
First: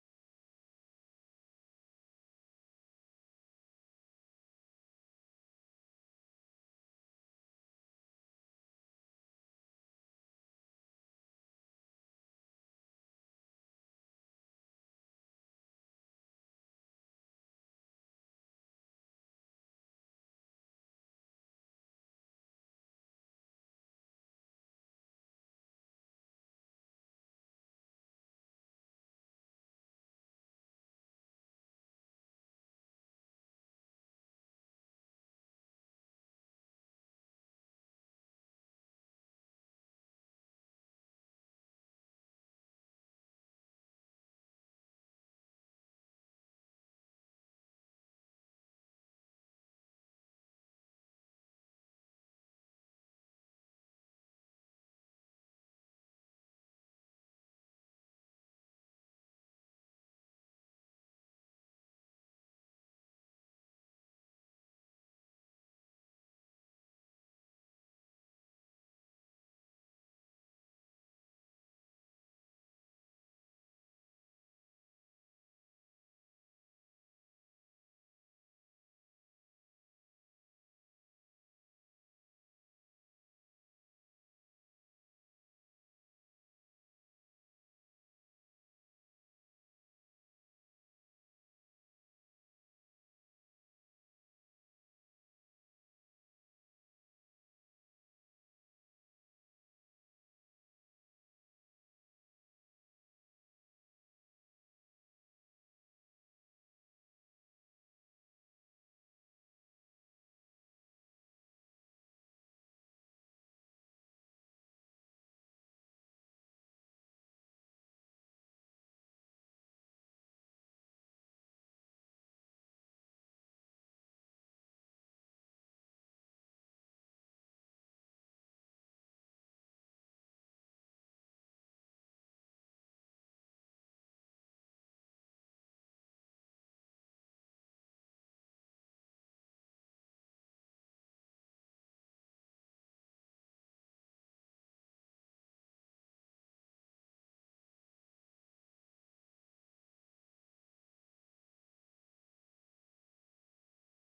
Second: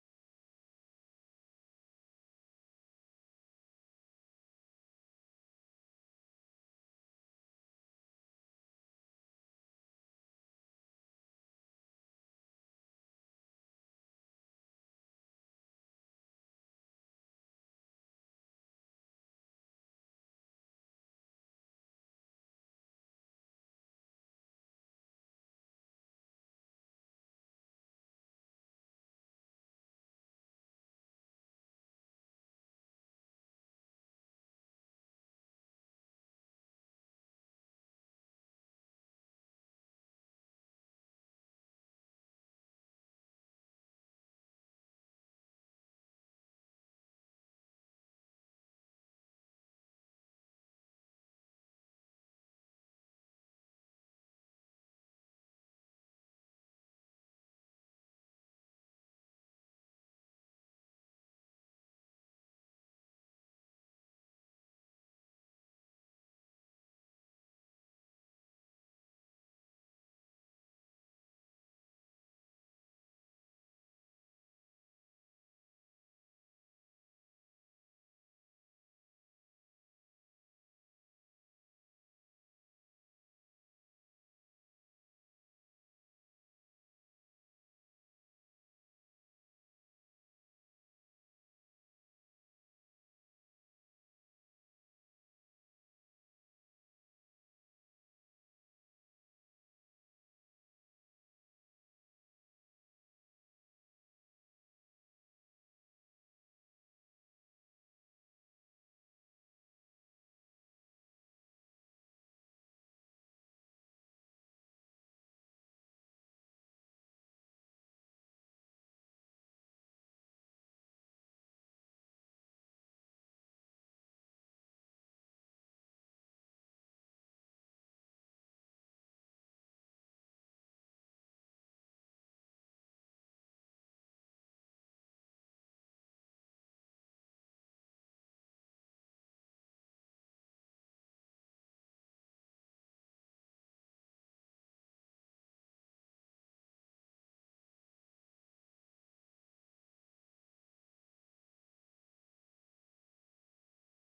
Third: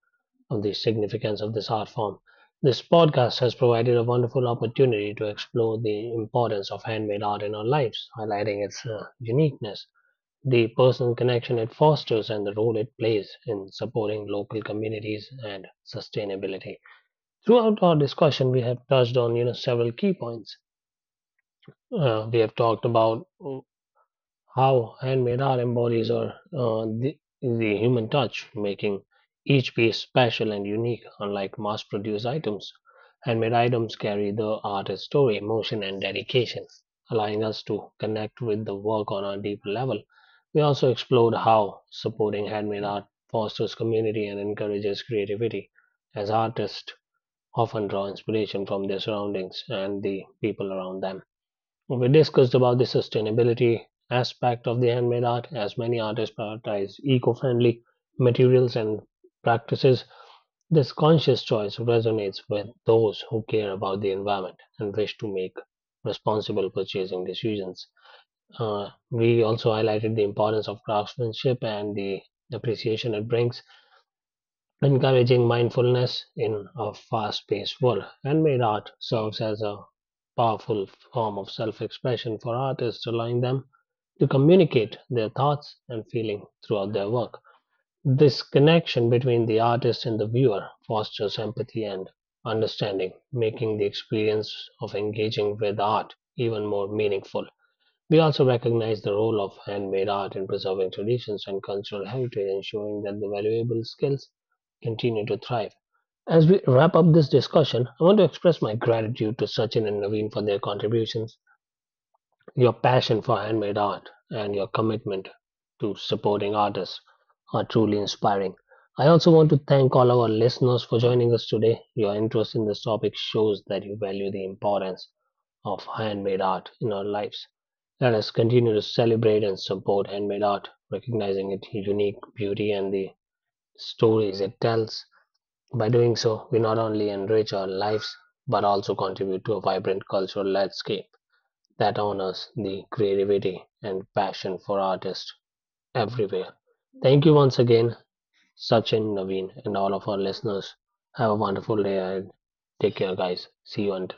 Speaker 1: of the significance of this art form. This podcast has provided a wonderful opportunity to explore the importance of handmade art in our lives, highlighting its uniqueness, the personal connection it fosters and the role it plays in supporting local communities and sustainability. Throughout our discussion, we have touched on several key points. We have talked about how handmade art embodies or uh, the, the human touch, making each piece special and unique. Unlike mass-produced items, handmade items carry the artist's story, emotion, and dedication, allowing us to connect with the work on a deeper level. We also explored how supporting handmade art fosters community and encourages creativity, as artists often draw inspiration from their surroundings and the people around them. We discussed about the sustainability aspect of the handmade art as many artists prioritize eco-friendly materials and practices. This conscious choice resonates with those who care about the environment and wish to make responsible purchasing decisions. We also highlighted the importance of craftsmanship and the appreciation it brings encouraging mindfulness in a fast paced world. Handmade art serves as a powerful form of self expression for artists, allowing them to communicate their thoughts and feelings throughout their work. This connection between the artist and the viewer fosters empathy and understanding, making the experience of engaging with art even more meaningful. We also recognize the role of handmade art in preserving traditions and cultural heritage, ensuring that the valuable skills continue to thrive. As we wrap up this discussion, I want to express my gratitude to Sachin and Naveen for their contributions, your passion for handmade art, and your commitment to supporting artists are truly inspiring. I also want to thank all our listeners for joining us today. Your interest in this topic shows that you value the importance of handmade art in our lives. Let us continue to celebrate and support handmade art, recognizing its unique beauty and the stories it tells. By doing so, we not only enrich our lives but also contribute to a vibrant cultural landscape that honors the creativity and passion for artists everywhere. Thank you once again, Sachin, Naveen, and all of our listeners. Have a wonderful day and take care, guys. See you until.